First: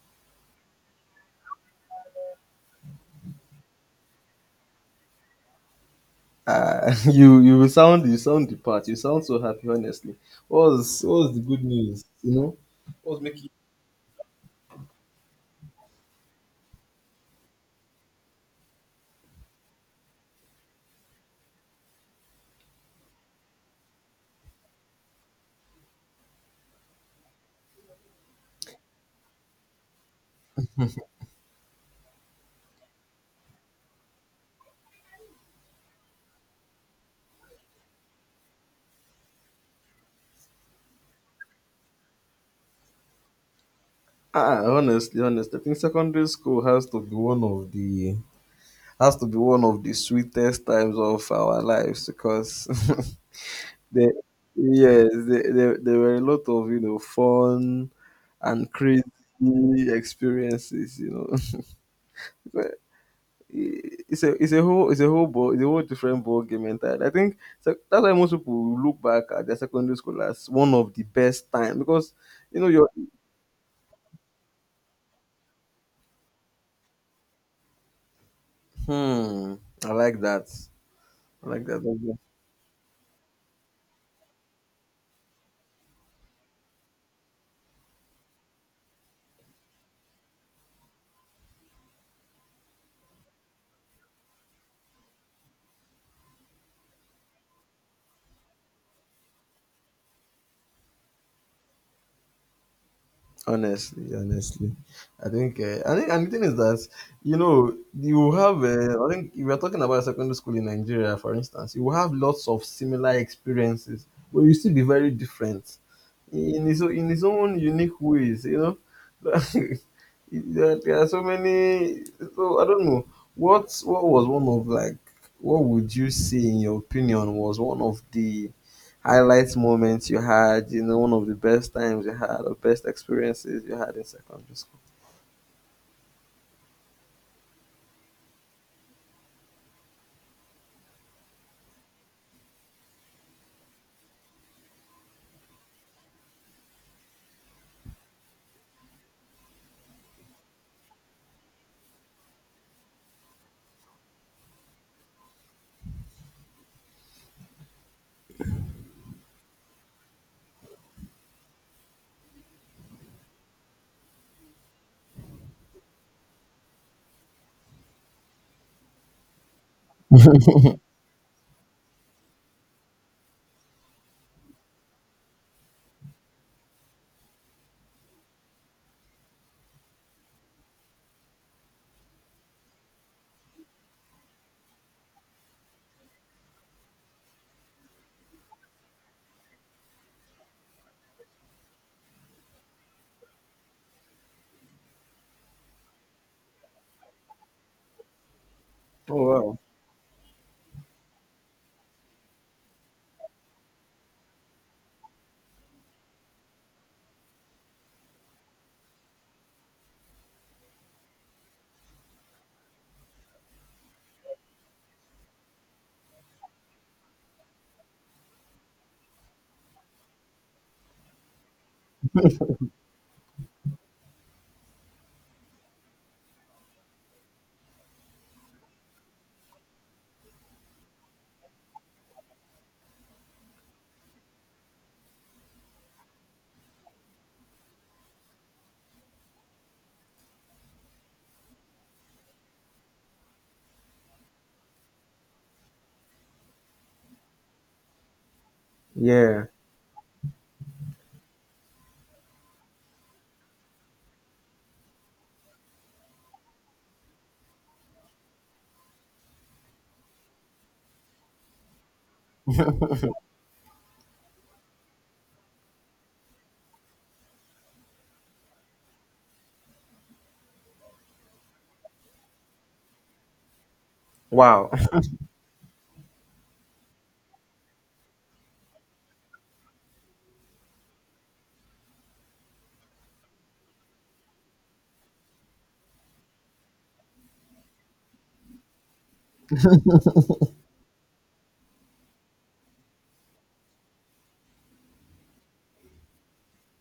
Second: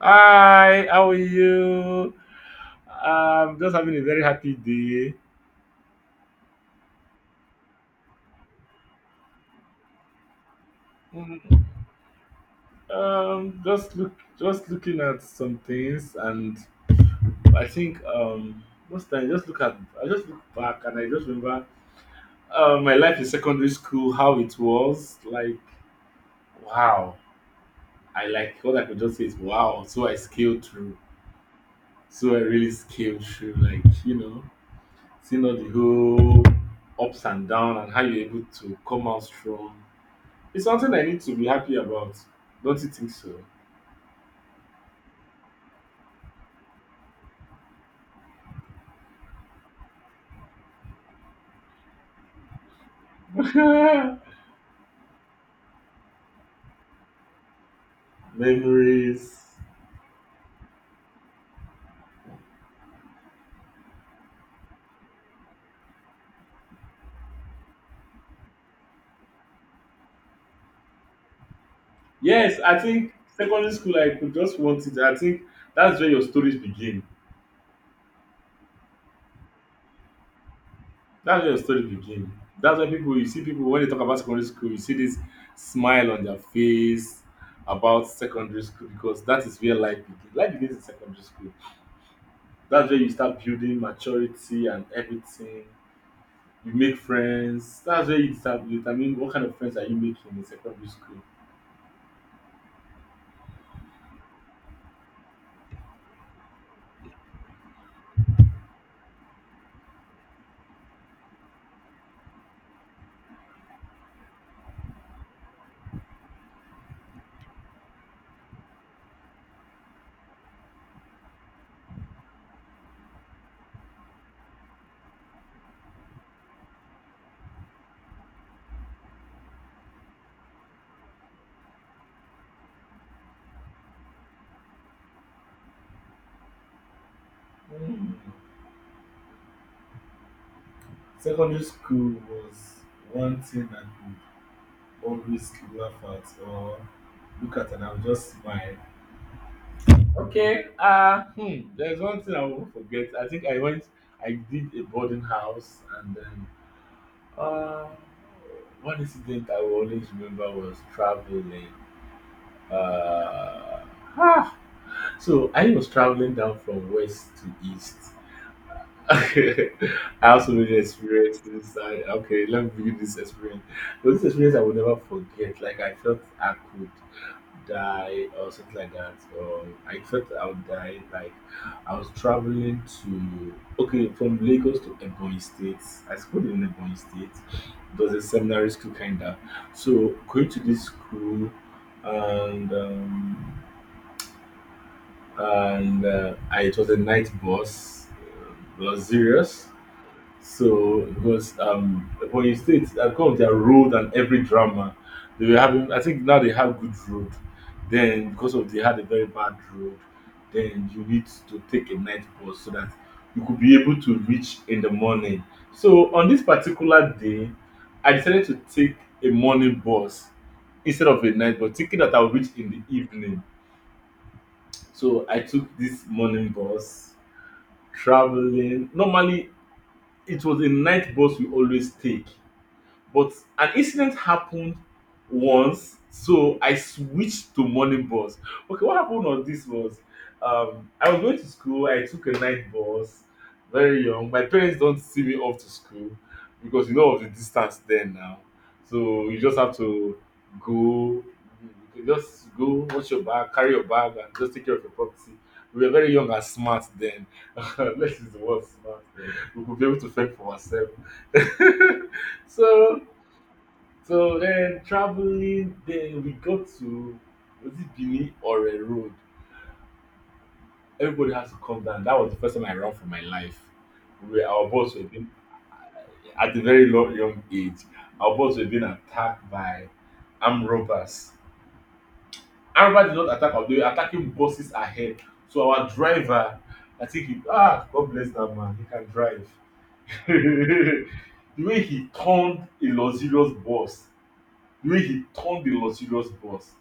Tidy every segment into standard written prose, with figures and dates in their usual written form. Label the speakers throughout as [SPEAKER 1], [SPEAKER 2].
[SPEAKER 1] Hi, how are you? I'm just having a very happy day.
[SPEAKER 2] You sound the part. You sound so happy, honestly. What's the
[SPEAKER 1] Mm,
[SPEAKER 2] good news? You know, what's making
[SPEAKER 1] Just just looking at some things, and I think most time just I just look back and I just remember my life in secondary school, how it was. Like, wow, I like what I could just say is wow. So I scaled through. So I really scaled through. Like, you know, seeing all the whole ups and down and how you're able to come out strong. It's something I need to be happy about. Don't you think so?
[SPEAKER 2] ah Honestly, I think secondary school has to be one of the sweetest times of our lives because there, yes, there there were a lot of fun and crazy
[SPEAKER 1] Memories.
[SPEAKER 2] experiences. It's a whole ball it's a whole different ball game entirely. I think so that's why most people look back at their secondary school as one of the best time because you
[SPEAKER 1] Yes,
[SPEAKER 2] know
[SPEAKER 1] I
[SPEAKER 2] you're
[SPEAKER 1] think secondary school I could just want it. I think that's where your stories begin.
[SPEAKER 2] hmm I like that.
[SPEAKER 1] That's
[SPEAKER 2] I
[SPEAKER 1] where your
[SPEAKER 2] like
[SPEAKER 1] stories
[SPEAKER 2] that.
[SPEAKER 1] begin. That's where people you see people when they talk about secondary school, you see this smile on their face about secondary school because that is where life begins. Life begins in secondary school. That's where you start building maturity and everything. You make friends. That's where you determine what kind of friends are you making in secondary school.
[SPEAKER 2] Honestly, I think, and the thing is that you have, if you're talking about secondary school in Nigeria, for instance, you will have lots of similar experiences, but you still be very different in in his own unique ways, you know. There are so many. So I don't know what was one of, like. What would you say, in your opinion, was one of the highlight moments you had, one of the best times you had or best experiences you had in secondary school?
[SPEAKER 1] Hmm. Secondary school was one thing I could always laugh at or look at and I would just smile. Okay, hmm, there's one thing I won't forget. I think I went, I did a boarding house and then uh, one incident I will always remember was traveling. Uh, ah, so I was traveling down from west to east. Okay. I also many experiences. I okay, let me give you this experience. But this experience I will never forget. Like I felt I could die or something like that, or I felt I would die. Like I was traveling to okay from Lagos to Ebonyi State. I schooled in Ebonyi State. It was a seminary school kinda. So going to this school and it was a night bus,
[SPEAKER 2] Oh, wow.
[SPEAKER 1] luxurious. So, because when you state that come with their road and every drama, they were having. I think now they have good road. Then because of they had a very bad road, then you need to take a night bus so that you could be able to reach in the morning. So on this particular day, I decided to take a morning bus instead of a night bus, thinking that I'll reach in the evening. So I took this morning bus, traveling. Normally, it was a night bus we always take. But an incident happened once, so I switched to morning bus. Okay, what happened on this was I was going to school, I took a night bus, very young. My parents don't see me off to school because you know of the distance then now. So you
[SPEAKER 2] Yeah.
[SPEAKER 1] just have to go, you just go, watch your bag, carry your bag, and just take care of your property. We were very young and smart then. Let's use the word smart. We could be able to fend for ourselves. so so then traveling, then we got to was it Benin or a road? Everybody has to come down. That was the first time I ran for my life. We our
[SPEAKER 2] Wow.
[SPEAKER 1] boss were being at a very low, young age. Our boss were being attacked by armed robbers. Armed robbers did not attack us, they were attacking buses ahead. So our driver, I think he ah God bless that man, he can drive. The way he turned a luxurious bus, the way he turned the luxurious bus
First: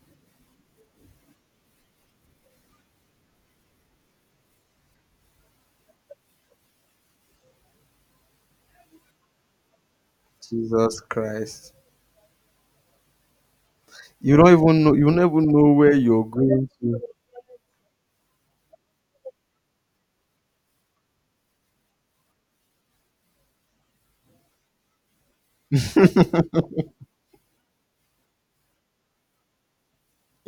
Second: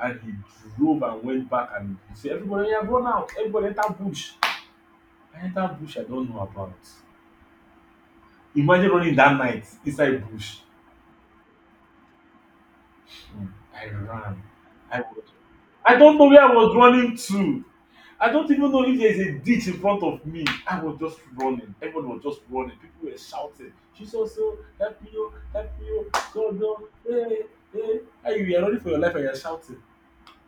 [SPEAKER 1] and he drove and went back and he said everybody yeah, run out everybody enter bush. I enter bush, I don't know about imagine running that night inside bush.
[SPEAKER 2] Jesus Christ.
[SPEAKER 1] Mm. I ran, I
[SPEAKER 2] You
[SPEAKER 1] was,
[SPEAKER 2] never know where
[SPEAKER 1] I don't
[SPEAKER 2] you're
[SPEAKER 1] know where I
[SPEAKER 2] going
[SPEAKER 1] was
[SPEAKER 2] to.
[SPEAKER 1] running to, I don't even know if there is a ditch in front of me, I was just running. Everyone was just running, people were shouting Jesus o, help me o, help me o, god o, hey hey hey, and you were running for your life and you are shouting.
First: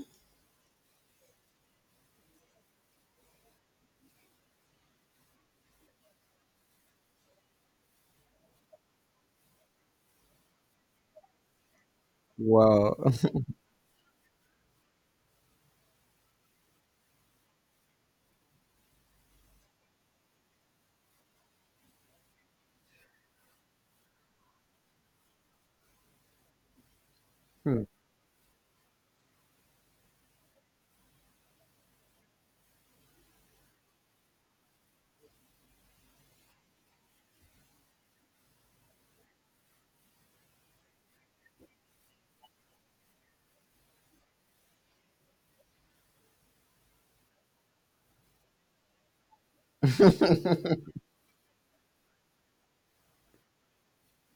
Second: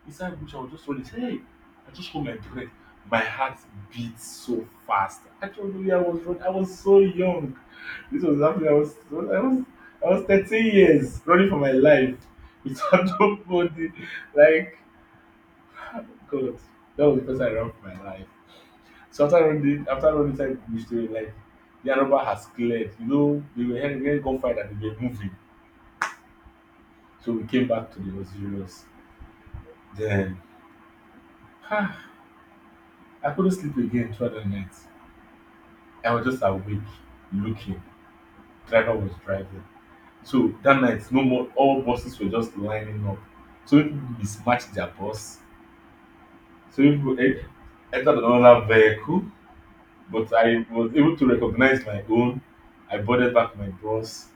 [SPEAKER 1] Inside bush, I was just running. Hey, I just hold my breath. My heart beat so fast. I told you I was running. I was so young. This was happening. I was 13 years running for my life
[SPEAKER 2] Wow.
[SPEAKER 1] without nobody. Like, God, that was the first time I ran for my life. So after running inside the bush, like, the Araba has cleared. You know, they were hearing gunfire that they were moving. So we came
[SPEAKER 2] Hmm.
[SPEAKER 1] back to the Osiris. Then, I couldn't sleep again throughout the night. I was just awake, looking. Driver was driving. So that night, no more. All buses were just lining up. So people mismatched their bus. So entered another vehicle. But I was able to recognize my own. I boarded back my bus,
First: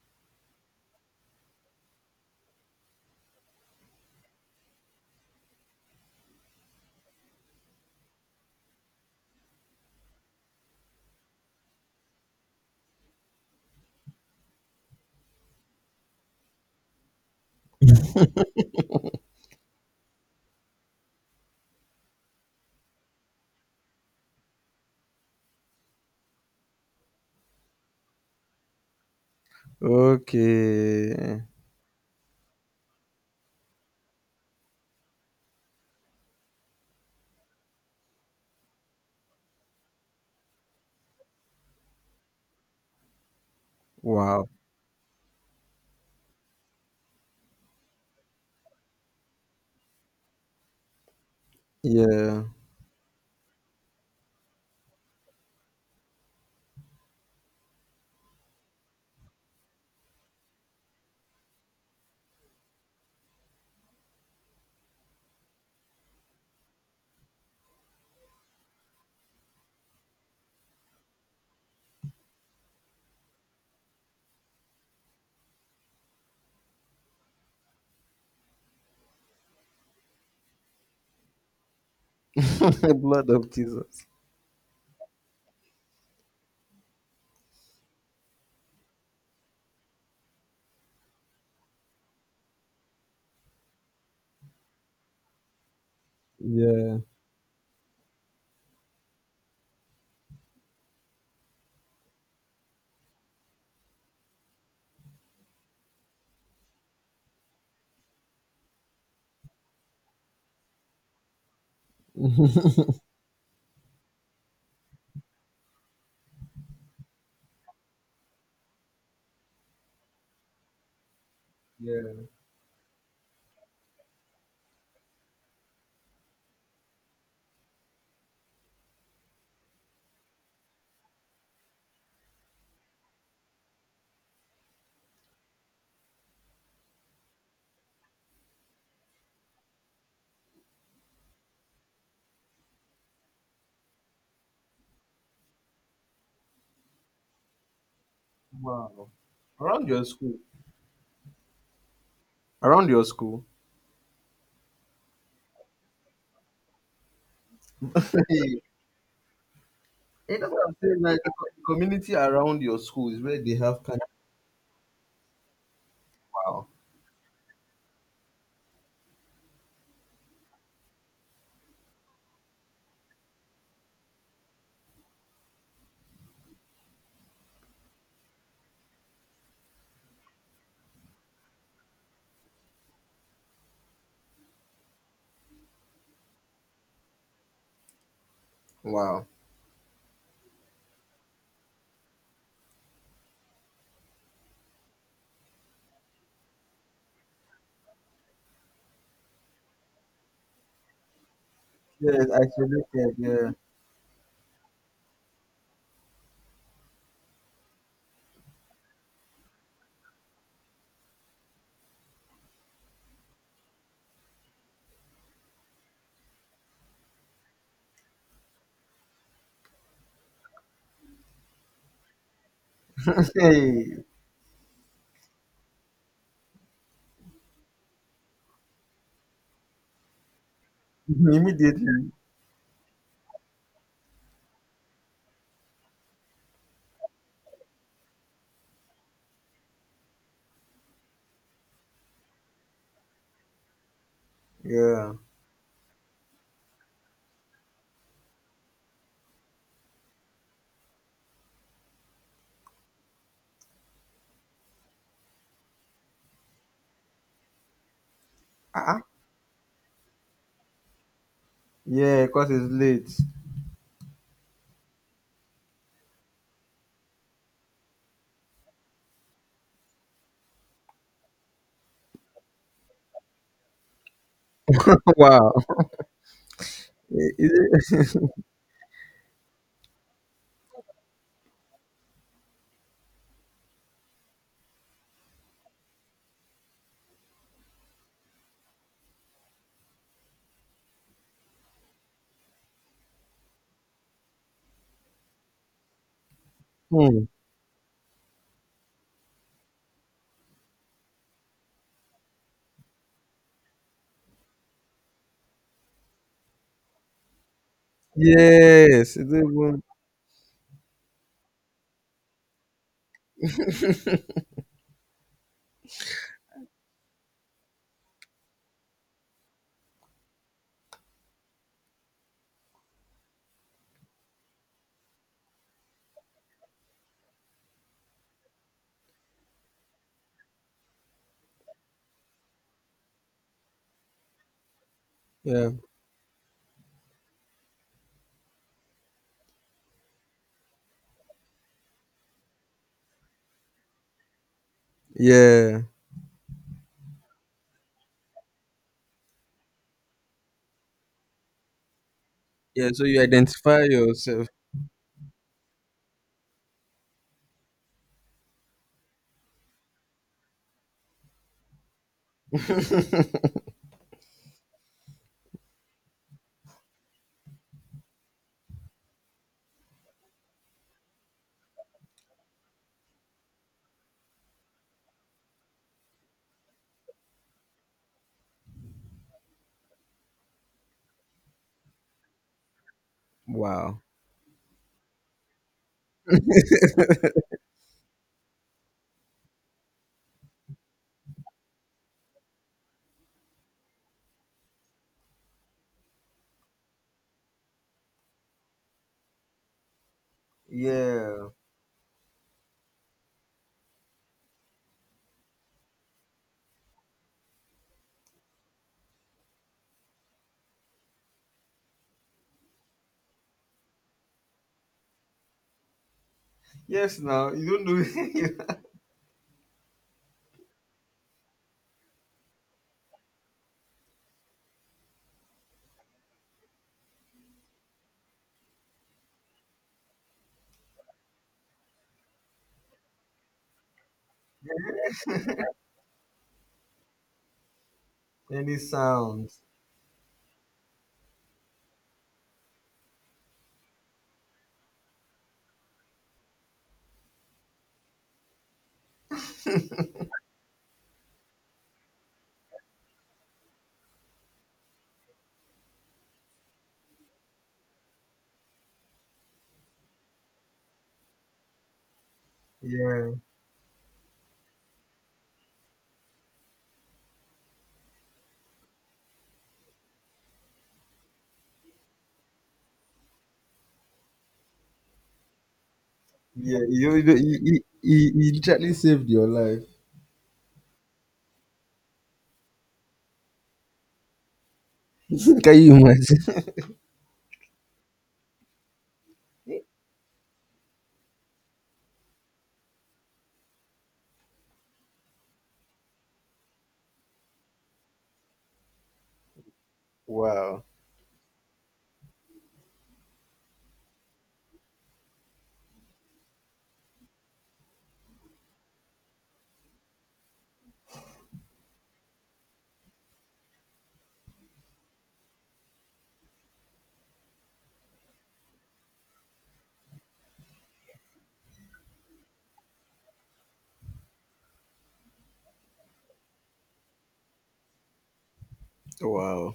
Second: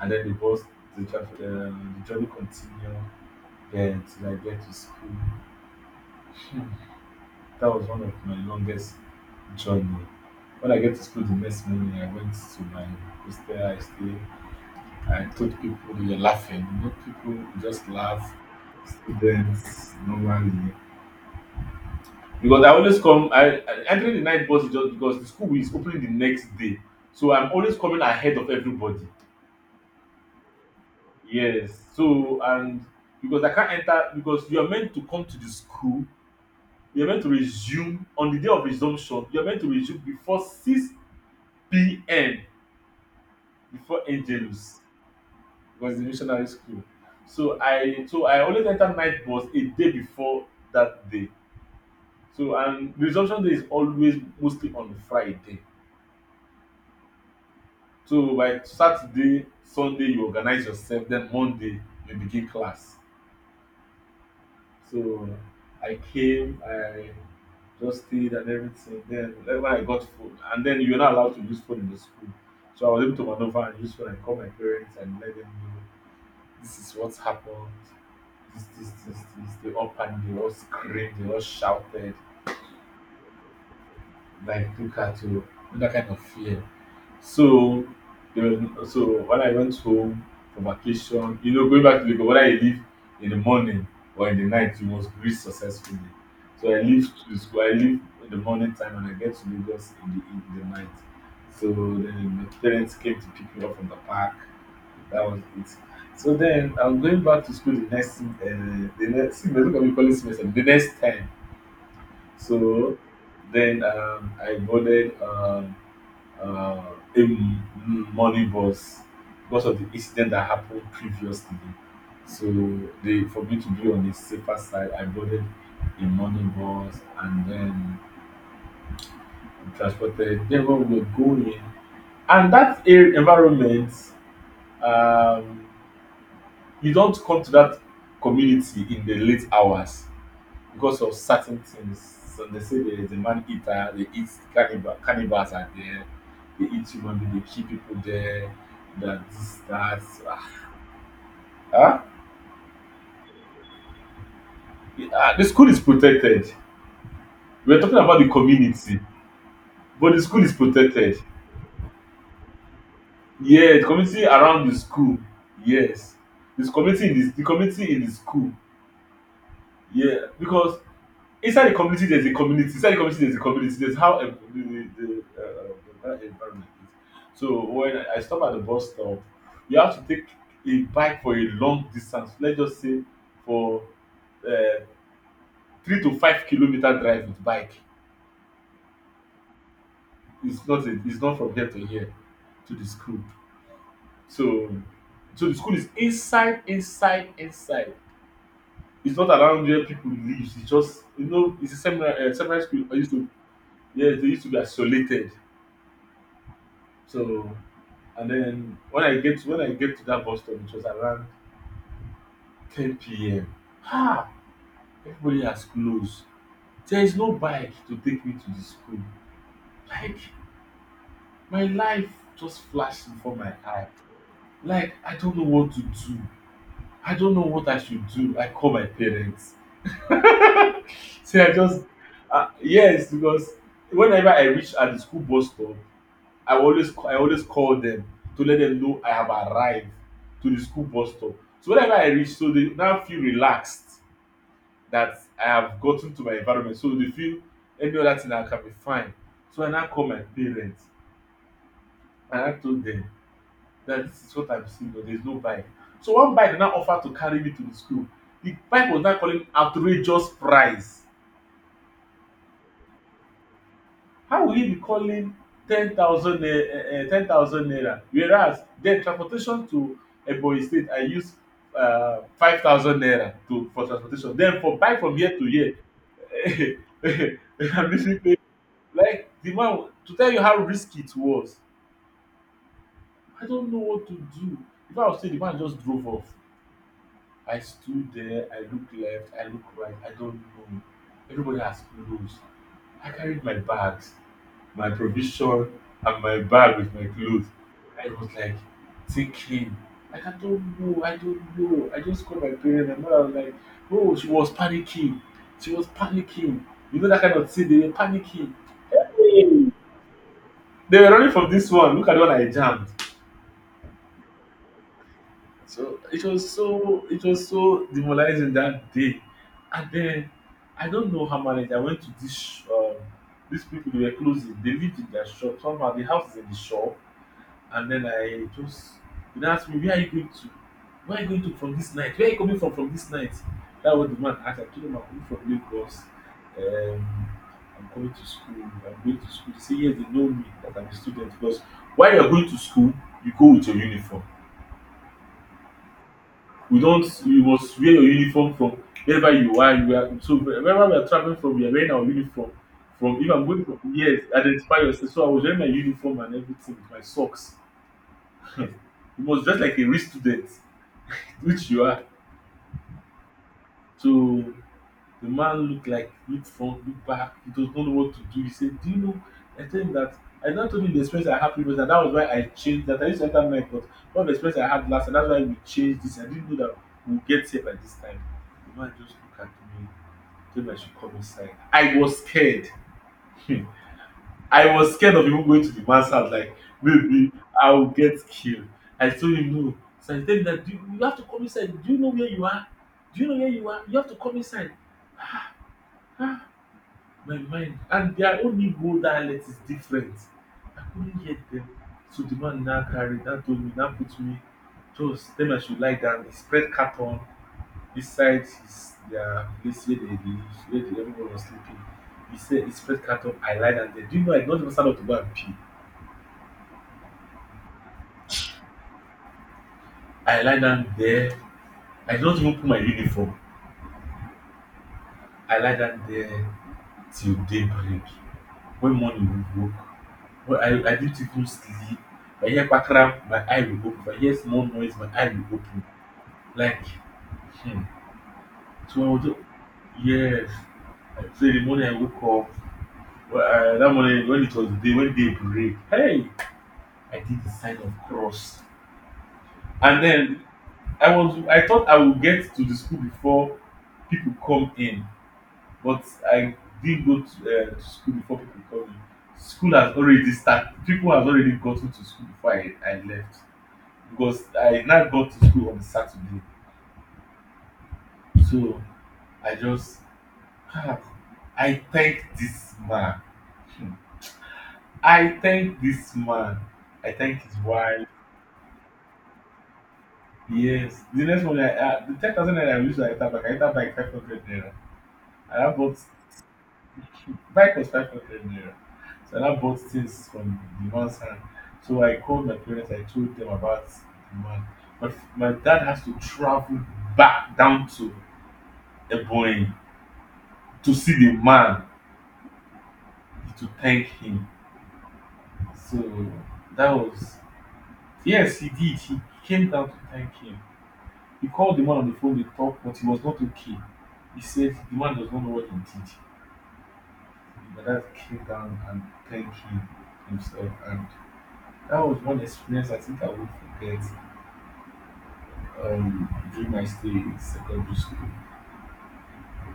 [SPEAKER 1] and then the journey continued. Then till I get to school, that was one of my longest journey. When I get to school the next morning, I went to my hostel. I thought people were laughing, but people just laugh. Students normally. Because I always come, I entering the night bus is just because the school is opening the next day. So I'm always coming ahead of everybody.
[SPEAKER 2] Okay.
[SPEAKER 1] Yes. So and because I can't enter because you are meant to come to the school, you're meant to resume on the day of resumption, you're meant to resume before 6 p.m. before
[SPEAKER 2] Wow.
[SPEAKER 1] Angelus. Was in missionary school. So I always enter night bus a day before that day.
[SPEAKER 2] Yeah.
[SPEAKER 1] So and resumption day is always mostly on Friday. So by Saturday, Sunday you organize yourself, then Monday you begin class. So I just stayed and everything. Then like, when I got food, and then you're not allowed to use phone in the school. So I was able to maneuver and use phone and call my parents and let them know this is what's happened. This, this, this, this. They all panicked, they all screamed, they all shouted
[SPEAKER 2] The Blood of Jesus.
[SPEAKER 1] like look at you, that kind of fear. So, there was, no, so when I went home for vacation, you know, going back to Lagos, whether you leave in the morning or in the night, you must reach successfully. So I
[SPEAKER 2] Yeah.
[SPEAKER 1] leave to school, I leave in the morning time and I get to Lagos in the night. So then my parents came to pick me up from the park. That was it. So then I'm going back to school the next the next semester. Look at me calling semester. The next time so then um, I boarded um, uh, a m- m- morning bus because of the incident that happened previously.
[SPEAKER 2] Yeah.
[SPEAKER 1] So they, for me to be on the safer side, I boarded a morning bus and then transported. Then when we were going, and that air environment, um, you don't come to that community in the late hours because of certain things. So they say there is a man eater, they eat cannibal, cannibals are there, they eat human being, they kill people there,
[SPEAKER 2] Wow.
[SPEAKER 1] that this,
[SPEAKER 2] Around
[SPEAKER 1] that.
[SPEAKER 2] your school.
[SPEAKER 1] Huh?
[SPEAKER 2] Around your school.
[SPEAKER 1] The school is protected. We're talking about the
[SPEAKER 2] Hey,
[SPEAKER 1] community, but the
[SPEAKER 2] you
[SPEAKER 1] school
[SPEAKER 2] know
[SPEAKER 1] is
[SPEAKER 2] what I'm saying?
[SPEAKER 1] protected.
[SPEAKER 2] Like the community around your school is where they
[SPEAKER 1] Yeah, the
[SPEAKER 2] have kind of
[SPEAKER 1] community around the school. Yes.
[SPEAKER 2] wow.
[SPEAKER 1] This community in this, the community in the school. Yeah, because inside the community there's a community there's how the environment is, so when I stop at the bus stop you have to take a bike for a long distance, let's just say for uh, 3 to 5 kilometer drive with bike.
[SPEAKER 2] Wow.
[SPEAKER 1] It's not it's not from here to here to the school. So so the school is inside inside inside, it's not around where people live, it's just you know it's a seminar
[SPEAKER 2] Yes, I
[SPEAKER 1] seminar school I used
[SPEAKER 2] isolated.
[SPEAKER 1] to,
[SPEAKER 2] Yeah.
[SPEAKER 1] yes they used to be isolated. So and then when I get to that bus stop, it was around 10 p.m. Ah, everybody has closed. There is no bike to take me to the school. Like my life just flashed before my eye.
[SPEAKER 2] Hey,
[SPEAKER 1] Like I don't know what to do. I don't know what I should do. I call my parents. So I just
[SPEAKER 2] immediately.
[SPEAKER 1] yes, because whenever I reach at the school bus stop, I always call them to let them know I have arrived to the school bus stop. So whenever I reach, so they now feel relaxed
[SPEAKER 2] Yeah.
[SPEAKER 1] that I have gotten to my environment. So they feel any other thing I can be fine. So I now call my parents and I told them that this is what I'm seeing, but there's no bike. So one bike now offered to carry me to the school. The bike was
[SPEAKER 2] Ah,
[SPEAKER 1] now calling outrageous price.
[SPEAKER 2] yeah, because it's late.
[SPEAKER 1] How will you be calling 10,000 naira 10,000 naira whereas then transportation to Ebonyi state I use 5,000 naira to for transportation then for bike from here to
[SPEAKER 2] Wow.
[SPEAKER 1] here
[SPEAKER 2] I-
[SPEAKER 1] I'm
[SPEAKER 2] Is it?
[SPEAKER 1] using like the man to tell you how risky it was, I don't know what to do. If I was still, the man just drove off. I stood there, I looked left, I looked right, I don't know. Everybody has clothes. I carried my bags, my provision, and my bag with my
[SPEAKER 2] Hmm.
[SPEAKER 1] clothes. I was like thinking, like I don't know, I don't know. I just called my parents. My mother was like, oh, she was panicking. She was panicking. You know that kind of thing, they were panicking.
[SPEAKER 2] Yes. It's
[SPEAKER 1] Hey.
[SPEAKER 2] even,
[SPEAKER 1] They were running from this one. Look at the one I jammed. So it was so demoralizing that day. And then I don't know how many I went to this these people, they were closing. They lived in their shop. Somehow the house is in the shop. And then I just, they now asked me, where are you going to? Where are you going to from this night? Where are you coming from this night? That was the man asked. I told him I'm coming from
[SPEAKER 2] yeah.
[SPEAKER 1] Lagos. Um, I'm coming to school. I'm going to school. They say yes, they know me, that I'm a student, because while you're going to school, you go with your uniform.
[SPEAKER 2] Yeah.
[SPEAKER 1] We don't, you must wear your uniform from wherever you are. You are so wherever we are traveling from, we are wearing our uniform
[SPEAKER 2] Yeah. So
[SPEAKER 1] from.
[SPEAKER 2] you
[SPEAKER 1] If I'm going from,
[SPEAKER 2] identify
[SPEAKER 1] yes,
[SPEAKER 2] yourself.
[SPEAKER 1] identify yourself. So I was wearing my uniform and everything, my socks. You must dress like a real student, which you are. So the man looked, like, look front, look back, he does not know what to do. He said, do you know? I tell him that I don't, told him the experience I had previous, and that was why I changed, that I used to enter night, but one of the experience I had last, and that's why we changed this. I didn't know that we will get here by this time. The man just look at me, told I should come inside. I was scared. Hmm.
[SPEAKER 2] Wow.
[SPEAKER 1] I was scared of even going to the man's house. Like, maybe I will get killed. I told him no. So he told me that, "Do you, you have to come inside. Do you know where you are? Do you know where you are? You have to come inside." My mind and their own Igbo dialect is different. I couldn't hear
[SPEAKER 2] Yeah.
[SPEAKER 1] them. So the man now carried that, told me, now put me, just then I should lie down. He spread carton. This side is their place where they live, where the, everyone was sleeping. He said he spread carton. I lie down there. Do you know I don't even stand up to go and pee?
[SPEAKER 2] Yes. Now you don't do
[SPEAKER 1] I lie down there. I don't even put my uniform. I lie down there till daybreak. When morning woke, well, I didn't even sleep. If I hear pakram, my eye will open. If I hear small noise, my eye will open. Like, hmm.
[SPEAKER 2] any
[SPEAKER 1] So when I was,
[SPEAKER 2] sound.
[SPEAKER 1] yes. So in the morning I woke up. Well, I, that morning when it was day, when day break, hey, I did the sign of cross. And then I was, I thought I would get to the school before people come in, but I didn't go to school before people come in. School has already started. People have already gotten to school before I
[SPEAKER 2] Yeah.
[SPEAKER 1] left, because I now got to school on Saturday. So I just, ah, I thank this man. Hmm. I thank this man.
[SPEAKER 2] Yeah.
[SPEAKER 1] I
[SPEAKER 2] You, you,
[SPEAKER 1] thank his
[SPEAKER 2] you, you,
[SPEAKER 1] wife.
[SPEAKER 2] you you literally saved your life.
[SPEAKER 1] Yes. The next one, I, the 10,000 naira I used to enter back, I enter back 500 naira. I now
[SPEAKER 2] Can you
[SPEAKER 1] bought,
[SPEAKER 2] imagine?
[SPEAKER 1] bike was 500 naira. So I now bought things from the man's hand. So I called my parents, I told them about the man. But my dad has to travel back down to Ebonyi
[SPEAKER 2] Wow.
[SPEAKER 1] to see the man to thank him. So that was, yes, he did. He came down to thank him. He called the man on the phone, they talked, but he was not okay. He said the man does not know what he did. My dad came down and thanked him himself. And that was one experience I think I won't forget during my stay in secondary school.
[SPEAKER 2] Wow.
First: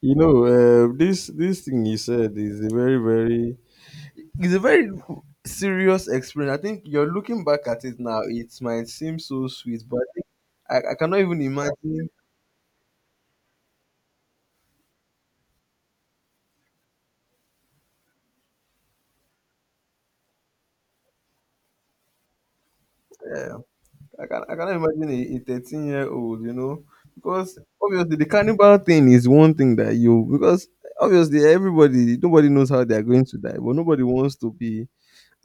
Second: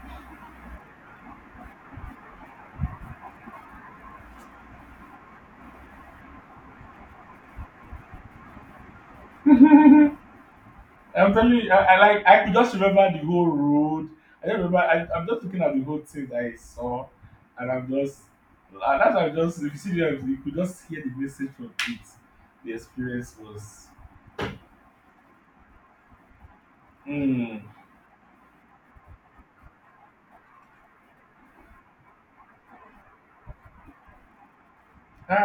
[SPEAKER 2] You know, this thing you said is a very, it's a very serious experience. I think you're looking back at it now. It might seem so sweet, but I think I cannot
[SPEAKER 1] I'm
[SPEAKER 2] even
[SPEAKER 1] telling you, I,
[SPEAKER 2] imagine.
[SPEAKER 1] like I could just remember the whole road. I don't remember. I, I'm just looking at the whole thing that I saw, and I'm just, and that's why I'm just, if you see them, you could just hear the message from it. The experience
[SPEAKER 2] Uh,
[SPEAKER 1] was,
[SPEAKER 2] I cannot imagine a 13-year-old, because
[SPEAKER 1] mm,
[SPEAKER 2] obviously the cannibal thing is one thing that you because obviously everybody nobody knows how they are going to die, but nobody wants to be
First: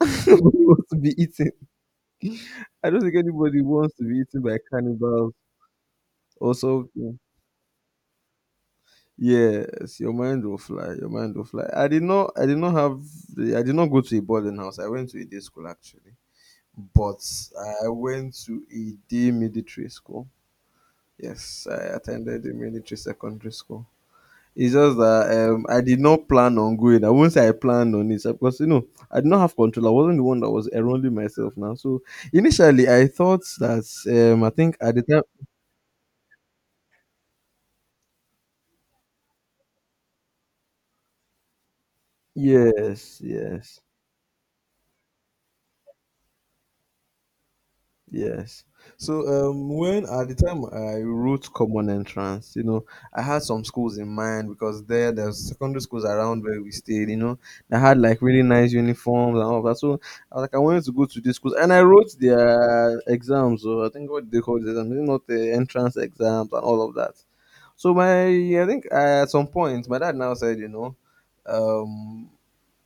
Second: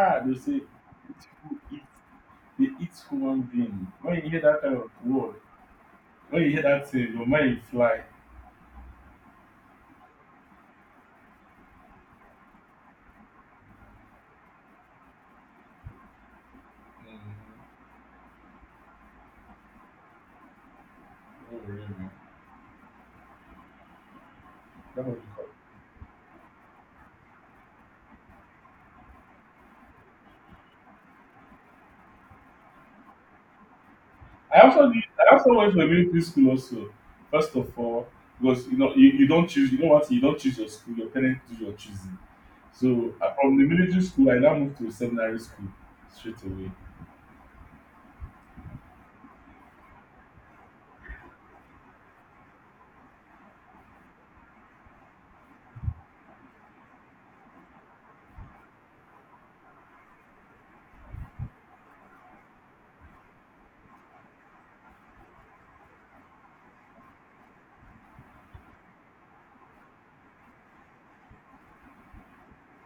[SPEAKER 1] they say
[SPEAKER 2] nobody wants to be
[SPEAKER 1] eat,
[SPEAKER 2] eaten.
[SPEAKER 1] who eat, they
[SPEAKER 2] I
[SPEAKER 1] eat
[SPEAKER 2] don't think
[SPEAKER 1] human
[SPEAKER 2] anybody
[SPEAKER 1] being.
[SPEAKER 2] wants to
[SPEAKER 1] When
[SPEAKER 2] be
[SPEAKER 1] you hear
[SPEAKER 2] eaten by
[SPEAKER 1] that kind of
[SPEAKER 2] cannibals
[SPEAKER 1] word, when you
[SPEAKER 2] or
[SPEAKER 1] hear that thing,
[SPEAKER 2] something.
[SPEAKER 1] your mind will fly.
[SPEAKER 2] Yes, your mind will fly. Your mind will fly. I did not. I did not have. I did not go to a boarding house. I went to a day school actually, but
[SPEAKER 1] Mm,
[SPEAKER 2] I went to a day military school.
[SPEAKER 1] oh,
[SPEAKER 2] Yes, I
[SPEAKER 1] really?
[SPEAKER 2] attended a military secondary school. It's just
[SPEAKER 1] That was,
[SPEAKER 2] that I did not plan on going. I won't say I planned on it because I did not have control. I wasn't the one that was enrolling myself now. So initially I thought that I
[SPEAKER 1] I
[SPEAKER 2] think
[SPEAKER 1] also
[SPEAKER 2] at
[SPEAKER 1] did,
[SPEAKER 2] the time.
[SPEAKER 1] I also went to a military school also. First of all, because you know you, you don't choose, you know what, you don't choose your school, your parents do your choosing. So
[SPEAKER 2] Yes,
[SPEAKER 1] from the
[SPEAKER 2] yes.
[SPEAKER 1] military school, I now moved to seminary school straight away.
[SPEAKER 2] Yes. So when at the time I wrote common entrance, I had some schools in mind because there's secondary schools around where we stayed, that had like really nice uniforms and all of that. So I was like, I wanted to go to these schools, and I wrote their exams. So I think what they call the exams, not the entrance exams and all of that. So my, I think at some point, my dad now said, um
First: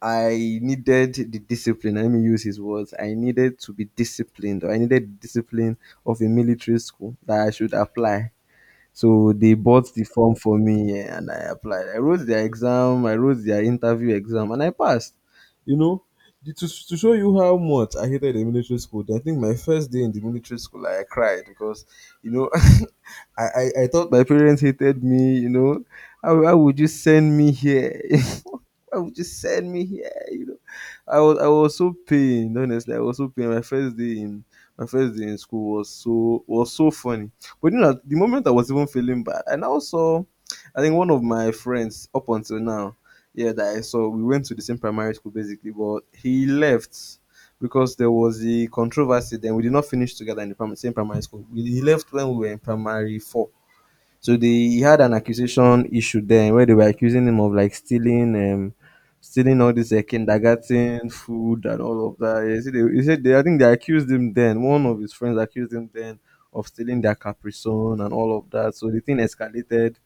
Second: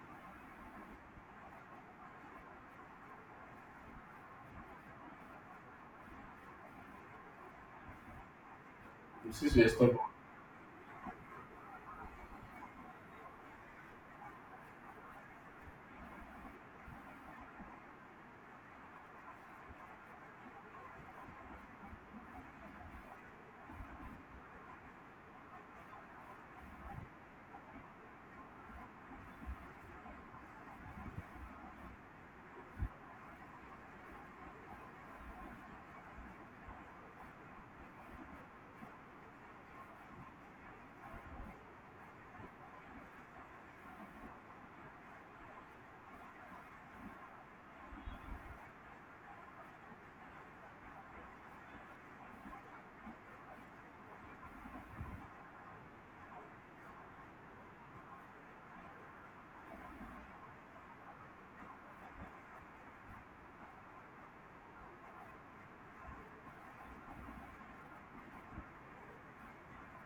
[SPEAKER 2] I needed the discipline. Let me use his words. I needed to be disciplined, or I needed the discipline of a military school that I should apply. So
[SPEAKER 1] Since
[SPEAKER 2] they
[SPEAKER 1] we are
[SPEAKER 2] bought
[SPEAKER 1] stubborn.
[SPEAKER 2] the form for me and I applied. I wrote their exam, I wrote their interview exam, and I passed. You know, to show you how much I hated the military school, I think my first day in the military school, I cried because, you know, I thought my parents hated me, you know. How would you send me here? Why would you send me here? I was so pained. Honestly, I was so pained. My first day in school was so funny. But the moment I was even feeling bad, and I also, I think one of my friends up until now, yeah, that I saw, we went to the same primary school basically, but he left because there was a controversy. Then we did not finish together in the same primary school. He left when we were in primary four, so they he had an accusation issue then, where they were accusing him of like stealing all this kindergarten food and all of that. He said they, I think they accused him then. One of his friends accused him then of stealing their Capri Sun and all of that. So the thing escalated,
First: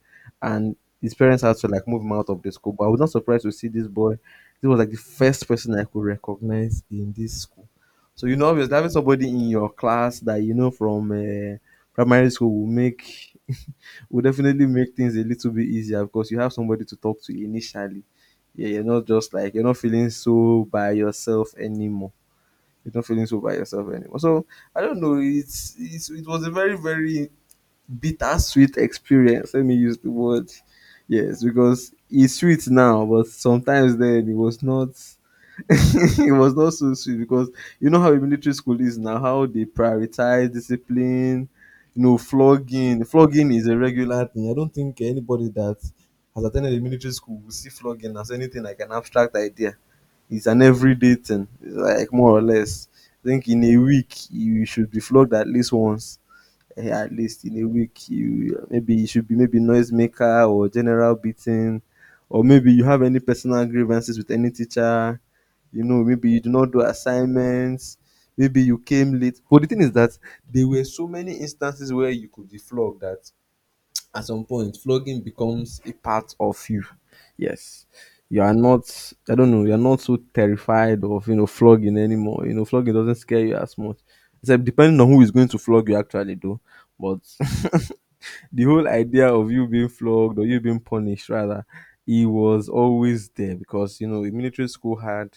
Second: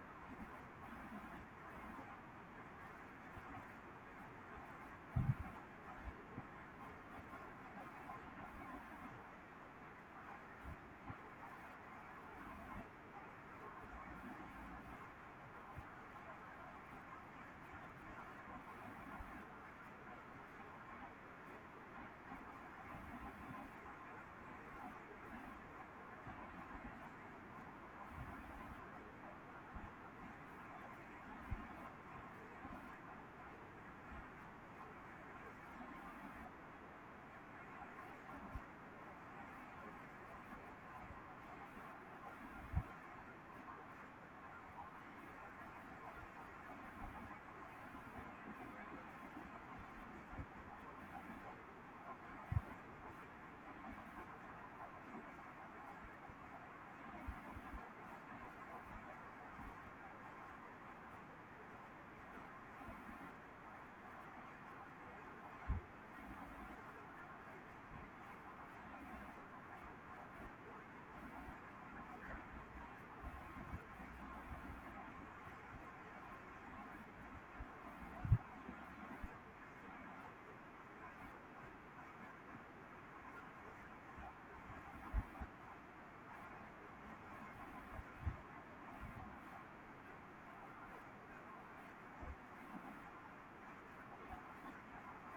[SPEAKER 2] and his parents had to like move him out of the school. But I was not surprised to see this boy. This was like the first person I could recognize in this school. So obviously having somebody in your class that you know from primary school will make will definitely make things a little bit easier because you have somebody to talk to initially. Yeah, you're not feeling so by yourself anymore. You're not feeling so by yourself anymore. So I don't know. It was a very bittersweet experience. Let me use the word. Yes, because it's sweet now, but sometimes then it was not. It was not so sweet because you know how a military school is now, how they prioritize discipline, flogging. Flogging is a regular thing. I don't think anybody that has attended a military school will see flogging as anything like an abstract idea. It's an everyday thing. It's like more or less. I think in a week you should be flogged at least once, at least in a week you maybe you should be maybe noisemaker or general beating, or maybe you have any personal grievances with any teacher, maybe you do not do assignments, maybe you came late. But the thing is that there were so many instances where you could be flogged that at some point flogging becomes a part of you. Yes. You are not, I don't know, you're not so terrified of flogging anymore. You know, flogging doesn't scare you as much. Except depending on who is going to flog you, actually, though. But the whole idea of you being flogged, or you being punished rather, it was always there, because you know in military school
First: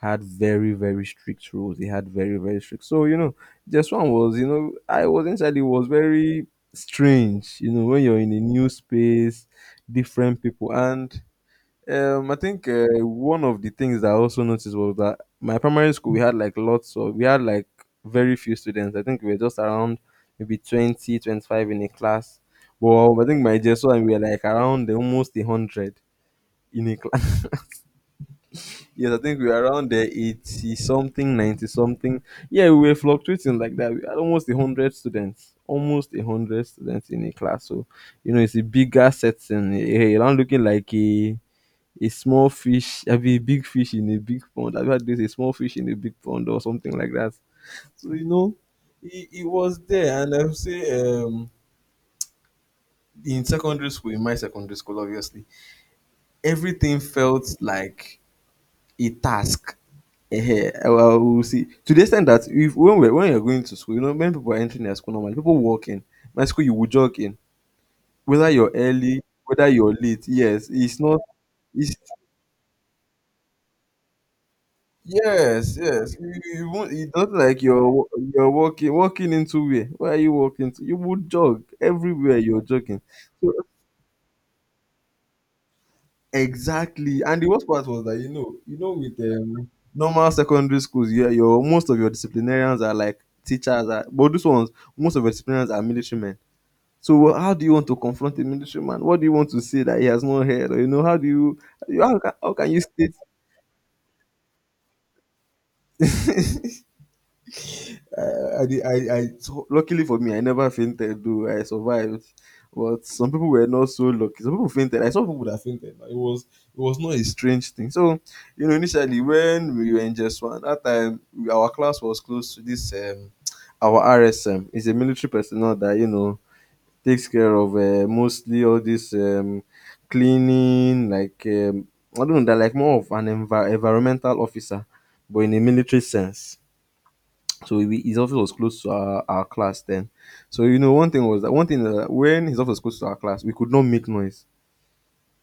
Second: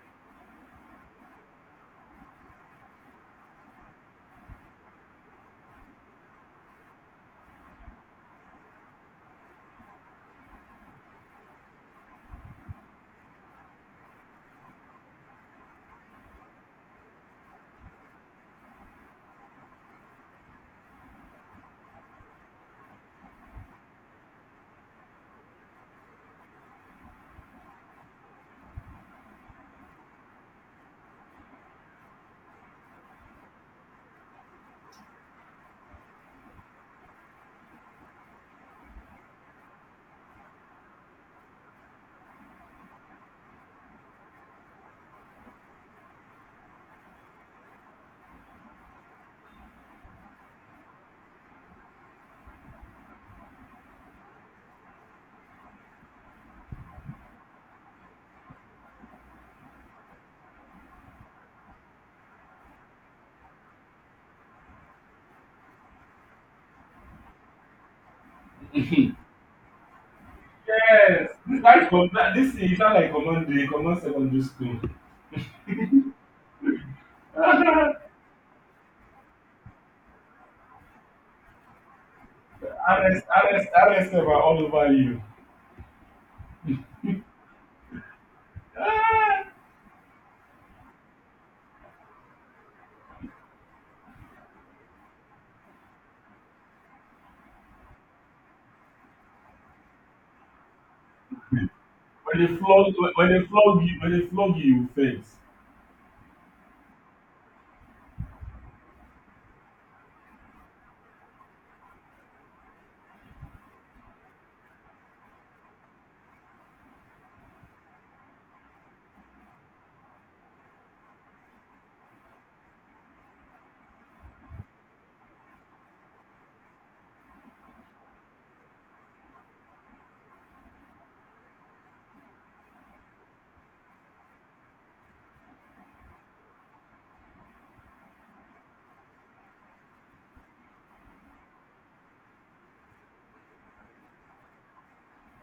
[SPEAKER 2] had very very strict rules, they had very very strict, so you know just one was, you know, I was inside, it was very strange, you know, when you're in a new space, different people, and I think one of the things that I also noticed was that my primary school we had like very few students. I think we were just around maybe 20, 25 in a class. Well, I think my JSO and we were like around almost 100 in a class. Yes, I think we were around the 80 something, 90 something. Yeah, we were fluctuating like that. We had almost 100 students, almost 100 students in a class. So it's a bigger setting. You're not looking like a small fish, I mean, a big fish in a big pond. I've heard this, a small fish in a big pond or something like that. So it he was there, and I would say in my secondary school, obviously, everything felt like a task. Well, we'll see. To the extent that if when we're when you're going to school, you know, when people are entering their school normally, people walk in. My school, you will jog in, whether you're early, whether you're late. Yes, it's not.
[SPEAKER 1] Yes, this life
[SPEAKER 2] It's
[SPEAKER 1] com- this thing is not like common day, common secondary school.
[SPEAKER 2] Yes, yes. You won't. It's not like you're walking into where? Where are you walking to? You would jog everywhere. You're jogging.
[SPEAKER 1] RS,
[SPEAKER 2] So
[SPEAKER 1] RS, RS, RSF are all over you.
[SPEAKER 2] exactly. And the worst part was that with
[SPEAKER 1] Ah,
[SPEAKER 2] normal secondary schools, yeah, your most of your disciplinarians are like teachers. But these ones, most of your disciplinarians are military men. So how do you want to confront a military man? What do you want to say that he has not heard? Or, you know, how do you
[SPEAKER 1] when
[SPEAKER 2] how
[SPEAKER 1] they
[SPEAKER 2] can you
[SPEAKER 1] flog,
[SPEAKER 2] state
[SPEAKER 1] when they flog you, when they flog you, you faint.
[SPEAKER 2] I, I, did- I so luckily for me, I never fainted. Though I survived, but some people were not so lucky. Some people fainted. I saw people that fainted. It was not a strange thing. So you know, initially when we were in just one that time, our class was close to this. Our RSM is a military personnel that you know takes care of mostly all this cleaning, like, I don't know, they're like more of an environmental officer, but in a military sense. So his office was close to our class then. So you know, one thing was that, one thing that when his office was close to our class, we could not make noise.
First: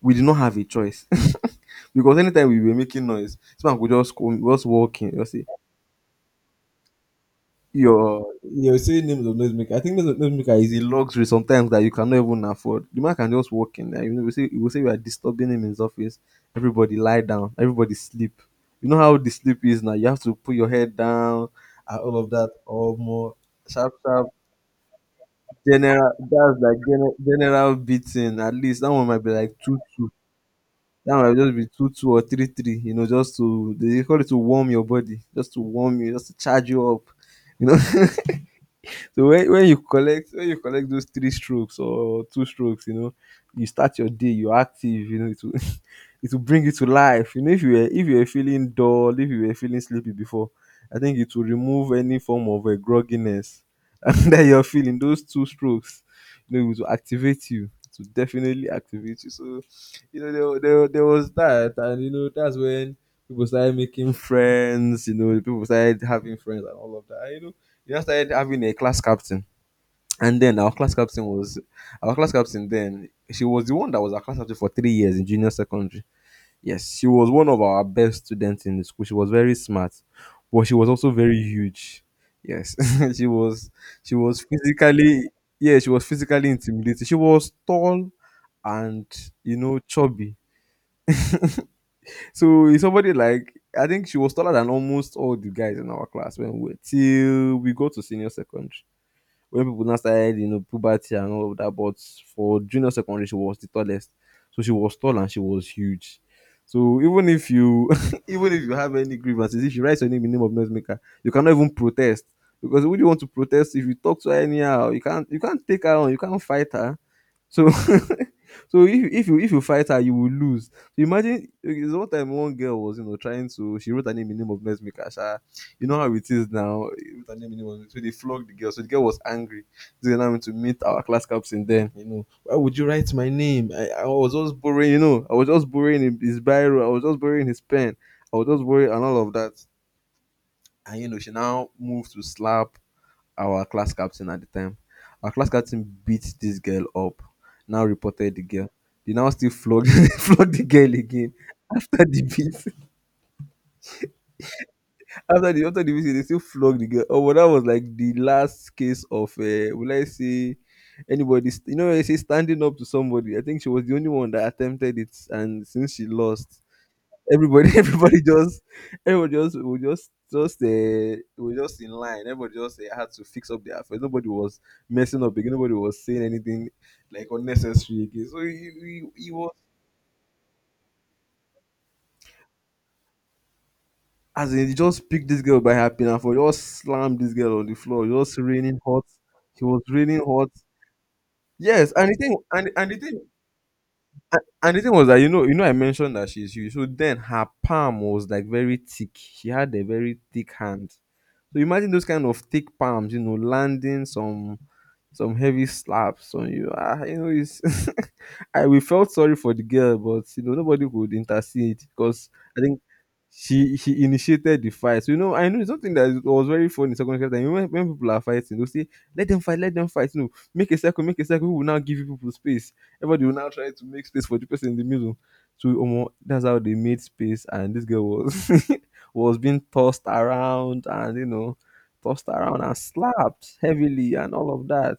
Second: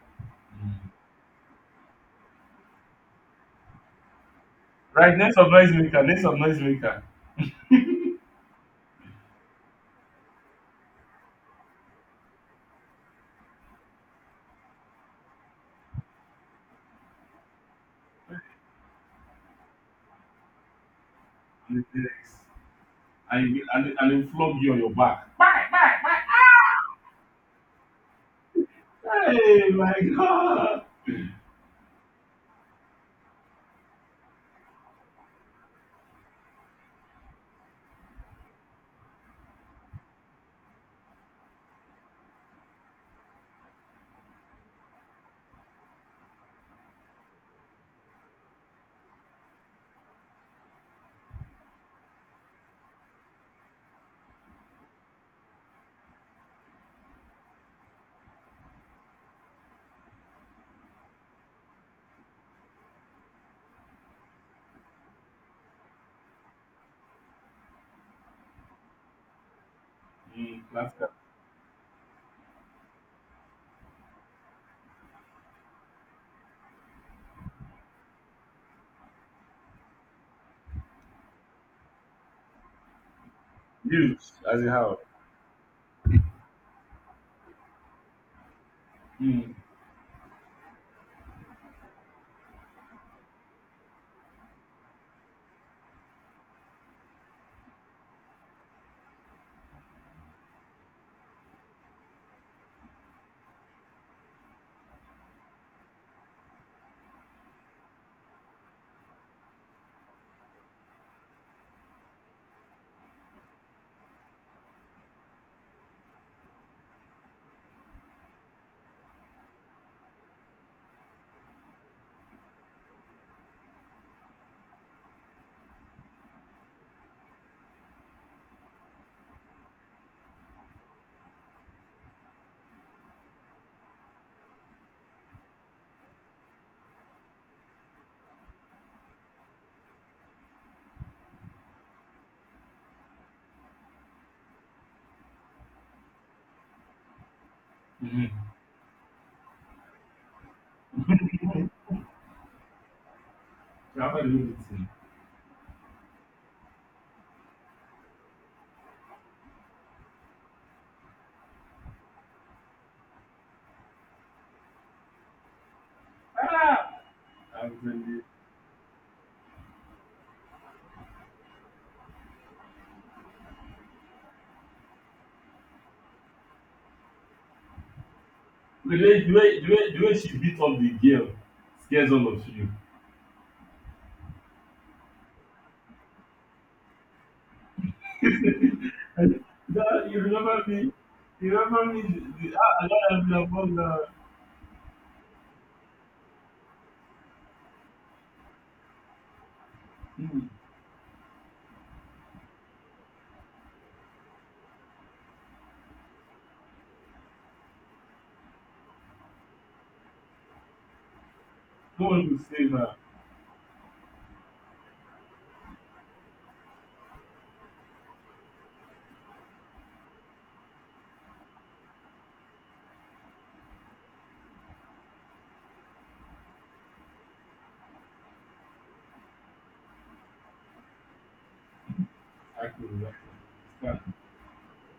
[SPEAKER 2] We did not have a choice, because anytime we were making noise, someone could just come, just walk in,
[SPEAKER 1] Right,
[SPEAKER 2] just
[SPEAKER 1] next
[SPEAKER 2] say
[SPEAKER 1] of noise maker, next of noise maker.
[SPEAKER 2] your you're saying names of noisemaker. I think names of noisemaker is a luxury sometimes that you cannot even afford. The man can just walk in there. You know, we say we are disturbing him in his office. Everybody lie down. Everybody sleep. You know how the sleep is now. You have to put your head down
[SPEAKER 1] Yes,
[SPEAKER 2] and all of that or more
[SPEAKER 1] and it will,
[SPEAKER 2] sharp
[SPEAKER 1] and it
[SPEAKER 2] sharp.
[SPEAKER 1] will flog you on your back.
[SPEAKER 2] General, that's like general, general beating. At least that one might be like
[SPEAKER 1] Hey,
[SPEAKER 2] two
[SPEAKER 1] my
[SPEAKER 2] two.
[SPEAKER 1] God!
[SPEAKER 2] That one might just be two two or three three. You know, just to they call it to warm your body, just to warm you, just to charge you up. You know. So when, when you collect those three strokes or two strokes, you know, you start your day, you're active, you know, it will it will bring you to life. You know, if you were feeling dull, if you were feeling sleepy before, I think it will remove any form of a grogginess that you're feeling, those two strokes. You know, it will activate you. It will definitely activate you. So you know, there was that, and you know that's when people started making friends. You know, people started having friends and all of that. And, you know, we just started having a class captain. And then
[SPEAKER 1] Mm,
[SPEAKER 2] our class
[SPEAKER 1] laughter.
[SPEAKER 2] captain was our class captain. Then she was the one that was our class captain for 3 years in junior secondary. Yes, she was one of our best students in the school. She was very smart, but she was also very huge. Yes. she was she
[SPEAKER 1] Mute
[SPEAKER 2] was
[SPEAKER 1] as you have.
[SPEAKER 2] physically, yeah, she was physically intimidating. She was tall and,
[SPEAKER 1] Mm,
[SPEAKER 2] you know, chubby. So it's somebody like, I think she was taller than almost all the guys in our class when we were, till we go to senior secondary, when people now started, you know, puberty and all of that. But for junior secondary, she was the tallest. So she was tall and she was huge. So even if you, even if you have any grievances, if you write your name in the name of noisemaker, you cannot even protest. Because would you want to protest if you talk to her anyhow? You can't take her on, you can't fight her. So so if you fight her, you will lose. So imagine, okay, there's one time one girl was, you know, trying to she wrote her name in the name of Nurse Mikasha. You know how it is now. She wrote her name in the name of, so they flogged the girl. So the girl was angry. So now went to meet our class captain. Then, you know, why would you write my name? I was just borrowing. You know, I was just borrowing his biro. I was just borrowing his pen. I was just borrowing and all of that. And you know she now moved to slap our class captain at the time. Our class captain beat this girl up, now
[SPEAKER 1] mm.
[SPEAKER 2] reported the girl. They now still flogged, flogged the girl again after the beat.
[SPEAKER 1] So after the whole meeting,
[SPEAKER 2] After the beat, they still flogged the girl. Oh, but that was like the last case of, will I say, anybody, you know, when I say standing up to somebody. I think she was the only one that attempted it, and since she lost,
[SPEAKER 1] ah,
[SPEAKER 2] everybody
[SPEAKER 1] I'm telling you.
[SPEAKER 2] everybody just, we just we just in line, everybody just had to fix up their affairs. Nobody was messing up again, nobody was saying anything like unnecessary again. So
[SPEAKER 1] The way,
[SPEAKER 2] he
[SPEAKER 1] the
[SPEAKER 2] was,
[SPEAKER 1] way, the way, the way she beat up the girl scares all of you.
[SPEAKER 2] as in he just picked this girl by her pinafore, for just slammed this girl on the floor. Just raining hot, he was
[SPEAKER 1] That, you
[SPEAKER 2] raining hot.
[SPEAKER 1] remember me? You remember
[SPEAKER 2] Yes,
[SPEAKER 1] me?
[SPEAKER 2] and the thing,
[SPEAKER 1] The, I don't have the above that.
[SPEAKER 2] and the thing was that, you know, I mentioned that she's huge. So then her palm was like very thick. She had a very
[SPEAKER 1] Mm,
[SPEAKER 2] thick hand. So imagine those kind of thick palms, you know, landing some heavy slaps on you. Ah, you know, it's I, we felt sorry for the girl, but you know, nobody could intercede
[SPEAKER 1] no one
[SPEAKER 2] because
[SPEAKER 1] will
[SPEAKER 2] I
[SPEAKER 1] say
[SPEAKER 2] think
[SPEAKER 1] that.
[SPEAKER 2] she initiated the fight. So, you know, I know it's something that was very funny in second time. You know, when people are fighting, they'll say, let them fight, you know, make a circle, we will now give you people space. Everybody will now try to make space for the person in the middle. So omo, that's how they made space, and this girl was was being tossed around, and you know, tossed around
[SPEAKER 1] I
[SPEAKER 2] and
[SPEAKER 1] could remember.
[SPEAKER 2] slapped heavily, and all of that.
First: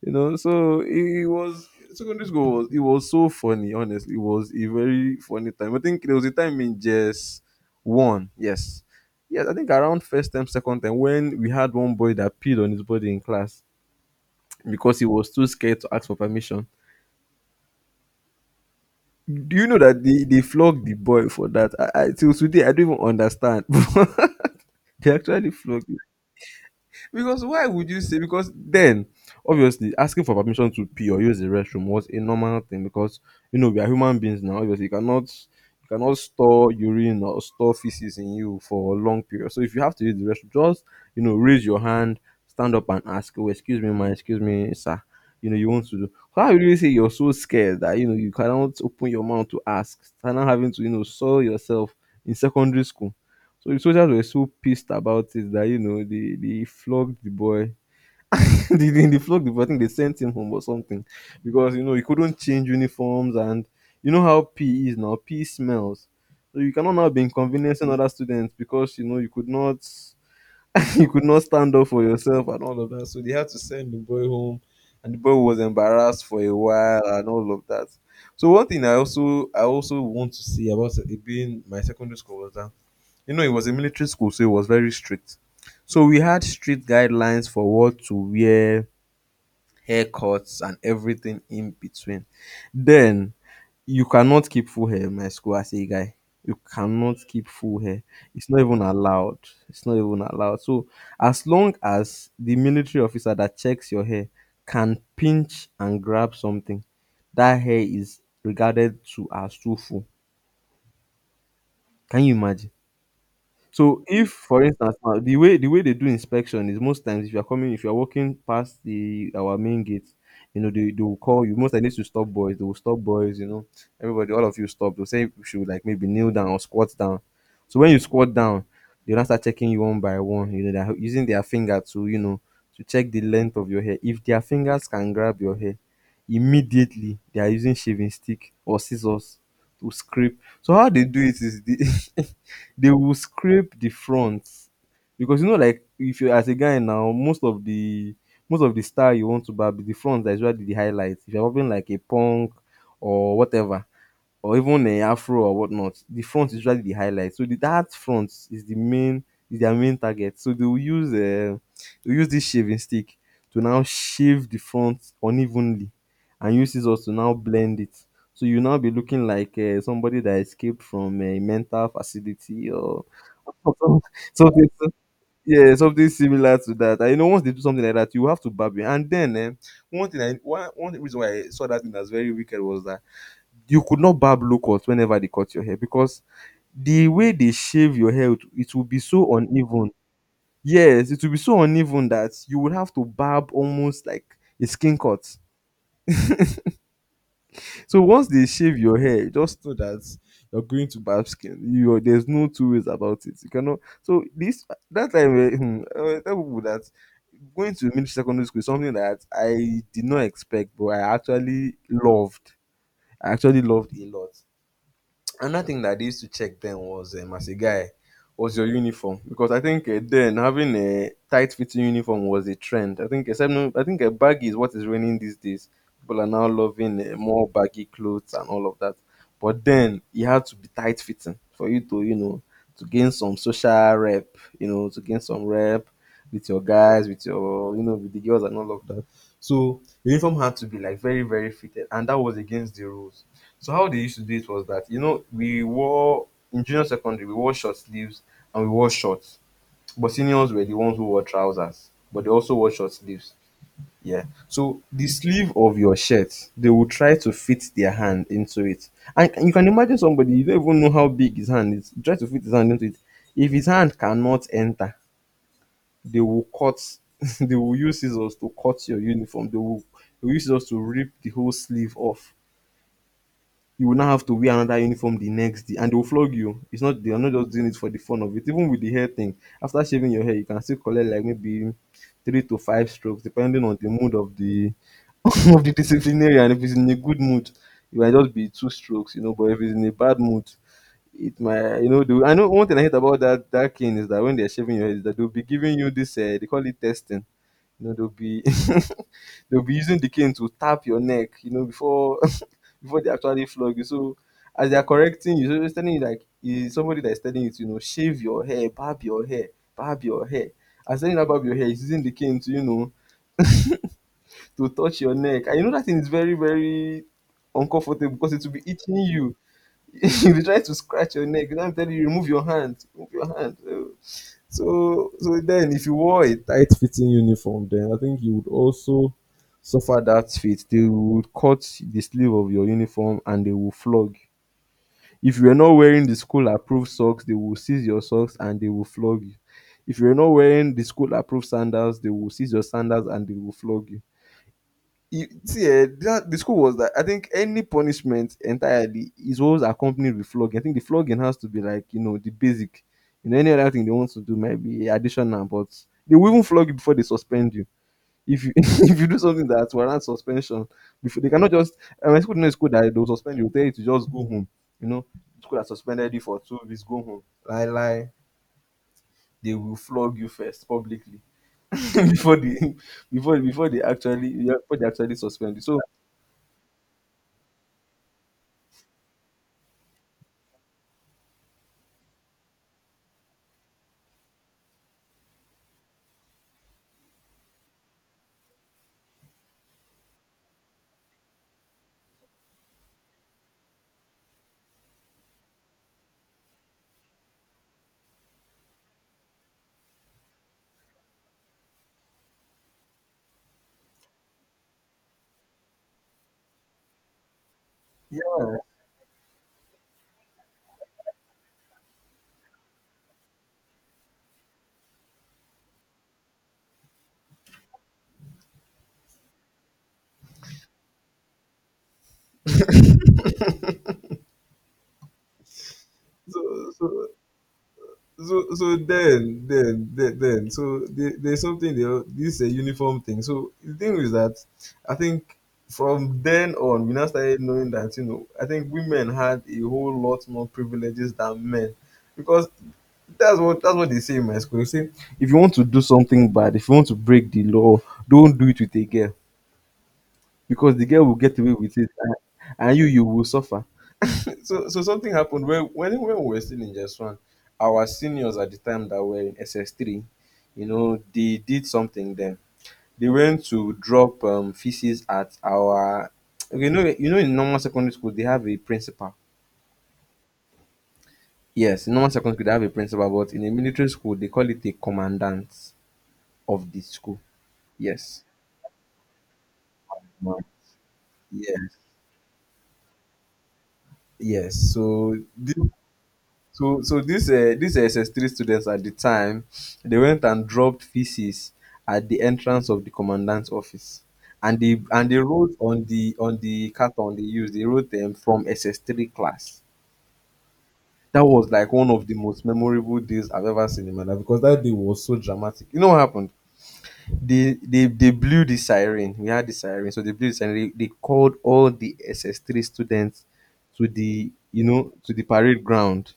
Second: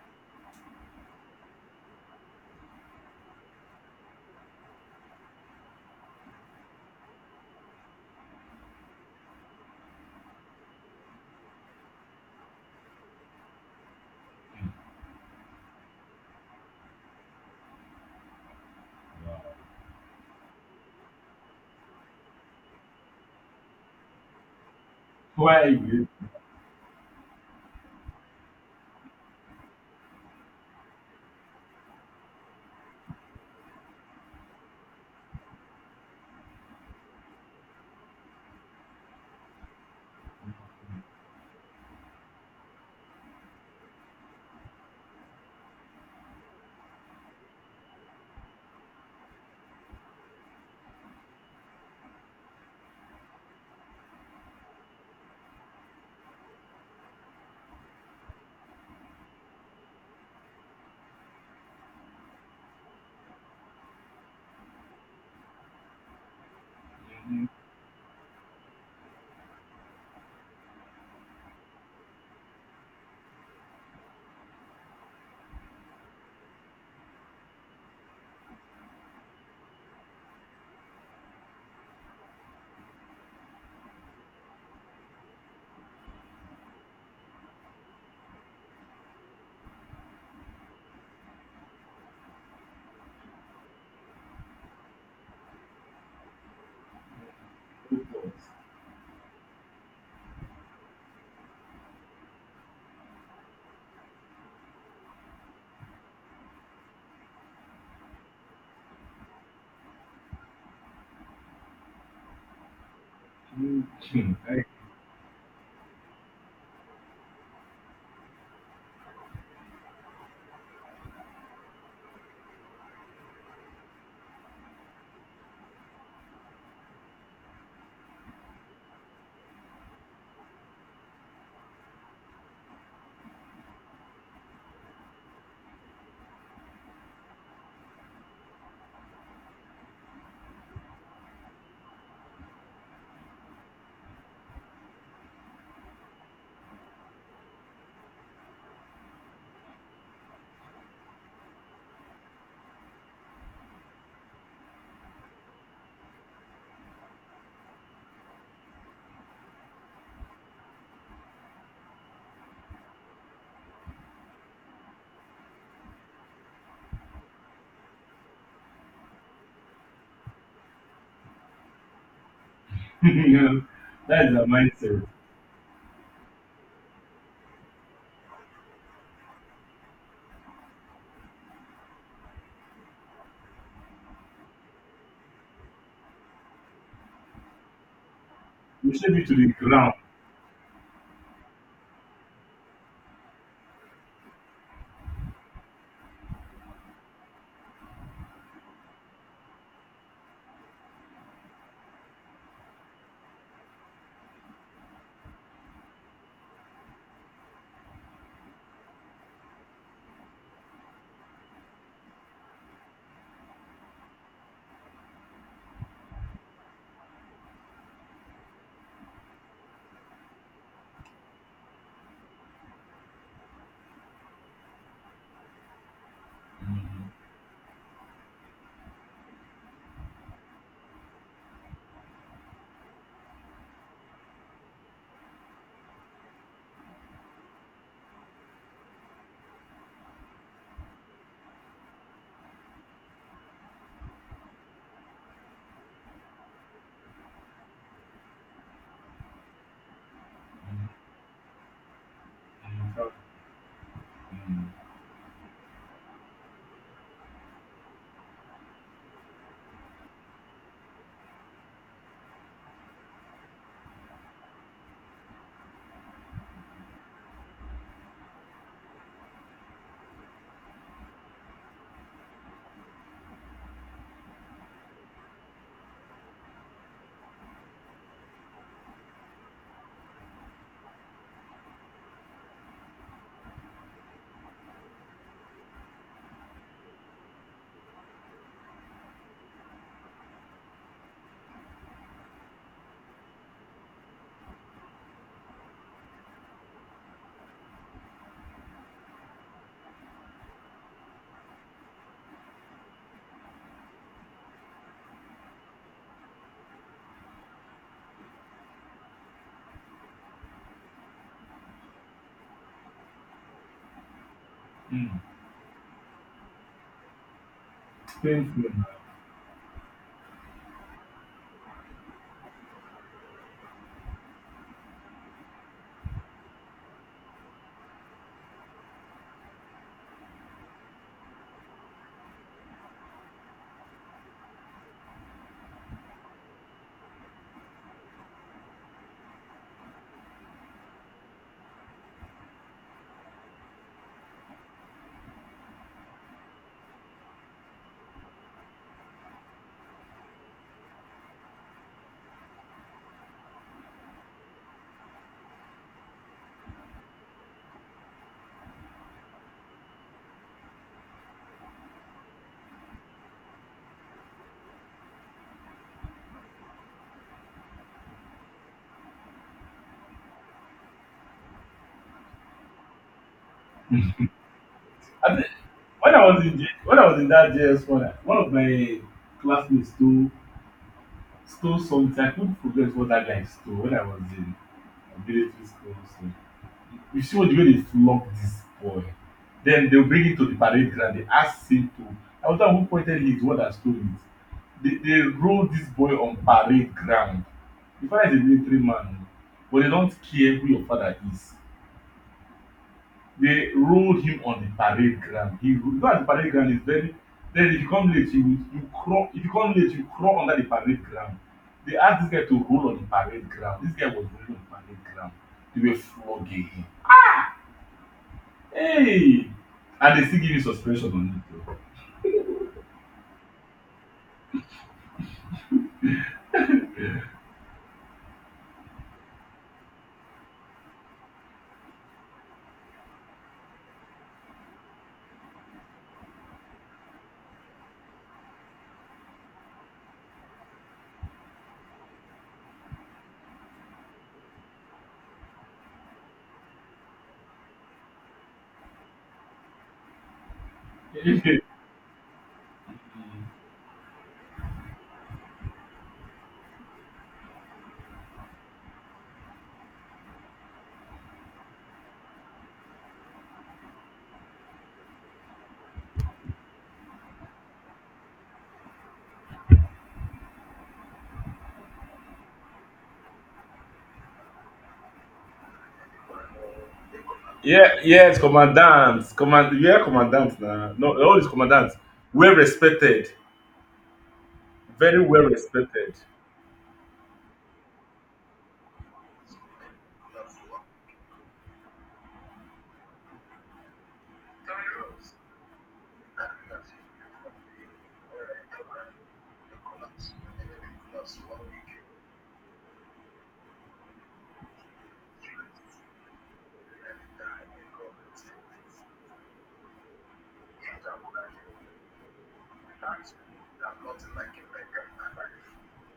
[SPEAKER 2] You know, so it was, secondary school was, it was so funny. Honestly, it was a very funny time. I think there was a time in just one, yes, yes. I think around first time, second time, when we had one boy that peed on his body in class because he was too scared to ask for permission. Do you know that they flogged the boy for that? I till today I don't even understand. They actually
[SPEAKER 1] Why?
[SPEAKER 2] flogged,
[SPEAKER 1] You,
[SPEAKER 2] because why would you say? Because then, obviously, asking for permission to pee or use the restroom was a normal thing because, you know, we are human beings now. Obviously, you cannot store urine or store feces in you for a long period. So if you have to use the restroom, just, you know, raise your hand, stand up and ask, "Oh, excuse me, ma, excuse me, sir." You know you want to do. How would you say you're so scared that you know you cannot open your mouth to ask? And now having to, you know, saw yourself in secondary school, so the soldiers were so pissed about it that, you know, they flogged the boy. They flogged the boy. I think they sent him home or something because, you know, he couldn't change uniforms, and you know how PE is now. PE smells. So you cannot now be
[SPEAKER 1] mm,
[SPEAKER 2] inconveniencing other students because, you know, you could not you could not stand up for yourself and all of that. So they had to send the boy home, and the boy was embarrassed for a while and all of that. So one thing I also want to say about it being my secondary school was that, you know, it was a military school, so it was very strict. So we had strict guidelines for what to wear, haircuts, and everything in between. Then you cannot keep full hair in my school as a guy. You cannot keep full hair.
[SPEAKER 1] mm,
[SPEAKER 2] It's not even allowed. It's not even allowed. So as long as the military officer that checks your hair can pinch and grab something, that hair is regarded to as too full. Can you imagine?
[SPEAKER 1] mm,
[SPEAKER 2] So if,
[SPEAKER 1] mm,
[SPEAKER 2] for instance, now the way they do inspection is, most times, if you are coming, if you are walking past the our main gate, you know they will call you. Most I need to stop boys. They will stop boys. You know, everybody, all of you stop. They'll say you should, like, maybe kneel down or squat down. So when you squat down, they'll now start checking you one by one. You know they're using their finger to, you know, to check the length of your hair. If their fingers can grab your hair, immediately they are using shaving stick or scissors to scrape. So how they do it is the they will scrape the front, because you know, like, if you as a guy now, most of the style you want to barb is the front. That is usually the highlight. If you're having like a punk or whatever, or even a afro or whatnot, the front is usually the highlight. So that front is the main, is their main target. So they will use they use this shaving stick to now shave the front unevenly, and use scissors to now blend it. So you now be looking like somebody that escaped from a mental facility, or
[SPEAKER 1] you know, that's the
[SPEAKER 2] something,
[SPEAKER 1] mindset.
[SPEAKER 2] yeah, something similar to that. And once they do something like that, you have to barb it. And then, one reason why I saw that thing as very wicked was that you could not barb low cut whenever they cut your hair, because the way they shave your hair, it will
[SPEAKER 1] You
[SPEAKER 2] be
[SPEAKER 1] should be to
[SPEAKER 2] so
[SPEAKER 1] the
[SPEAKER 2] uneven.
[SPEAKER 1] ground.
[SPEAKER 2] Yes, it will be so uneven that you would have to barb almost like a skin cut. So once they shave your hair, just know that you're going to barb skin. You, there's no two ways about it. You cannot. So this that time, I will tell people that going to military secondary school is something that I did not expect, but I actually loved a lot. Another thing that they used to check then was, as a guy, was your uniform, because I think then, having a tight fitting uniform was a trend. I think except no, I think a baggy is what is reigning these days. People are now loving more baggy clothes and all of that. But then you had to be tight fitting for you to you know to gain some social rep, to gain some rep with your guys, with your you know with the girls and all of that. So uniform had to be like very, very fitted, and that was against the rules. So how they used to do it was that, you know, we wore in junior secondary, we wore short sleeves, and we wore shorts. But seniors were the ones who wore trousers, but they also wore short sleeves. Yeah. So the sleeve of your shirt, they will try to fit their hand into it, and you can imagine, somebody you don't even know how big his hand is, you try to fit his hand into it. If his hand cannot enter, they will cut. They will use scissors to cut your uniform. They will use scissors to rip the whole sleeve off. You will now have to wear another uniform the next day, and they will flog you. It's not, they are not just doing it for the fun of it. Even with the hair thing, after shaving your hair, you can still collect like maybe three to five strokes, depending on the mood of the of the disciplinarian. If he's in a good mood, it might just be two strokes, you know. But if he's in a bad mood, it might, you know. I know one thing I hate about that cane is that when they're shaving your head, is that they'll be giving you this, they call it testing, you know. They'll be they'll be using the cane to tap your neck, you know, before before they actually flog you. So as they are correcting you, so it's telling you, like, is somebody that is telling you to, you know, shave your hair, barb your hair, barb your hair. As telling you to barb your hair, he's using the cane to touch your
[SPEAKER 1] Mm.
[SPEAKER 2] neck. And you know that thing is very, very uncomfortable, because it will be
[SPEAKER 1] Painful.
[SPEAKER 2] itching you. You be trying to scratch your neck. Now I'm telling you, remove your hand, remove your hand. So then, if you wore a tight fitting uniform, then I think you would also suffer that fate. They would cut the sleeve of your uniform, and they will flog you. If you are not wearing the school approved socks, they will seize your socks and they will flog you. If you're not wearing the school approved sandals, they will seize your sandals and they will flog you. You see, that the school was that, I think, any punishment entirely is always accompanied with flogging. I think the flogging has to be, like, you know, the basic. You know, any other thing they want to do might be additional, but they will even flog you before they suspend you. If you if you do something that warrants suspension, before, they cannot just, my school no school that they'll suspend you, they'll tell you to just go home. You know, school that suspended you for 2 weeks, go home. They will flog you first publicly before they before before they actually, yeah, before they actually
[SPEAKER 1] I think
[SPEAKER 2] suspend you. So
[SPEAKER 1] when I was in J- when I was in that JS one, I- one of my classmates stole, stole something. I couldn't forget what that guy stole when I was in military school. So, you see all the way they flog this boy. Then they'll bring him to the parade ground. They ask him to, I wonder who pointed his word and stole it. They roll this boy on parade ground. The father is a military man, but they don't care who your father is. They rolled him on the parade ground. He, you know, at the parade ground is very. Then if you come late,
[SPEAKER 2] yeah.
[SPEAKER 1] you crawl. If you come late, you crawl under the parade ground. They asked this guy to roll on the parade ground. This guy was rolling on the parade ground. They were flogging him. Hey! And they still give you suspension on
[SPEAKER 2] So, so so then, then, so there's something there. This a uniform thing. So the thing is that I think from then on, we now started knowing that, you know, I think women had a whole lot more privileges than men, because that's what they say in my school. They say, if you want to do something bad, if you want to break the law, don't do it with a girl, because the girl will get
[SPEAKER 1] it.
[SPEAKER 2] away
[SPEAKER 1] though.
[SPEAKER 2] with it, and, you will suffer. So something happened when we were still in just one. Our seniors at the time that were in SS3, you know, they did something then. They went to drop feces at our, okay you know, in normal secondary school, they have a principal. Yes, in normal secondary school, they have a principal, but in a military school, they call it a commandant of the school.
[SPEAKER 1] Yeah,
[SPEAKER 2] Yes.
[SPEAKER 1] yes, commandant. Command, yeah,
[SPEAKER 2] Wow.
[SPEAKER 1] commandant now. No, all is
[SPEAKER 2] Yes.
[SPEAKER 1] commandant. Well respected.
[SPEAKER 2] Yes. So
[SPEAKER 1] Very well
[SPEAKER 2] this
[SPEAKER 1] respected.
[SPEAKER 2] So so these, these SS3 students at the time, they went and dropped feces at the entrance of the commandant's office. And they wrote on the carton they used, they wrote them from SS3 class. That was like one of the most memorable days I've ever seen in my life, because that day was so dramatic. You know what happened? They blew the siren. We had the siren, so they blew the siren. They called all the SS3 students to the, you know, to the parade ground.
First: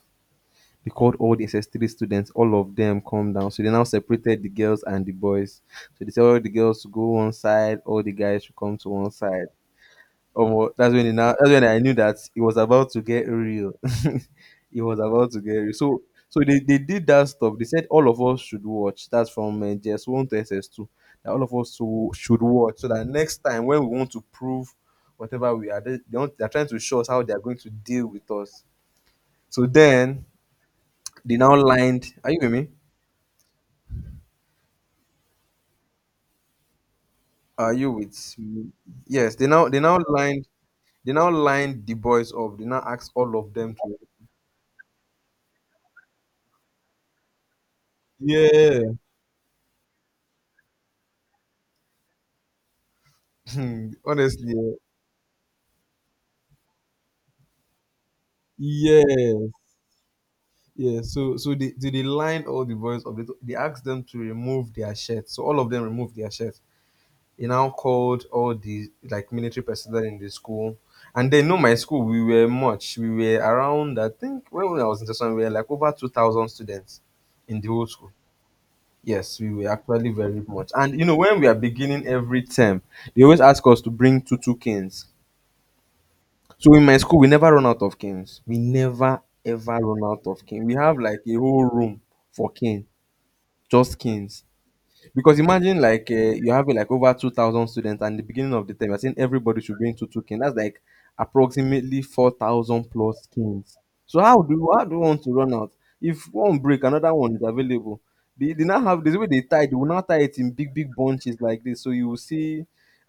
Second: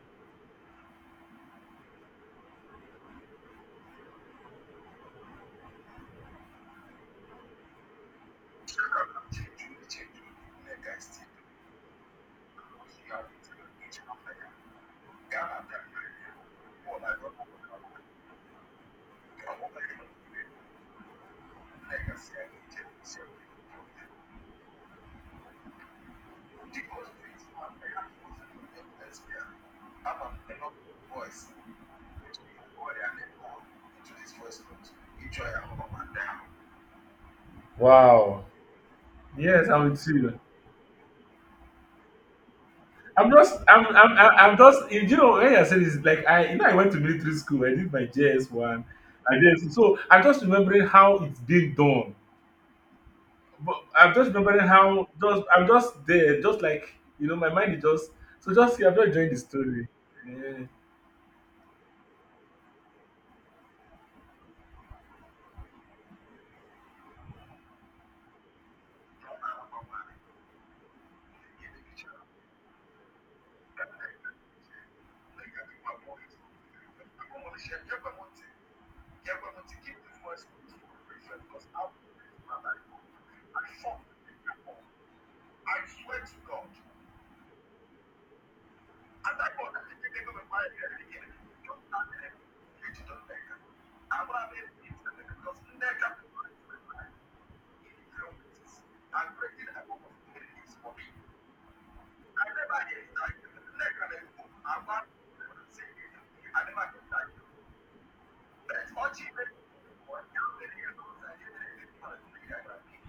[SPEAKER 2] They called all the SS3 students, all of them, come down. So they now separated the girls and the boys. So they said all the girls to go one side, all the guys should come to one side. Oh, that's when I knew that it was about to get real. It was about to get real. So they did that stuff. They said all of us should watch. That's from, JS1 to SS2. That all of us to, should watch. So that next time when we want to prove whatever we are, they're trying to show us how they're going to deal with us. So then they now lined are you with me? Are you with
[SPEAKER 1] Wow.
[SPEAKER 2] me? Yes. they
[SPEAKER 1] Yes,
[SPEAKER 2] now they
[SPEAKER 1] I'm
[SPEAKER 2] now
[SPEAKER 1] with you.
[SPEAKER 2] lined, they now lined the boys up. They now asked
[SPEAKER 1] I'm
[SPEAKER 2] all of
[SPEAKER 1] just,
[SPEAKER 2] them to,
[SPEAKER 1] I'm just, you know, when I said this, like, I, you know, I went to military school, I did my JS one,
[SPEAKER 2] yeah,
[SPEAKER 1] I did, so I'm just remembering how it's being done. But I'm just
[SPEAKER 2] honestly,
[SPEAKER 1] remembering how, just, I'm just there, just like, you know, my mind is just so, just, I'm just enjoying the
[SPEAKER 2] yes,
[SPEAKER 1] story. Yeah,
[SPEAKER 2] yeah. They lined all the boys up. They asked them to remove their shirts, so all of them removed their shirts. They now called all the, like, military personnel in the school. And they know, my school, we were around, I think when I was in this one, we were like over 2000 students in the whole school. Yes, we were actually very much. And you know, when we are beginning every term, they always ask us to bring two two canes. So in my school, we never run out of canes. We never ever run out of cane. We have like a whole room for cane, just canes. Because imagine, like, you have like over 2,000 students, and the beginning of the term, you're saying everybody should bring two two kings. That's like approximately 4,000 plus kings. So how do you want to run out? If one break, another one is available. They now have this way they tie. They will now tie it in big big bunches like this. So you will see.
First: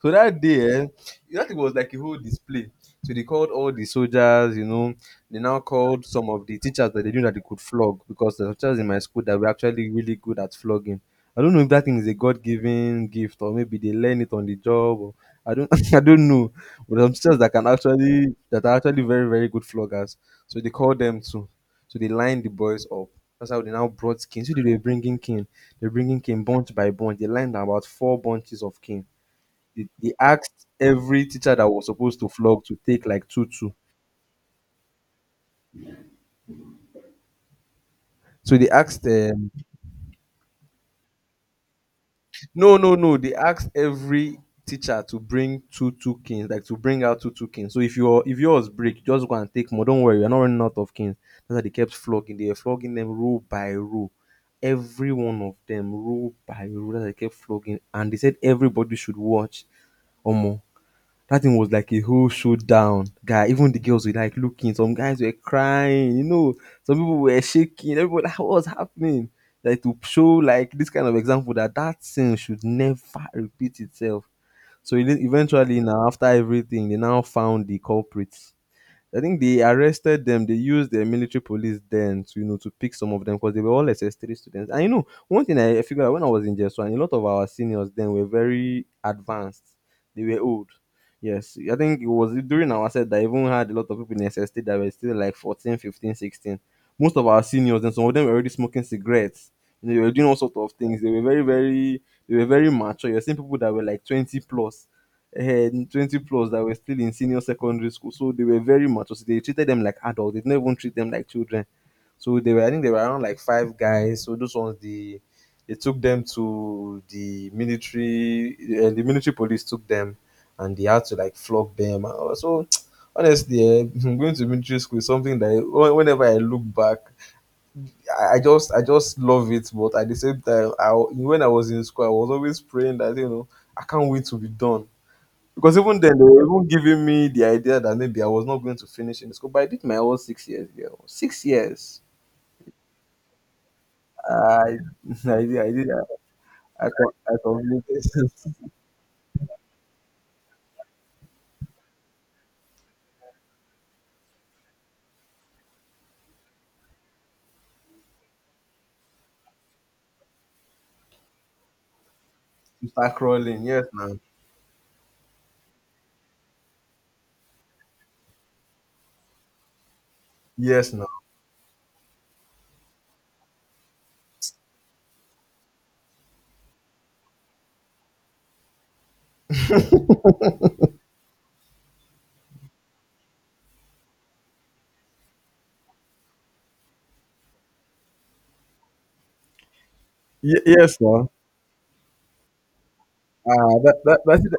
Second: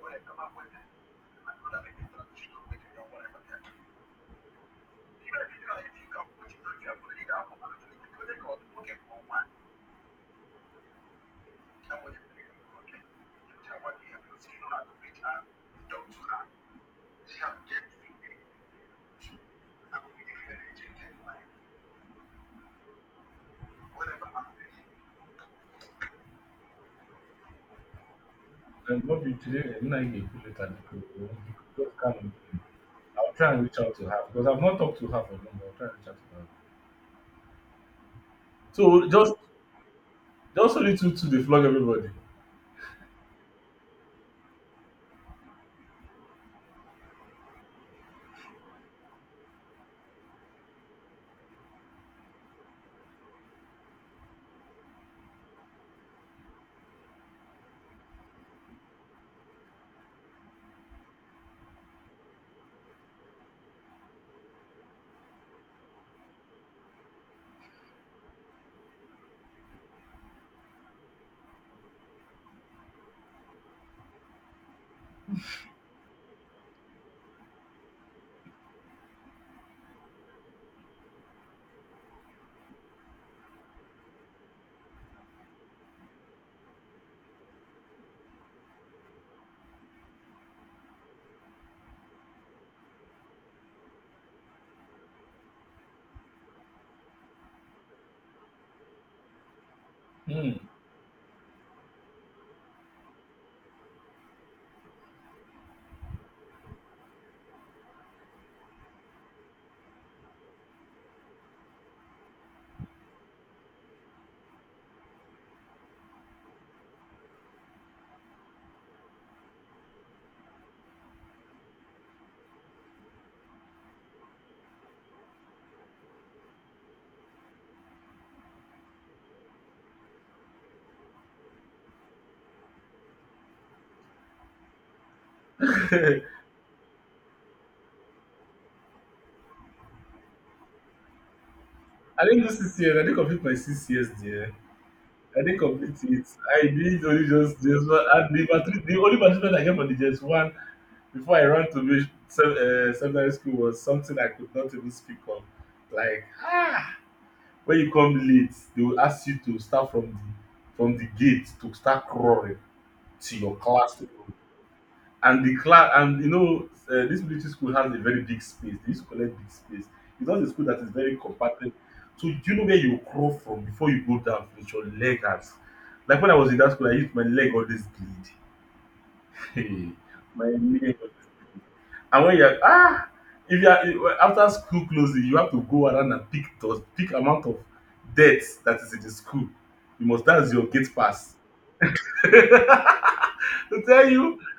[SPEAKER 2] So that day, that it was like a whole display. So they called all the soldiers, you know. They now called some of the teachers that they knew that they could flog, because the teachers in my school that were actually really good at flogging, I don't know if that thing is a God-given gift, or maybe they learn it on the job, or I don't I don't know. But I'm sisters that are actually very, very good floggers. So they call them too. So they line the boys up. That's how they now brought cane. So they were bringing king. They're bringing king bunch by bunch. They lined about four bunches of
[SPEAKER 1] and
[SPEAKER 2] king.
[SPEAKER 1] what we today,
[SPEAKER 2] They,
[SPEAKER 1] when I
[SPEAKER 2] they
[SPEAKER 1] get cool
[SPEAKER 2] asked
[SPEAKER 1] later, because
[SPEAKER 2] every teacher that was
[SPEAKER 1] just calm
[SPEAKER 2] supposed to
[SPEAKER 1] and cool.
[SPEAKER 2] flog to take like
[SPEAKER 1] I'll
[SPEAKER 2] two
[SPEAKER 1] try and
[SPEAKER 2] two.
[SPEAKER 1] reach out to her because I've not talked to her for long. But I'll try and reach out to her.
[SPEAKER 2] So they
[SPEAKER 1] So
[SPEAKER 2] asked
[SPEAKER 1] just just only two to the flog everybody.
[SPEAKER 2] no no no they asked every teacher to bring two two kings, like to bring out two two kings. So if your if yours break, just go and take more. Don't worry, you're not running out of kings. That's why they kept flogging. They were flogging them row by row, every one of them row by row, that they kept flogging, and they said everybody should watch. Omo, that thing was like a whole showdown, guy. Even the girls were like looking. Some guys were crying, you know. Some people were shaking. Everybody, like, what was happening? Like to show like this kind of example that that thing should never repeat itself. So eventually, now after everything, they now found the culprits. I think they arrested them. They used their military police then to, you know, to pick some of them because they were all SS3 students. And you know, one thing I figured out when I was in JS one, a lot of our seniors then were very advanced. They were old. Yes, I think it was during our set that even had a lot of people in SST that were still like 14, 15, 16. Most of our seniors and some of them were already smoking cigarettes. You know, they were doing all
[SPEAKER 1] Hmm.
[SPEAKER 2] sorts of things. They were they were very mature. You're seeing people that were like 20 plus and 20 plus that were still in senior secondary school. So they were very much. So they treated them like adults. They didn't even treat them like children. So they were, I think they were around like five guys. So those ones, they took them to the military police took them, and they had to like flog them. So honestly, eh, going to military school is something that whenever I look back, I just I just love it. But at the same time, I, when I was in school, I was always praying that, you know, I can't wait to be done. Because even then, they were even giving me the idea that maybe I was not going to finish in school, but I did my whole 6 years, girl. 6 years.
[SPEAKER 1] I didn't do 6 years. I didn't complete my 6 years there.
[SPEAKER 2] I,
[SPEAKER 1] I
[SPEAKER 2] I did,
[SPEAKER 1] didn't
[SPEAKER 2] I did,
[SPEAKER 1] complete it. I
[SPEAKER 2] I,
[SPEAKER 1] did
[SPEAKER 2] co-
[SPEAKER 1] only
[SPEAKER 2] I
[SPEAKER 1] just
[SPEAKER 2] completed.
[SPEAKER 1] one- and the matric, the only matric that I get for the just one before I run to me, se- secondary school was something I could not even speak on. Like when you come late, they will ask you to start from the, from the gate to start crawling
[SPEAKER 2] To start
[SPEAKER 1] to your
[SPEAKER 2] crawling. Yes,
[SPEAKER 1] classroom.
[SPEAKER 2] now.
[SPEAKER 1] And the class, and you know, this military school has a very big space. They used to collect big space. It's not a school that is
[SPEAKER 2] Yes, now.
[SPEAKER 1] very compacted. So do you know where you crawl from before you go down with your leg out? Like when I was in that school, I used, my leg always bleed. Hey, my leg. And when you're, ah, if you are, after school closing, you have to go around and pick the, pick amount of debt that is in the school. You must, that's
[SPEAKER 2] Ye-
[SPEAKER 1] your gate
[SPEAKER 2] yes, now.
[SPEAKER 1] pass.
[SPEAKER 2] Ah,
[SPEAKER 1] To tell you,
[SPEAKER 2] that's it.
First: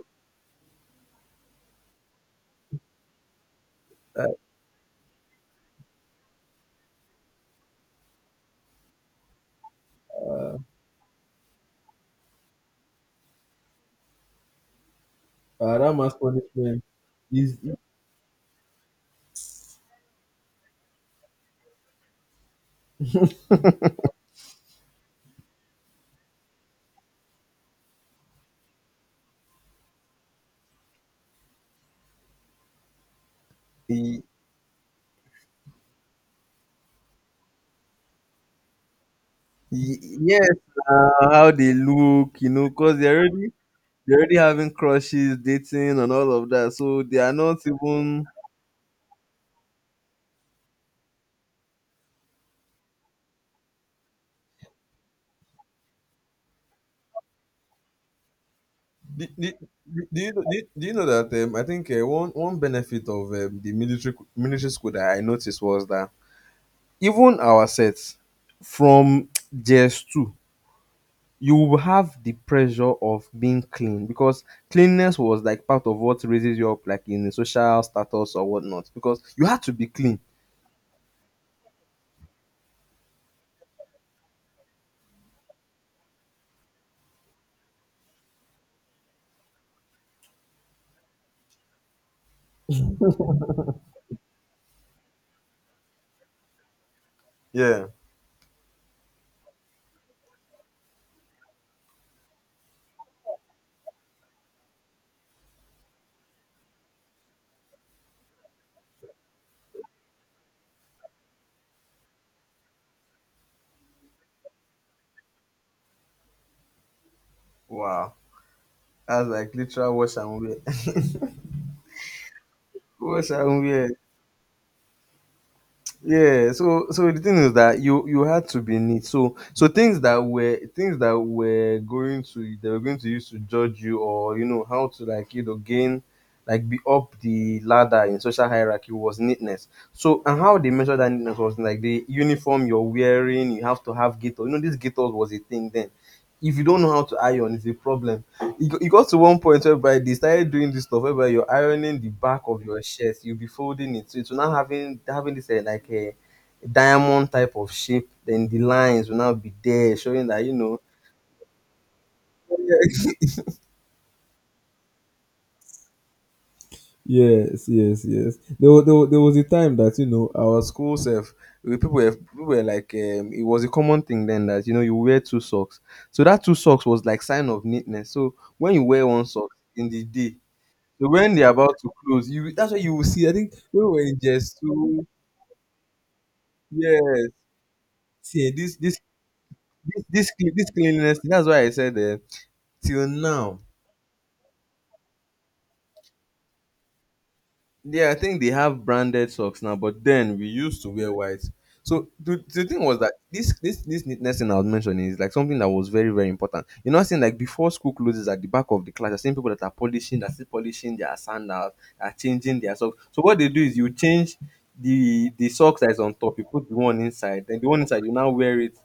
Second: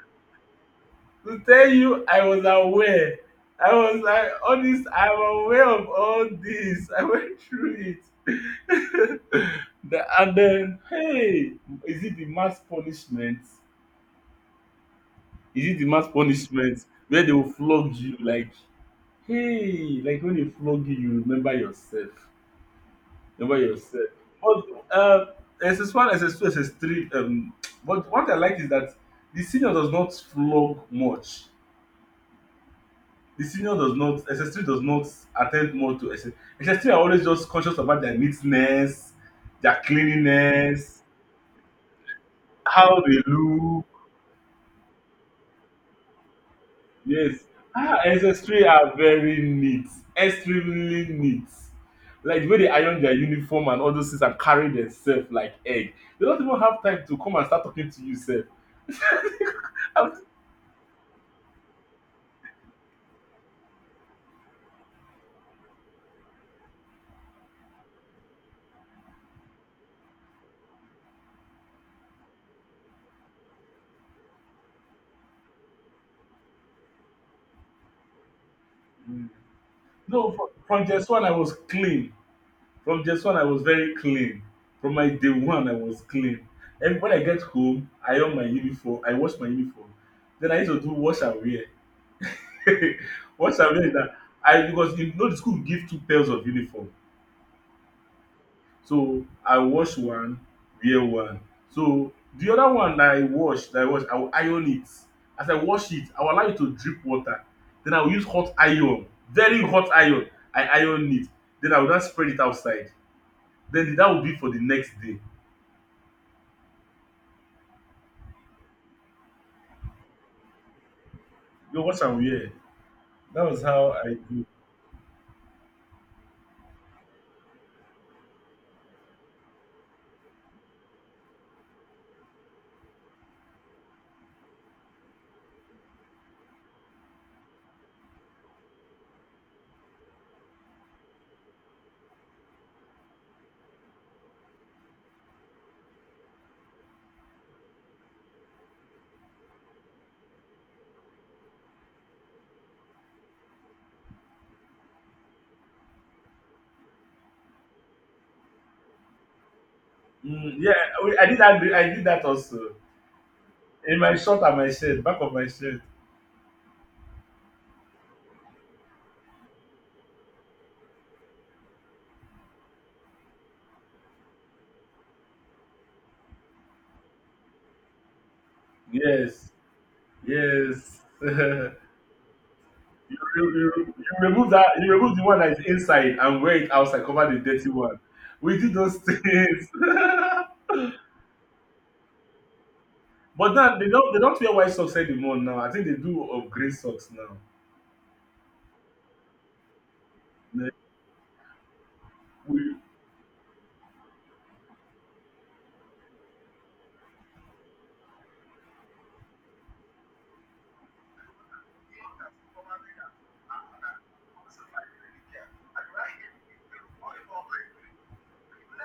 [SPEAKER 1] to tell you, I was aware. I was
[SPEAKER 2] Ah,
[SPEAKER 1] like, all this, I'm aware of all this. I went through it. And then, hey, is it the mass punishment? Is it the
[SPEAKER 2] that
[SPEAKER 1] mass
[SPEAKER 2] man's
[SPEAKER 1] punishment
[SPEAKER 2] punishment
[SPEAKER 1] where they will
[SPEAKER 2] is,
[SPEAKER 1] flog you? Like, hey, like when they flog you, you remember yourself, the way you said. But um, SS1, SS2, SS3. But what I like is that the senior does not flog much. The senior does
[SPEAKER 2] he,
[SPEAKER 1] not SS3 does not attend more to SS. SS3 are always just conscious about their neatness, their
[SPEAKER 2] yes,
[SPEAKER 1] cleanliness,
[SPEAKER 2] now, how they look, you know, because
[SPEAKER 1] how they look.
[SPEAKER 2] they're already having crushes, dating, and all of that. So they are
[SPEAKER 1] Yes,
[SPEAKER 2] not
[SPEAKER 1] ah,
[SPEAKER 2] even
[SPEAKER 1] SS3 are very neat, extremely neat. Like the way they iron their uniform and all those things and carry themselves like egg. They don't even have time to come and start talking to you, sir.
[SPEAKER 2] do, do, do you know that I think one one benefit of the military school that I noticed was that even our sets from JS two, you will have the pressure of being clean because cleanliness was like part of what raises you up, like in the social status or whatnot. Because you had to be clean.
[SPEAKER 1] No, from just one I was clean. From just one I was very clean. From my day one I was clean. And when I get home, I iron my uniform. I wash my uniform. Then I used to do wash and wear. Wash and wear is that I, because you know the school give two pairs of uniform.
[SPEAKER 2] Yeah.
[SPEAKER 1] So I wash one, wear one. So the other one that I wash I will iron it. As I wash it, I will allow it to drip water. Then I will use hot iron, very hot iron. I iron it. Then I will just spread it outside. Then that will be for the next day.
[SPEAKER 2] Wow. That's like literal wash and wear.
[SPEAKER 1] You wash and wear.
[SPEAKER 2] Wash
[SPEAKER 1] That was
[SPEAKER 2] and wear.
[SPEAKER 1] how I do.
[SPEAKER 2] Yeah, so so the thing is that you had to be neat. So so things that were going to they were going to use to judge you, or you know how to, like, you know, gain, like, be up the ladder in social hierarchy was neatness. So, and how they measured that neatness was like the uniform you're wearing, you have to have gaiters. You know, this gaiters was a thing then. If you don't know how to iron, it's a problem. It it got to one point whereby they started doing this stuff whereby you're ironing the back of your shirt, you'll be folding it. So it's now having this, eh, like a diamond type of shape. Then the lines will now be there, showing that you
[SPEAKER 1] Mm, yeah,
[SPEAKER 2] know.
[SPEAKER 1] I did that. I did that also in my short and my shirt, back of my shirt.
[SPEAKER 2] Yes, yes, yes. There was a time that, you know, our school self, we people were like, it was a common thing then that, you know, you wear two socks. So that two socks was like sign of neatness. So when you wear one sock
[SPEAKER 1] Yes,
[SPEAKER 2] in the day.
[SPEAKER 1] yes.
[SPEAKER 2] So when they're about to close, you, that's what you will
[SPEAKER 1] you,
[SPEAKER 2] see. I
[SPEAKER 1] you,
[SPEAKER 2] think when we
[SPEAKER 1] you you
[SPEAKER 2] were in
[SPEAKER 1] remove
[SPEAKER 2] just
[SPEAKER 1] that, you
[SPEAKER 2] two.
[SPEAKER 1] remove the one that is inside and wear it outside,
[SPEAKER 2] Yes,
[SPEAKER 1] cover the dirty one.
[SPEAKER 2] see
[SPEAKER 1] We did
[SPEAKER 2] this
[SPEAKER 1] those
[SPEAKER 2] this
[SPEAKER 1] things.
[SPEAKER 2] this this cleanliness thing. That's why I said that till
[SPEAKER 1] But
[SPEAKER 2] now.
[SPEAKER 1] now they don't, they don't wear white socks anymore. Now I think they do of grey socks now.
[SPEAKER 2] Yeah, I think they have branded socks now, but then we
[SPEAKER 1] Like,
[SPEAKER 2] used to wear white. So the
[SPEAKER 1] we,
[SPEAKER 2] thing was that this neatness thing I was mentioning is like something that was very, very important. You know, I'm saying like before school closes, at the back of the class, you're seeing people that are polishing, that still polishing their sandals, are changing their socks. So what they do is you change the socks that is on top, you put the one inside, then the one inside, you now wear it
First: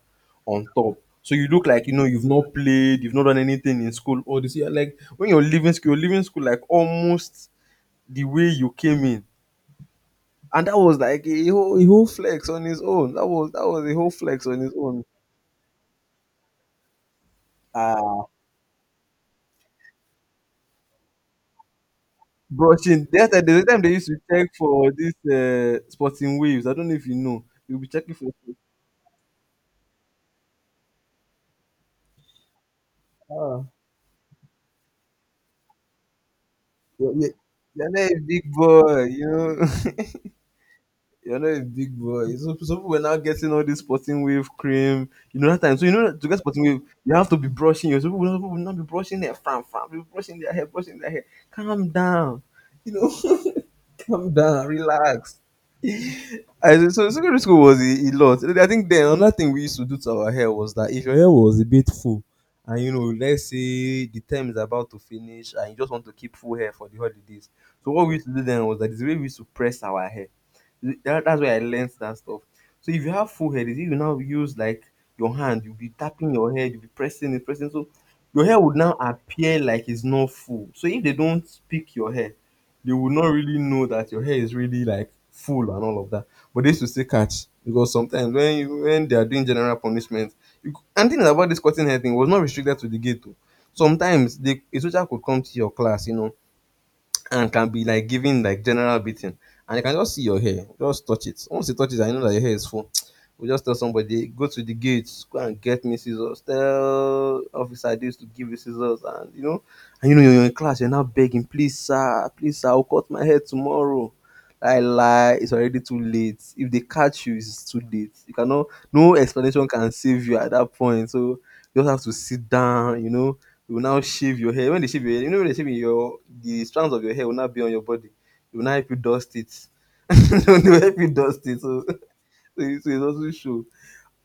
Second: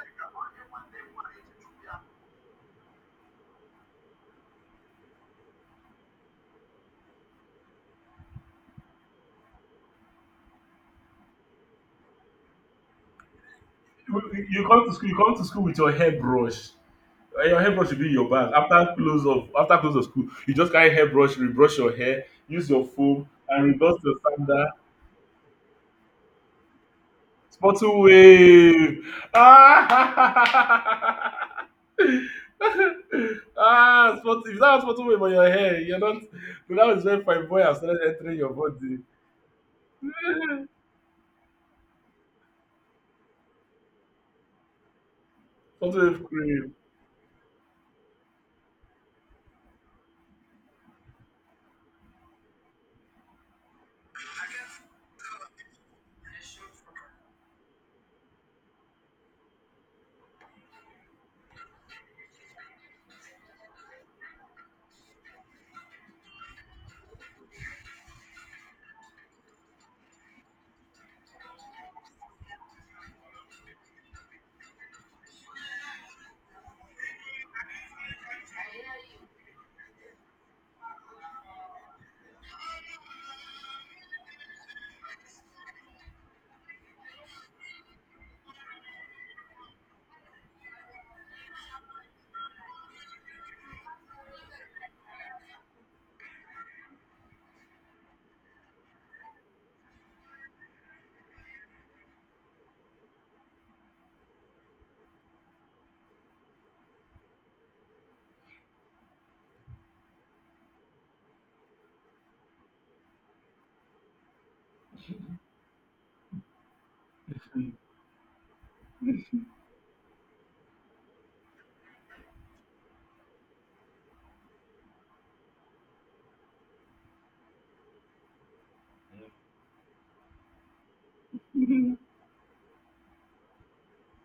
[SPEAKER 2] on top. So you look like, you know, you've not played, you've not done anything in school. Or this year, like when you're leaving school like almost the way you came in. And that was like a whole flex on his own. That was a whole flex on
[SPEAKER 1] you
[SPEAKER 2] his
[SPEAKER 1] come to
[SPEAKER 2] own.
[SPEAKER 1] school you come to school with your hairbrush. Your hairbrush will be in
[SPEAKER 2] Ah,
[SPEAKER 1] your bag. After close of, after close of school, you just carry hairbrush, rebrush your hair, use your
[SPEAKER 2] brushing.
[SPEAKER 1] foam
[SPEAKER 2] There's
[SPEAKER 1] and
[SPEAKER 2] a time they
[SPEAKER 1] rebrush
[SPEAKER 2] used
[SPEAKER 1] your
[SPEAKER 2] to check
[SPEAKER 1] sandal.
[SPEAKER 2] for this, sporting waves. I don't know if you know. You'll be
[SPEAKER 1] Spottle
[SPEAKER 2] checking for.
[SPEAKER 1] wave. Ah,
[SPEAKER 2] Ah,
[SPEAKER 1] ah, spot, if that was spottle wave on your hair, you're not. That was
[SPEAKER 2] you're,
[SPEAKER 1] when
[SPEAKER 2] you're
[SPEAKER 1] fine boy has
[SPEAKER 2] you're not
[SPEAKER 1] started
[SPEAKER 2] a
[SPEAKER 1] entering
[SPEAKER 2] big
[SPEAKER 1] your body.
[SPEAKER 2] boy, you know. You're not a big boy. So, so people were now getting all this sporting wave cream. You know, that time. So you
[SPEAKER 1] Spottle
[SPEAKER 2] know that
[SPEAKER 1] wave
[SPEAKER 2] to get sporting
[SPEAKER 1] cream.
[SPEAKER 2] wave, you have to be brushing your. So people will not be brushing their fram fram. People brushing their hair, brushing their hair. Calm down. You know, calm down, relax. I so secondary school was a lot. I think then another thing we used to do to our hair was that if your hair was a bit full, and you know, let's say the term is about to finish, and you just want to keep full hair for the holidays. So what we used to do then was that is the way we used to press our hair. That's where I learned that stuff. So if you have full hair, if you now use like your hand, you'll be tapping your head, you'll be pressing it, pressing. So your hair would now appear like it's not full. So if they don't pick your hair, they would not really know that your hair is really like full and all of that. But they used to say catch, because sometimes when when they are doing general punishment, and thing about this cutting hair thing was not restricted to the ghetto. Sometimes the a teacher could come to your class, you know, and can be like giving like general beating. And you can just see your hair, just touch it. Once you touch it, and you know that your hair is full. We just tell somebody, go to the gates, go and get me scissors. Tell officer this to give you scissors, and you know you're in class, you're now begging, please sir, I'll cut my hair tomorrow. I lie, it's already too late. If they catch you, it's too late. You cannot, no explanation can save you at that point. So you just have to sit down, you know, you will now shave your hair. When they shave your hair, you know when they shave your, the strands of your hair will now be on your body. It will now help you dust it. It will help you dust it. So, so it's, so it's also show.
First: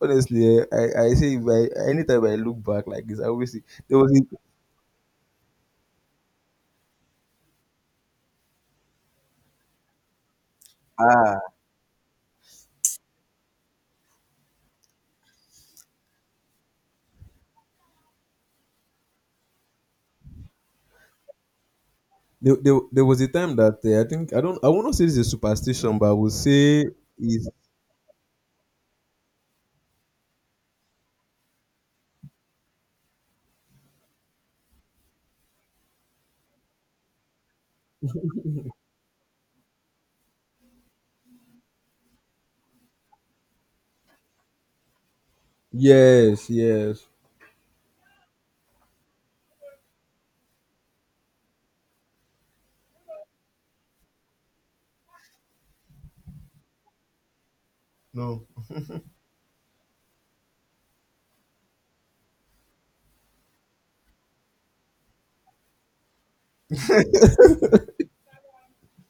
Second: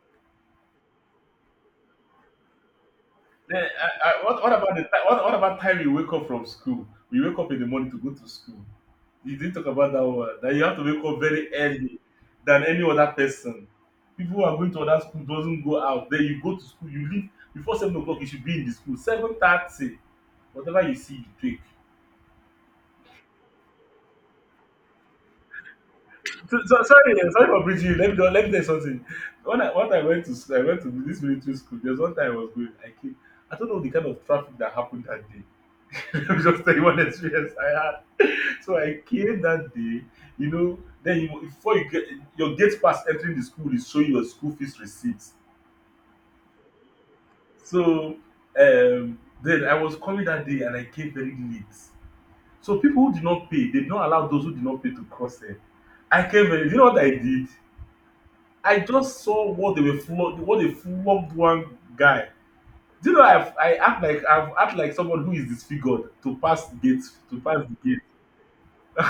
[SPEAKER 2] Honestly, eh, I say if I, anytime I look back like this, I always see
[SPEAKER 1] Then,
[SPEAKER 2] there
[SPEAKER 1] I,
[SPEAKER 2] was
[SPEAKER 1] I,
[SPEAKER 2] a
[SPEAKER 1] what, what about the time? What about time you wake up from school? We wake up in the morning to go to school. You didn't talk about that one. That you have to wake up
[SPEAKER 2] ah.
[SPEAKER 1] very early than any other person. People who are going to other school doesn't go out. Then you go to school. You leave before 7 o'clock. You should be in the school. 7:30. Whatever you see, you take.
[SPEAKER 2] There was a time that, I think I don't, I won't say this is a superstition, but I would
[SPEAKER 1] So, so,
[SPEAKER 2] say
[SPEAKER 1] sorry, eh, sorry
[SPEAKER 2] is.
[SPEAKER 1] for bridging you. Let me tell you something. When I went to school, I went to this military school. There's one time I was going. I came. I don't know the kind of traffic that happened that day. Let me just tell you one experience. I, so I came that day, you know. Then you, before you get your gate pass, entering the school is showing your school fees receipt.
[SPEAKER 2] Yes, yes.
[SPEAKER 1] So then I was coming that day and I came very late. So people who did not pay, they did not allow those who did not pay to cross there. I came very. You know what I did?
[SPEAKER 2] No.
[SPEAKER 1] I just saw what they were flogged. What they flogged one guy. Do you know I act like someone who is disfigured to pass the gate, to pass the gate.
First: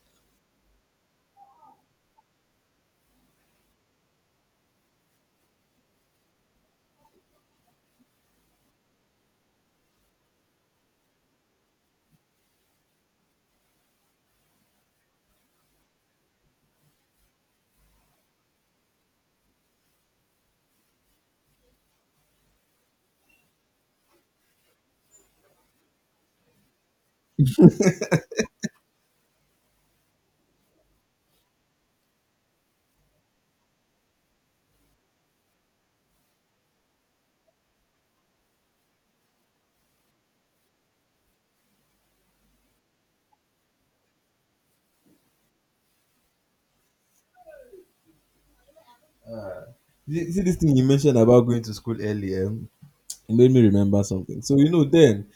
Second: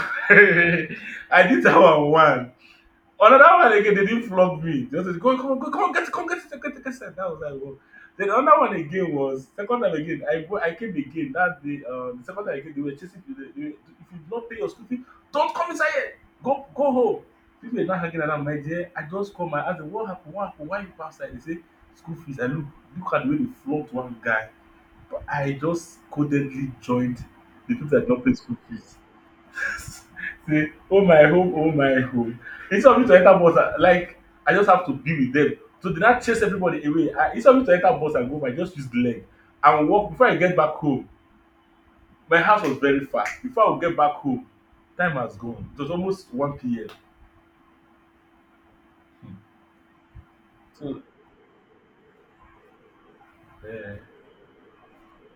[SPEAKER 1] I did that one. Another one again, they didn't flog me. They just go, come on, get it, come get it, get it, get it. That was like, well. Then another one again was second time again. I came again that day. The second time again, they were chasing me. If you don't pay your school fee, don't come inside here. Go, go home. People are not hanging around. My dear, I just come. I asked them, what happened? What happened? Why you go outside? They say school fees. I look at the way they flogged one guy. But I just codedly joined the people that don't pay school fees. Say, oh my home, oh my home. Instead of me to enter bus, I just have to be with them. So they now chase everybody away. I, instead of me to enter bus and go back, I just use the leg and walk. Before I get back home, my house was very far. Before I would get back home, time has gone. It was almost 1 p.m.
[SPEAKER 2] See, see this thing you
[SPEAKER 1] So,
[SPEAKER 2] mentioned about going to school earlier. It made me
[SPEAKER 1] uh,
[SPEAKER 2] remember something. So you know, then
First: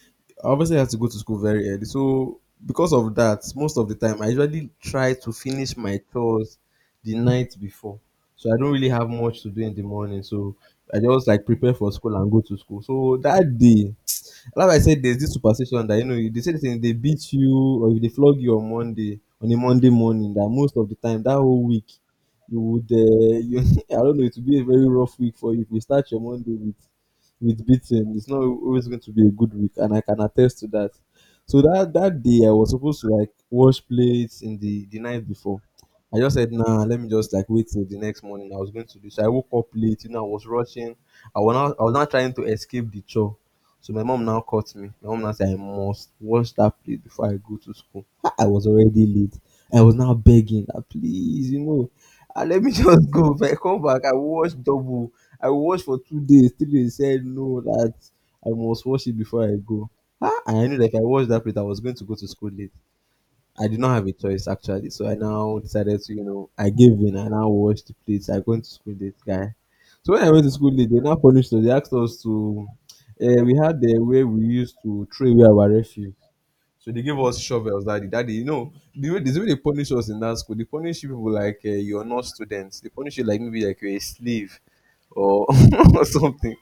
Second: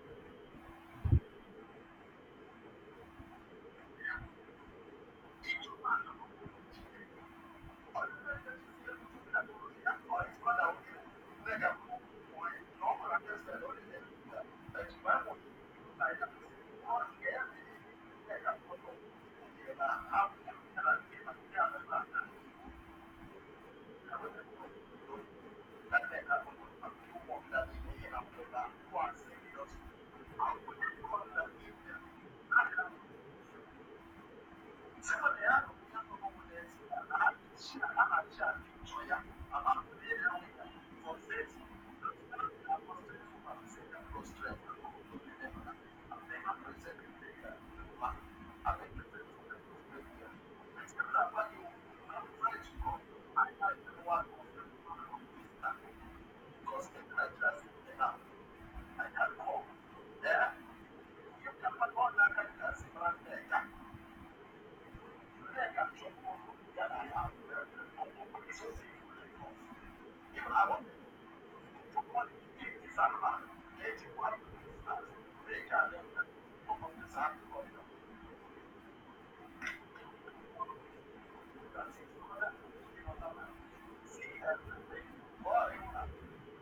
[SPEAKER 2] I obviously had to go to school very early. So because of that, most of the time I usually try to finish my chores the night before. So I don't really have much to do in the morning. So I just like prepare for school and go to school. So that day, like I said, there's this superstition that you know they say thing they beat you or if they flog you on Monday on a Monday morning that most of the time that whole week you would you I don't know it would be a very rough week for you if you start your Monday with beating. It's not always going to be a good week, and I can attest to that. So that day I was supposed to like wash plates in the night before. I just said, nah, let me just like wait till the next morning. I was going to do so. I woke up late, you know, I was rushing. I was now trying to escape the chore. So my mom now caught me. My mom now said I must wash that plate before I go to school. I was already late. I was now begging that please, you know, ah, let me just go. If I come back, I will wash double. I will watch for 2 days, 3 days. Said no, that I must watch it before I go. Ah, and I knew that if I watched that plate, I was going to go to school late. I did not have a choice actually, so I now decided to, you know, I gave in. I now watched the plates. I going to school late, guy. So when I went to school late, they now punished us. They asked us to. We had the way we used to throw away our refuse. So they gave us shovels, daddy, daddy. You know the way they punish us in that school. They punish you people like you're not students. They punish you like maybe like you're a slave or or something.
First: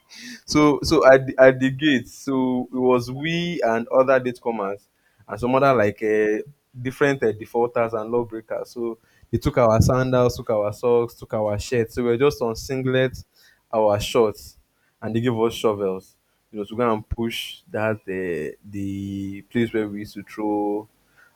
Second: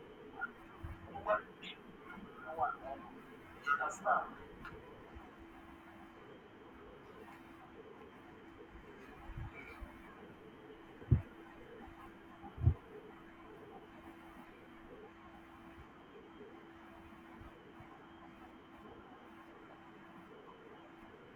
[SPEAKER 2] So at the gate, so it was we and other datecomers and some other like different defaulters and lawbreakers. So they took our sandals, took our socks, took our shirts. So we were just on singlets, our shorts, and they gave us shovels. You know, to go and push that the place where we used to throw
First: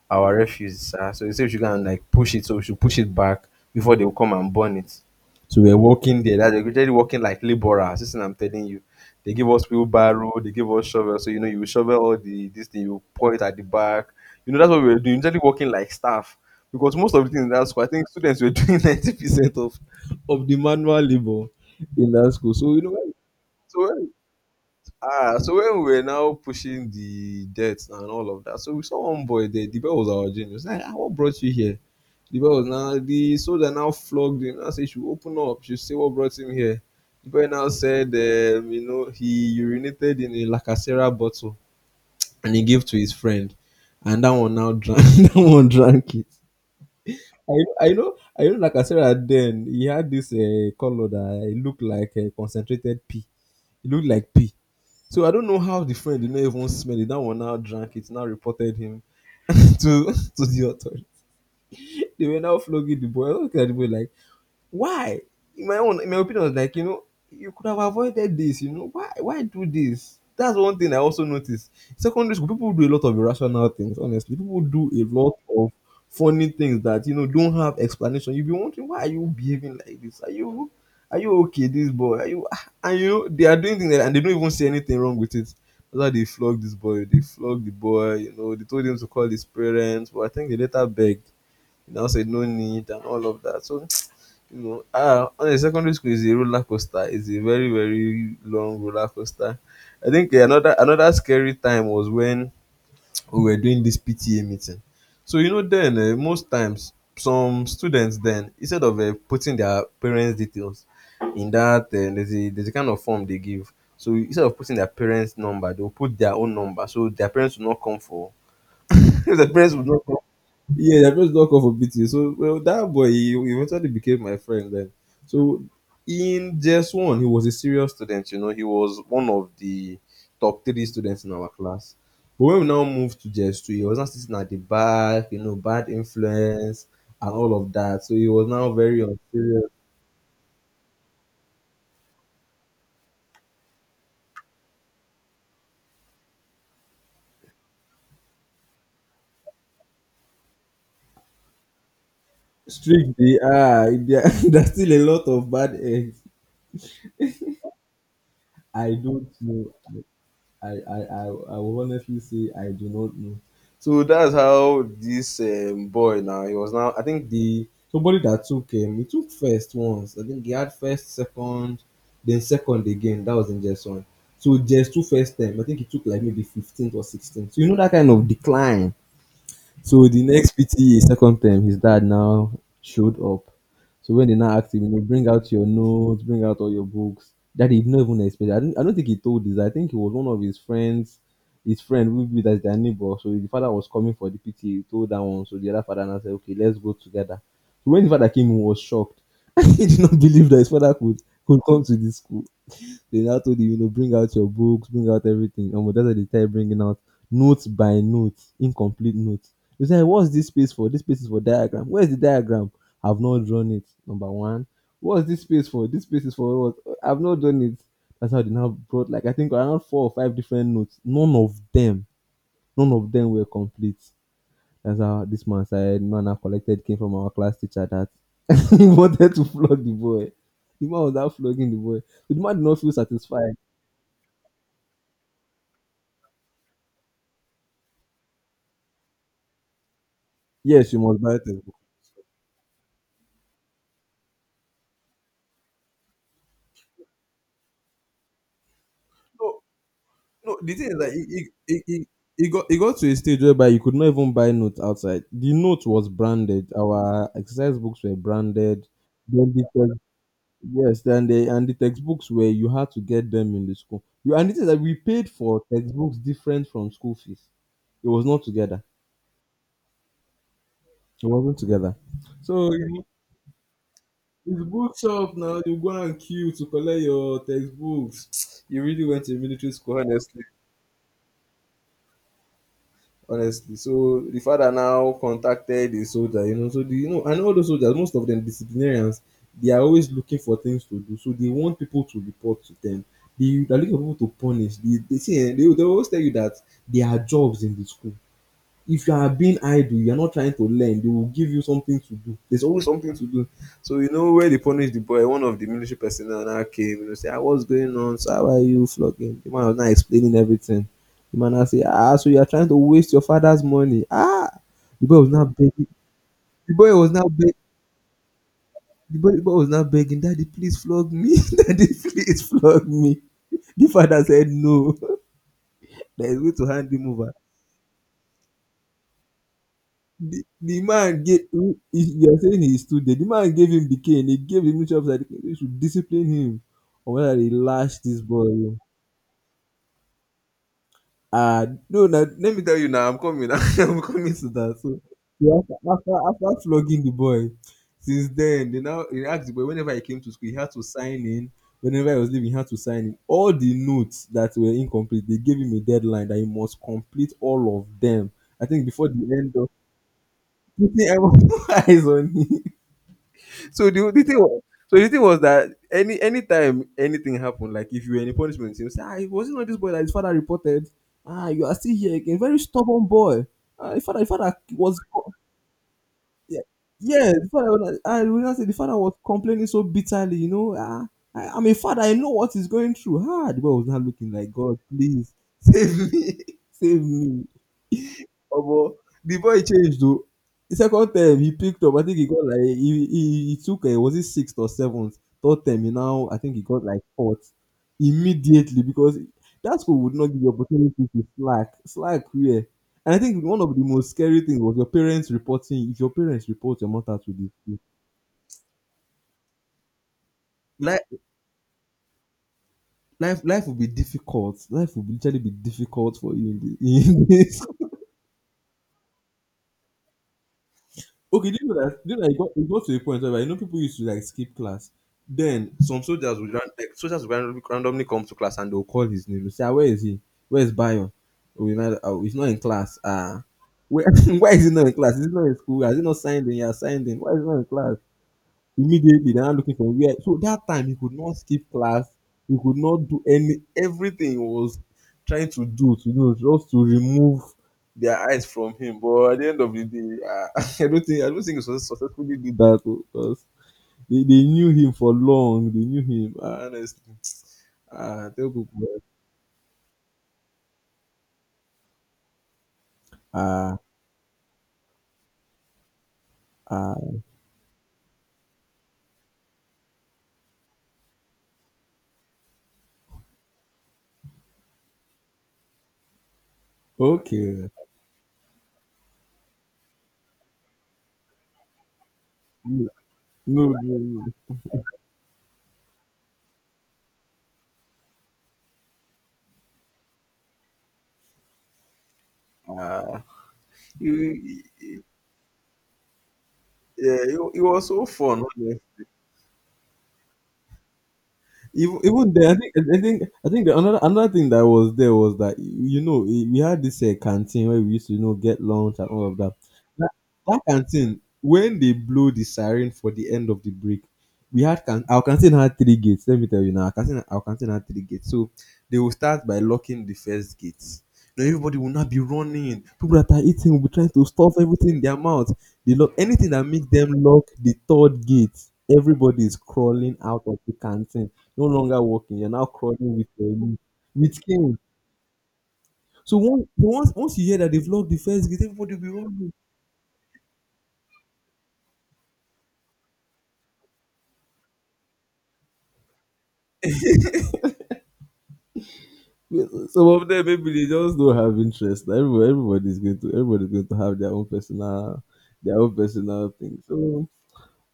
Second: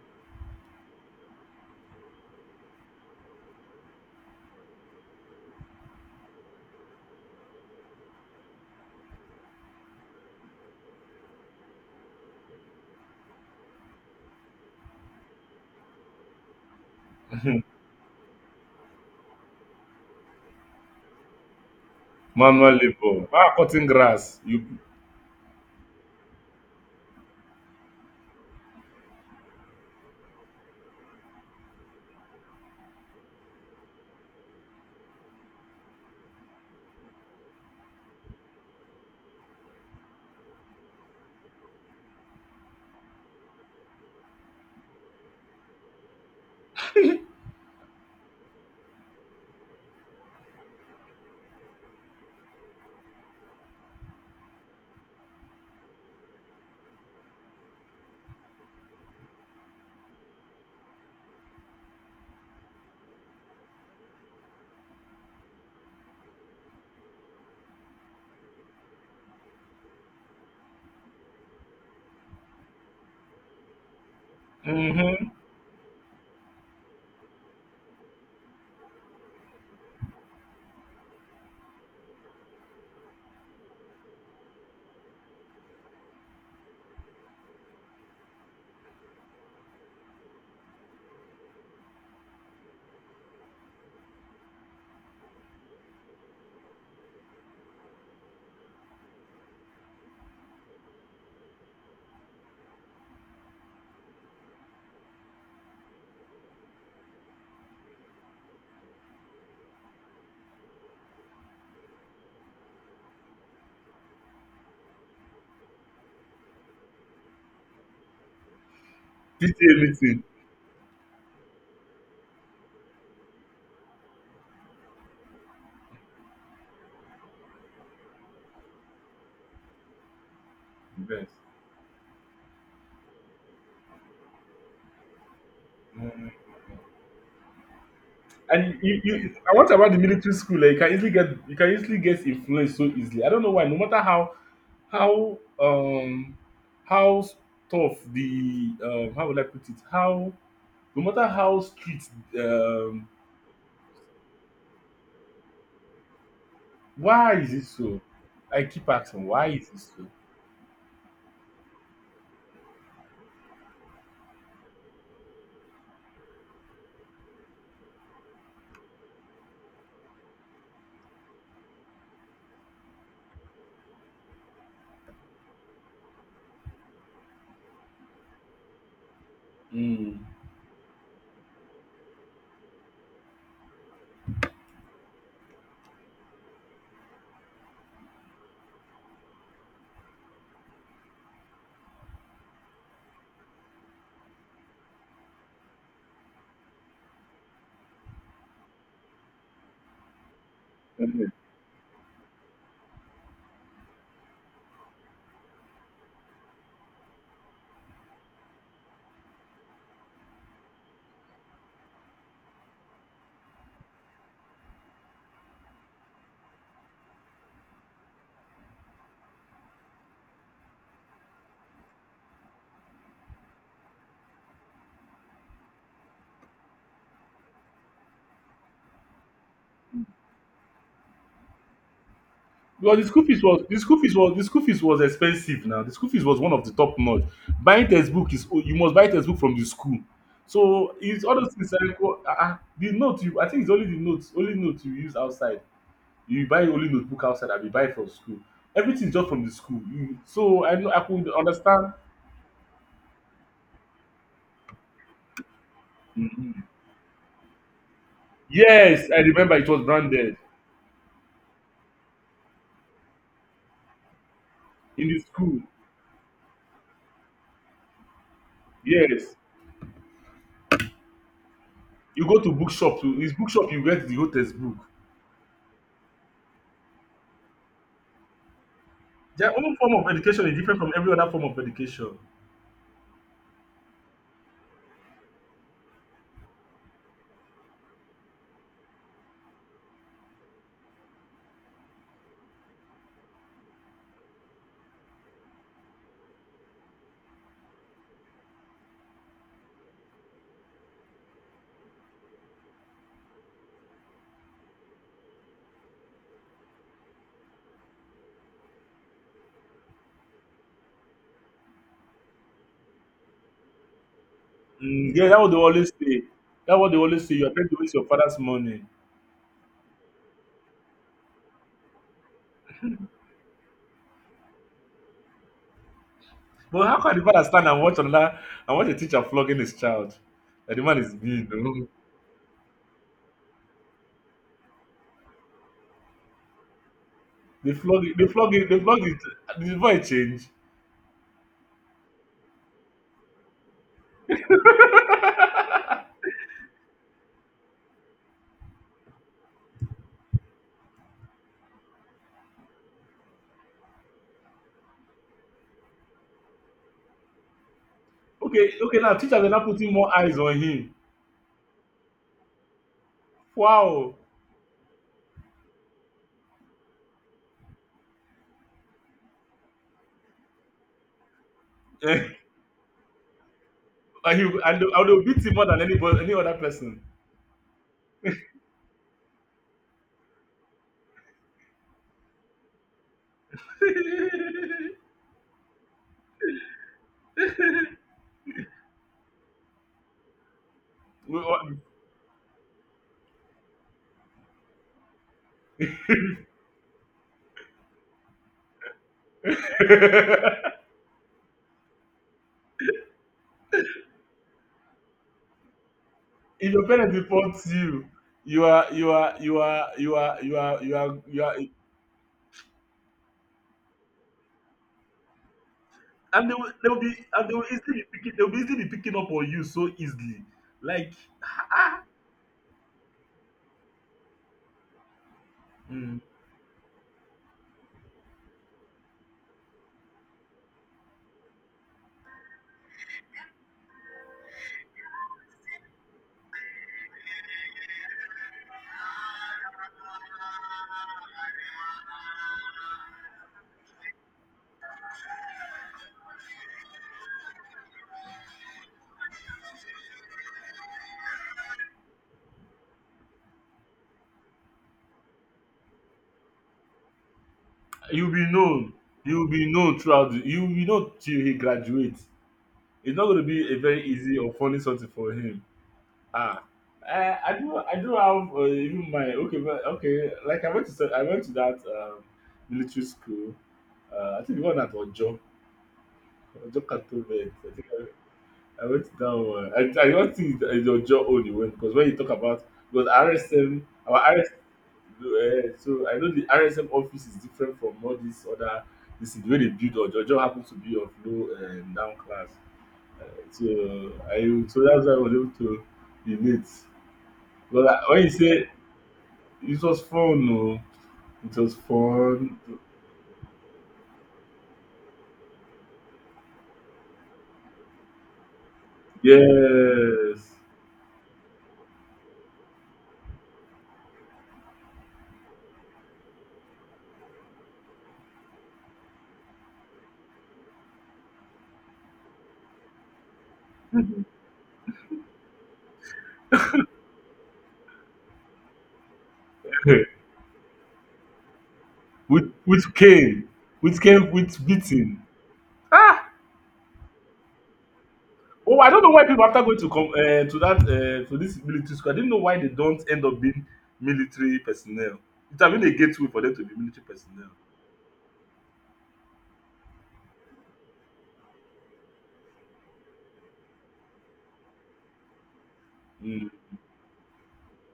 [SPEAKER 2] our refuse. So they said we should go and like push it, so we should push it back before they will come and burn it. So we're working there. That- They're literally working like laborers. This is what I'm telling you. They give us wheelbarrow, they give us shovel. So you know, you shovel all the this thing, you point at the back. You know, that's what we were doing. Usually working like staff. Because most of the things in that school, I think students were doing 90% of the manual labor in that school. So
[SPEAKER 1] manual
[SPEAKER 2] you know,
[SPEAKER 1] labour. Ah, cutting
[SPEAKER 2] so
[SPEAKER 1] grass. You.
[SPEAKER 2] ah, so when we were now pushing the debt and all of that, so we saw one boy there. The boy was our genius. Like, ah, what brought you here? The boy was now the soldier now flogged him. I said, she open up. She say, what brought him here? The boy now said, you know, he urinated in a lacacera bottle and he gave to his friend, and that one now drank. That one drank it. I know. Lacacera then he had this color that it looked like a concentrated pee. It looked like pee. So I don't know how the friend did not even smell it. That one now drank it, now reported him to the authority. They were now flogging the boy. I look at the boy like, why? In my own, in my opinion, I was like, you know, you could have avoided this, you know. Why do this? That's one thing I also noticed. Secondary school, people do a lot of irrational things, honestly. People do a
[SPEAKER 1] Mm-hmm.
[SPEAKER 2] lot of funny things that you know don't have explanation. You be wondering why are you behaving like this? Are you okay, this boy? Are you ah, and you know they are doing things like, and they don't even see anything wrong with it. That's why they flogged the boy, you know, they told him to call his parents, but I think they later begged. They now said no need and all of that. So you know ah on honestly secondary school is a roller coaster. It's a very long roller coaster. I think yeah, another scary time was when we were doing this PTA meeting. So you know then most times some students then instead of putting their parents details in that there's a kind of form they give, so instead of putting their parents number they'll put their own number so their parents will not come for the
[SPEAKER 1] PTA
[SPEAKER 2] parents will not come.
[SPEAKER 1] meeting.
[SPEAKER 2] Yeah, I just knock off a bit. Yeah. So well, that boy he eventually became my friend then. So in just one, he was a serious student. You know, he was one of the top three students
[SPEAKER 1] Yes.
[SPEAKER 2] in our class. But when we now moved to JS two, he was not sitting at the back. You know, bad influence and all of that. So he was now
[SPEAKER 1] And you,
[SPEAKER 2] very
[SPEAKER 1] you I
[SPEAKER 2] unserious.
[SPEAKER 1] what about the military school? Like you can easily get, you can easily get influenced so easily. I don't know why. No matter how how um how tough the, how would I put it? How, no matter how strict, um
[SPEAKER 2] Strict. They are. There- There's still a lot of bad eggs.
[SPEAKER 1] why is it so? I keep
[SPEAKER 2] I
[SPEAKER 1] asking,
[SPEAKER 2] don't
[SPEAKER 1] why is
[SPEAKER 2] know.
[SPEAKER 1] it so?
[SPEAKER 2] I, I, I, I will honestly say I do not know. So that's how this boy now, he was now, I think the, somebody that took him, he took first once. I think he had first, second, then second again. That was in just one. So just two first time. I think he took like maybe 15th or 16th. So you know that kind of decline, so
[SPEAKER 1] Mm.
[SPEAKER 2] the next PTA second term, his dad now showed up. So when they now asked him, you know, bring out your notes, bring out all your books, that he did not even expect. I don't think he told this. I think it was one of his friends, his friend who be that's their neighbor. So the father was coming for the PTA, he told that one. So the other father now said, okay, let's go together. So when the father came, he was shocked. He did not believe that his father could come to this school. They now told you, you know, bring out your books, bring out everything. And that's why they started bringing out notes by notes, incomplete notes. You say, what's this space for? This space is for diagram. Where's the diagram? I've not drawn it. Number one. What's this space for? This space is for what? I've not done it. That's how they now brought like I think around four or five different notes. None of them were complete. That's how this man said man I collected came from our class teacher that he wanted to flog the boy. The man was now flogging the boy. So the man did not feel
[SPEAKER 1] Because the school fees
[SPEAKER 2] satisfied.
[SPEAKER 1] was the school fees was the school fees was expensive now. The school fees was one of the top notch. Buying textbook is, oh, you must buy textbook from the school.
[SPEAKER 2] Yes,
[SPEAKER 1] So
[SPEAKER 2] you must
[SPEAKER 1] it's all
[SPEAKER 2] buy a
[SPEAKER 1] those things
[SPEAKER 2] textbook.
[SPEAKER 1] like, oh, ah, ah, the note you, I think it's only the notes, only notes you use outside. You buy only notebook outside and you buy from school. Everything is just from the
[SPEAKER 2] No,
[SPEAKER 1] school. You,
[SPEAKER 2] no,
[SPEAKER 1] so
[SPEAKER 2] the
[SPEAKER 1] I
[SPEAKER 2] thing
[SPEAKER 1] know
[SPEAKER 2] is
[SPEAKER 1] I
[SPEAKER 2] that
[SPEAKER 1] could understand.
[SPEAKER 2] it got to a stage whereby you could not even buy notes outside. The note was
[SPEAKER 1] Mhm.
[SPEAKER 2] branded. Our exercise books were branded.
[SPEAKER 1] Yes, I
[SPEAKER 2] Then
[SPEAKER 1] remember
[SPEAKER 2] the
[SPEAKER 1] it was
[SPEAKER 2] text,
[SPEAKER 1] branded
[SPEAKER 2] yes, then they and the textbooks were you had to get them in the school. You and it is that we
[SPEAKER 1] in the
[SPEAKER 2] paid
[SPEAKER 1] school.
[SPEAKER 2] for textbooks different from school fees. It was not together.
[SPEAKER 1] Yes.
[SPEAKER 2] It wasn't together.
[SPEAKER 1] You go to
[SPEAKER 2] So you
[SPEAKER 1] bookshop,
[SPEAKER 2] know,
[SPEAKER 1] to his bookshop you get the whole
[SPEAKER 2] it's
[SPEAKER 1] textbook.
[SPEAKER 2] bookshop now. You go and queue to collect your textbooks. You really went to
[SPEAKER 1] Their
[SPEAKER 2] military
[SPEAKER 1] own form
[SPEAKER 2] school,
[SPEAKER 1] of
[SPEAKER 2] honestly.
[SPEAKER 1] education is different from every other form of education.
[SPEAKER 2] Honestly. So the father now contacted the soldier, you know. So the you know, and all those soldiers, most of them disciplinarians, they are always looking for things to do. So they want people to report to them. They are looking for people to punish. They see, eh, they always tell you that there are jobs in the school. If you are being idle, you are not trying to learn, they will give you something to do. There's always something to do. So you know where they punish the boy, one of the military personnel now came, you know, say, ah, what's going on? So how are you flogging? The man was now explaining everything. The man now say, ah, so you are trying to waste your father's money. Ah, the
[SPEAKER 1] Mm,
[SPEAKER 2] boy
[SPEAKER 1] yeah,
[SPEAKER 2] was
[SPEAKER 1] that
[SPEAKER 2] now
[SPEAKER 1] what they
[SPEAKER 2] begging.
[SPEAKER 1] always say.
[SPEAKER 2] The
[SPEAKER 1] That what
[SPEAKER 2] boy
[SPEAKER 1] they
[SPEAKER 2] was now
[SPEAKER 1] always say. You're
[SPEAKER 2] begging.
[SPEAKER 1] trying to waste your father's money.
[SPEAKER 2] The boy was now begging, Daddy, please flog me. Daddy, please flog me. The father said no. There is way to
[SPEAKER 1] But
[SPEAKER 2] hand
[SPEAKER 1] how
[SPEAKER 2] him
[SPEAKER 1] can the
[SPEAKER 2] over.
[SPEAKER 1] father stand and watch another and watch a teacher flogging his child?
[SPEAKER 2] The
[SPEAKER 1] That
[SPEAKER 2] the
[SPEAKER 1] the man is
[SPEAKER 2] man gave
[SPEAKER 1] mean, no?
[SPEAKER 2] is you're saying he stood there. The man gave him the cane. He gave him instructions that they should discipline him or whether they
[SPEAKER 1] They
[SPEAKER 2] lash
[SPEAKER 1] flog it,
[SPEAKER 2] this
[SPEAKER 1] they flog it,
[SPEAKER 2] boy.
[SPEAKER 1] they flog it. The boy change.
[SPEAKER 2] Ah, no, now let me tell you now. I'm coming. I'm coming to that. So yeah, after flogging the boy, since then they now he asked the boy whenever he came to school, he had to sign in. Whenever he was leaving, he had to sign in. All the notes that were incomplete, they gave him a deadline that he must complete all of them. I
[SPEAKER 1] Okay,
[SPEAKER 2] think
[SPEAKER 1] okay,
[SPEAKER 2] before
[SPEAKER 1] now
[SPEAKER 2] the
[SPEAKER 1] teachers are
[SPEAKER 2] end
[SPEAKER 1] now
[SPEAKER 2] of
[SPEAKER 1] putting more eyes on him.
[SPEAKER 2] putting everyone's eyes on him. so the,
[SPEAKER 1] Wow.
[SPEAKER 2] the thing was, so the thing was that anytime anything happened, like if you were in a punishment, you say, ah, it wasn't not this boy that his father reported. Ah, you are still here
[SPEAKER 1] Eh,
[SPEAKER 2] again. Very stubborn boy. Ah, his father was.
[SPEAKER 1] and they'll beat him more than anybody any other
[SPEAKER 2] Yeah.
[SPEAKER 1] person.
[SPEAKER 2] Yeah, the father was like, I realized that the father was complaining so bitterly, you know. Ah, I'm a father, I know what he's going through. Ah, the boy was not looking like, God, please, save me, save me. Omo, the boy changed though. The second
[SPEAKER 1] We
[SPEAKER 2] time he
[SPEAKER 1] all-
[SPEAKER 2] picked up, I think he got like he took was it sixth or seventh? Third time he now I think he got like fourth immediately because that school would not give
[SPEAKER 1] if
[SPEAKER 2] you opportunity to slack. Slack where? And I think one of the most scary things was your parents reporting. If your parents report
[SPEAKER 1] your
[SPEAKER 2] your
[SPEAKER 1] parents
[SPEAKER 2] mother to the
[SPEAKER 1] report
[SPEAKER 2] school,
[SPEAKER 1] you, you are you are you are you are you are you are
[SPEAKER 2] life
[SPEAKER 1] you are
[SPEAKER 2] life life will be difficult. Life will literally be difficult for
[SPEAKER 1] and
[SPEAKER 2] you in the
[SPEAKER 1] they will be
[SPEAKER 2] in
[SPEAKER 1] and they will
[SPEAKER 2] this.
[SPEAKER 1] easily be picking they will be easily be picking up on you so easily, like,
[SPEAKER 2] Okay, do you know that it got to a point where, you know, people used to like skip class. Then some
[SPEAKER 1] mm,
[SPEAKER 2] soldiers would ran, like soldiers would randomly come to class and they'll call his name. They'll say, "Ah, where is he? Where is Bayo? Oh, he's not in class. Ah, where why is he not in class? Is he not in school? Has he not signed in? He has signed in. Why is he not in class?" Immediately, they're looking for where. So that time he could not skip class, he could not do any everything he was trying to do just to remove their eyes from him. But at the end of the day, I don't think he successfully did that, oh, because they knew him for long. They knew him. Ah, honestly. Ah,
[SPEAKER 1] you'll be
[SPEAKER 2] tell people.
[SPEAKER 1] known you'll be known throughout the, you'll be known till he graduates. It's not going to be
[SPEAKER 2] Ah,
[SPEAKER 1] a very easy or funny something for him. Ah,
[SPEAKER 2] ah,
[SPEAKER 1] I do have, even my, okay, but okay, like I went to I went to that military school, I think the one at Ojo, Ojo Cantonment I
[SPEAKER 2] okay,
[SPEAKER 1] think. I went down. One, I don't think it's your jaw only went, because when you talk about, because
[SPEAKER 2] no,
[SPEAKER 1] RSM,
[SPEAKER 2] no,
[SPEAKER 1] our
[SPEAKER 2] no.
[SPEAKER 1] RSM, so I know the RSM office is different from all these other. This is the way they build, or Jojo happens to be of low and down class.
[SPEAKER 2] Ah,
[SPEAKER 1] So
[SPEAKER 2] he,
[SPEAKER 1] I, so
[SPEAKER 2] he,
[SPEAKER 1] that's why I was able to relate.
[SPEAKER 2] yeah, it
[SPEAKER 1] But
[SPEAKER 2] was so
[SPEAKER 1] I, when you
[SPEAKER 2] fun.
[SPEAKER 1] say it was fun, no, it was
[SPEAKER 2] Even there, I
[SPEAKER 1] fun.
[SPEAKER 2] think I think the, another thing that was there was that, you know, eh, we had this canteen where we used to, you know, get lunch and all of that. That,
[SPEAKER 1] Yes,
[SPEAKER 2] that canteen, when they blow the siren for the end of the break, we had can our canteen had three gates. Let me tell you now, our canteen had three gates. So they will start by locking the first gate. Now everybody will not be running. People that are eating will be trying to stuff everything in their mouth. They lock anything that makes them lock the third gate. Everybody is crawling out of the canteen, no longer walking,
[SPEAKER 1] which
[SPEAKER 2] you're now
[SPEAKER 1] which
[SPEAKER 2] crawling with
[SPEAKER 1] came,
[SPEAKER 2] your knee,
[SPEAKER 1] which came
[SPEAKER 2] with
[SPEAKER 1] with
[SPEAKER 2] cane.
[SPEAKER 1] beating.
[SPEAKER 2] So once once you hear that they've locked the fence gate,
[SPEAKER 1] Oh, I
[SPEAKER 2] everybody
[SPEAKER 1] don't
[SPEAKER 2] will
[SPEAKER 1] know
[SPEAKER 2] be
[SPEAKER 1] why people,
[SPEAKER 2] running.
[SPEAKER 1] after going to come to that, to this military school, I didn't know why they don't end up being military personnel. It have been a gateway for them to be military personnel.
[SPEAKER 2] Yes. Some of them maybe they just don't have interest. Everybody's going to have their own
[SPEAKER 1] Mm.
[SPEAKER 2] personal thing. So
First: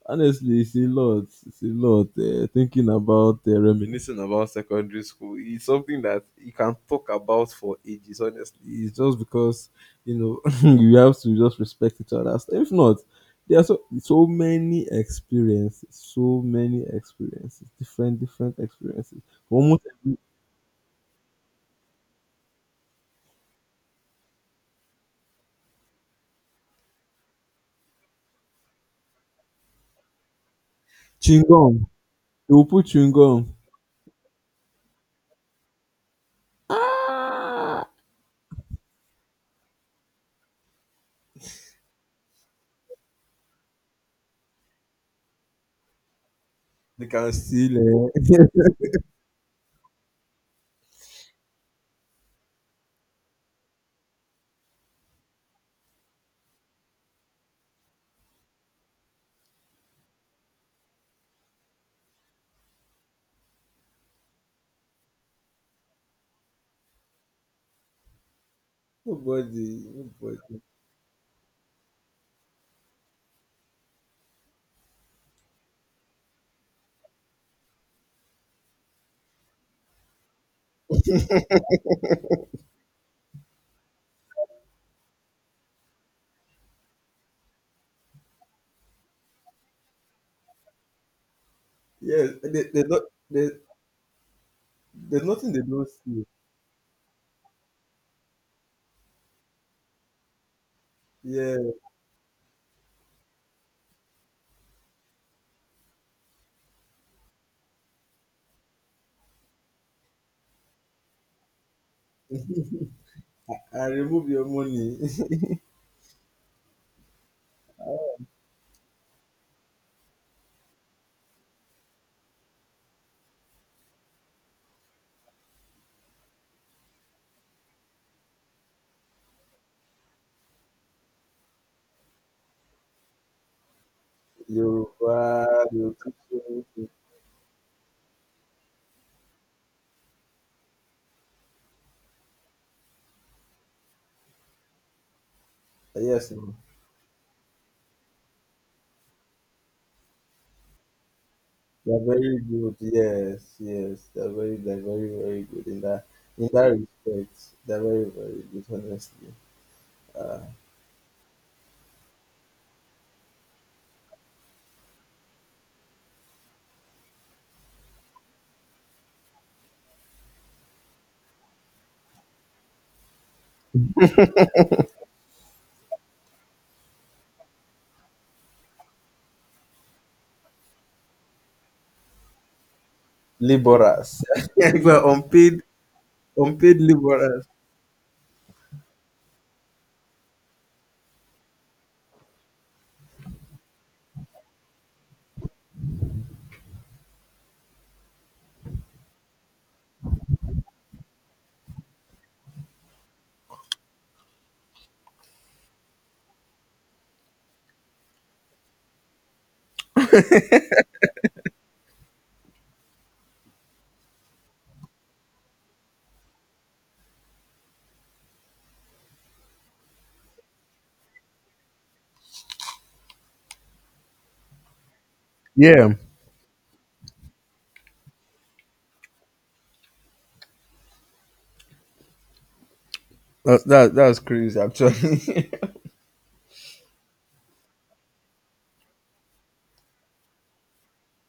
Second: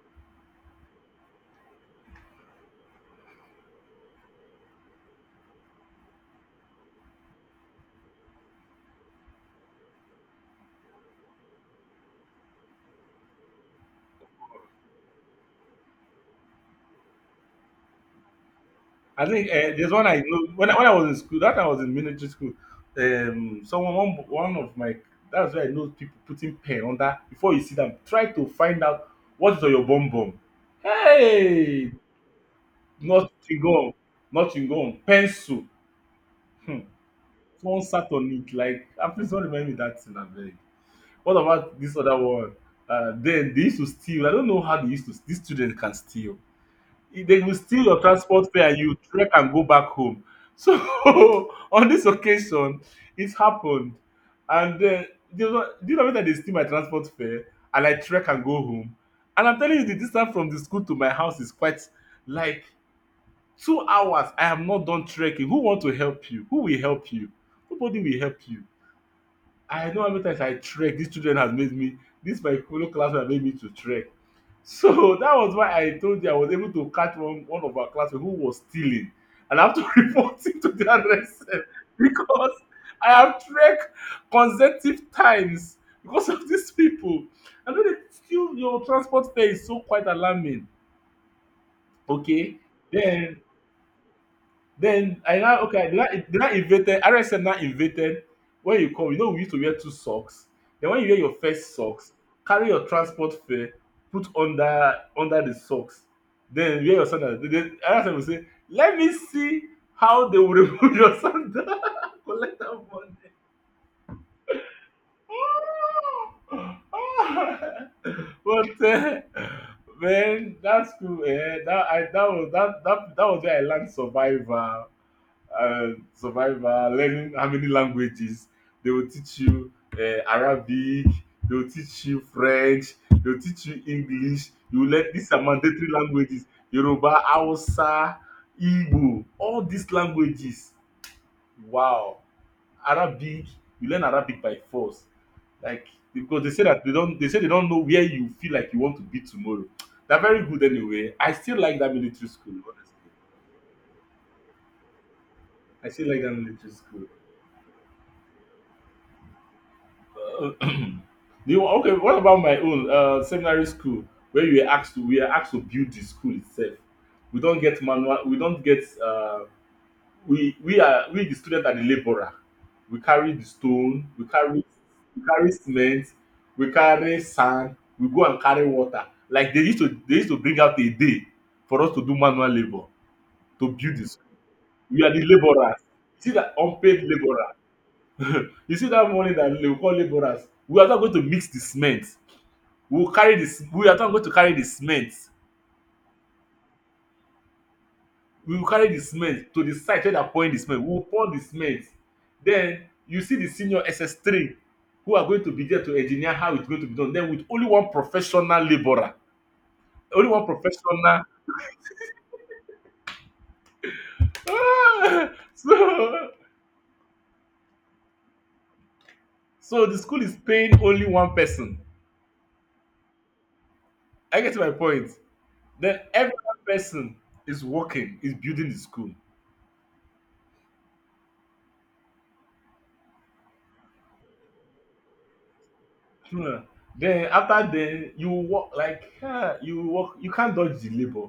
[SPEAKER 2] honestly, it's a lot. It's a lot. Thinking about reminiscing about secondary school is something that you can talk about for ages. Honestly, it's just because, you know, you have to just respect each other. If not, there are so many experiences, different experiences.
[SPEAKER 1] I think
[SPEAKER 2] Almost
[SPEAKER 1] there's one I know when I was in school. That time I was in military school. Someone, one of my, that's where I know people putting pen under before you see them. Try to find out what is on your bum bum.
[SPEAKER 2] chewing gum.
[SPEAKER 1] Hey,
[SPEAKER 2] They will put chewing
[SPEAKER 1] not
[SPEAKER 2] gum.
[SPEAKER 1] gum, not gum, pencil. Hmm. Someone
[SPEAKER 2] Ah,
[SPEAKER 1] sat on it like, ah, please don't remind me that thing. What about this other one? Then they used to steal. I don't know how they used to. These students can steal.
[SPEAKER 2] they
[SPEAKER 1] If
[SPEAKER 2] can
[SPEAKER 1] they will steal your
[SPEAKER 2] steal.
[SPEAKER 1] transport fare, and you trek and go back home. So on this occasion, it happened, and then they were, do you know that they steal my transport fare, and I trek and go home. And I'm telling you, the distance from the school to my house is quite like 2 hours. I have not done trekking. Who want to help you? Who will help you? Nobody will help you.
[SPEAKER 2] Nobody,
[SPEAKER 1] I know how many
[SPEAKER 2] nobody.
[SPEAKER 1] times I trek dis children has made me. This my fellow classmate has made me to trek. So that was why I told you I was able to catch one of our classmate who was stealing, and I have to report him to the RSM because I have trek consecutive times because of these people. I know dey steal your transport fare is so quite alarming.
[SPEAKER 2] Yes,
[SPEAKER 1] Okay,
[SPEAKER 2] they don't.
[SPEAKER 1] then.
[SPEAKER 2] They,
[SPEAKER 1] Then
[SPEAKER 2] there's
[SPEAKER 1] I
[SPEAKER 2] nothing
[SPEAKER 1] now
[SPEAKER 2] they don't
[SPEAKER 1] okay, they now they
[SPEAKER 2] see.
[SPEAKER 1] now invented RSM now invented when you come, you know we used to wear two socks. Then when you wear your first
[SPEAKER 2] Yeah,
[SPEAKER 1] socks, carry your transport fare, put under the socks. Then wear your sandals. Then RSM will say, let me see how they will remove your sandal. Collect that money.
[SPEAKER 2] and remove your money.
[SPEAKER 1] but Man, that's cool. Eh? That I that was that that that was where I learned survival, survival, learning how many languages. They will teach you Arabic, they will teach you French, they will teach you English. You will learn
[SPEAKER 2] Yoruba,
[SPEAKER 1] these are mandatory
[SPEAKER 2] they'll teach
[SPEAKER 1] languages.
[SPEAKER 2] you.
[SPEAKER 1] Yoruba, Hausa, Igbo, all these languages. Wow. Arabic, you learn Arabic by force. Like,
[SPEAKER 2] Yes,
[SPEAKER 1] because they
[SPEAKER 2] ma'am.
[SPEAKER 1] say that they say they don't know where you feel like you want to be tomorrow. They're very good anyway. I still like that
[SPEAKER 2] They're
[SPEAKER 1] military
[SPEAKER 2] very
[SPEAKER 1] school,
[SPEAKER 2] good.
[SPEAKER 1] honestly.
[SPEAKER 2] Yes, yes, they're very, very good
[SPEAKER 1] I still like that
[SPEAKER 2] in that
[SPEAKER 1] military school.
[SPEAKER 2] respect. They're very, very good, honestly. Uh,
[SPEAKER 1] Okay, what about my own seminary school where you were asked to we are asked to build the school itself? We don't get manual. We don't get. We are we the student are the laborer. We carry the stone. We carry cement. We carry sand. We go and carry water. Like they used to bring out a day for us to do manual labor to build
[SPEAKER 2] laborers,
[SPEAKER 1] this.
[SPEAKER 2] well,
[SPEAKER 1] We are the
[SPEAKER 2] unpaid,
[SPEAKER 1] laborers. See that
[SPEAKER 2] unpaid
[SPEAKER 1] unpaid
[SPEAKER 2] laborers.
[SPEAKER 1] laborer. You see that money that they will call laborers, we are not going to mix the cement, we will carry this. We are not going to carry the cement, we will carry the cement to the site where they are pouring the cement, we will pour the cement. Then you see the senior ss3 who are going to be there to engineer how it's going to be done, then with only one professional labourer, only one professional. ah, so so the school is paying only one person. I get my point.
[SPEAKER 2] Yeah,
[SPEAKER 1] Then every one person is working, is building the school.
[SPEAKER 2] that that's crazy, actually.
[SPEAKER 1] Hmm. Then after, then you walk like, you walk, you can't dodge the labor.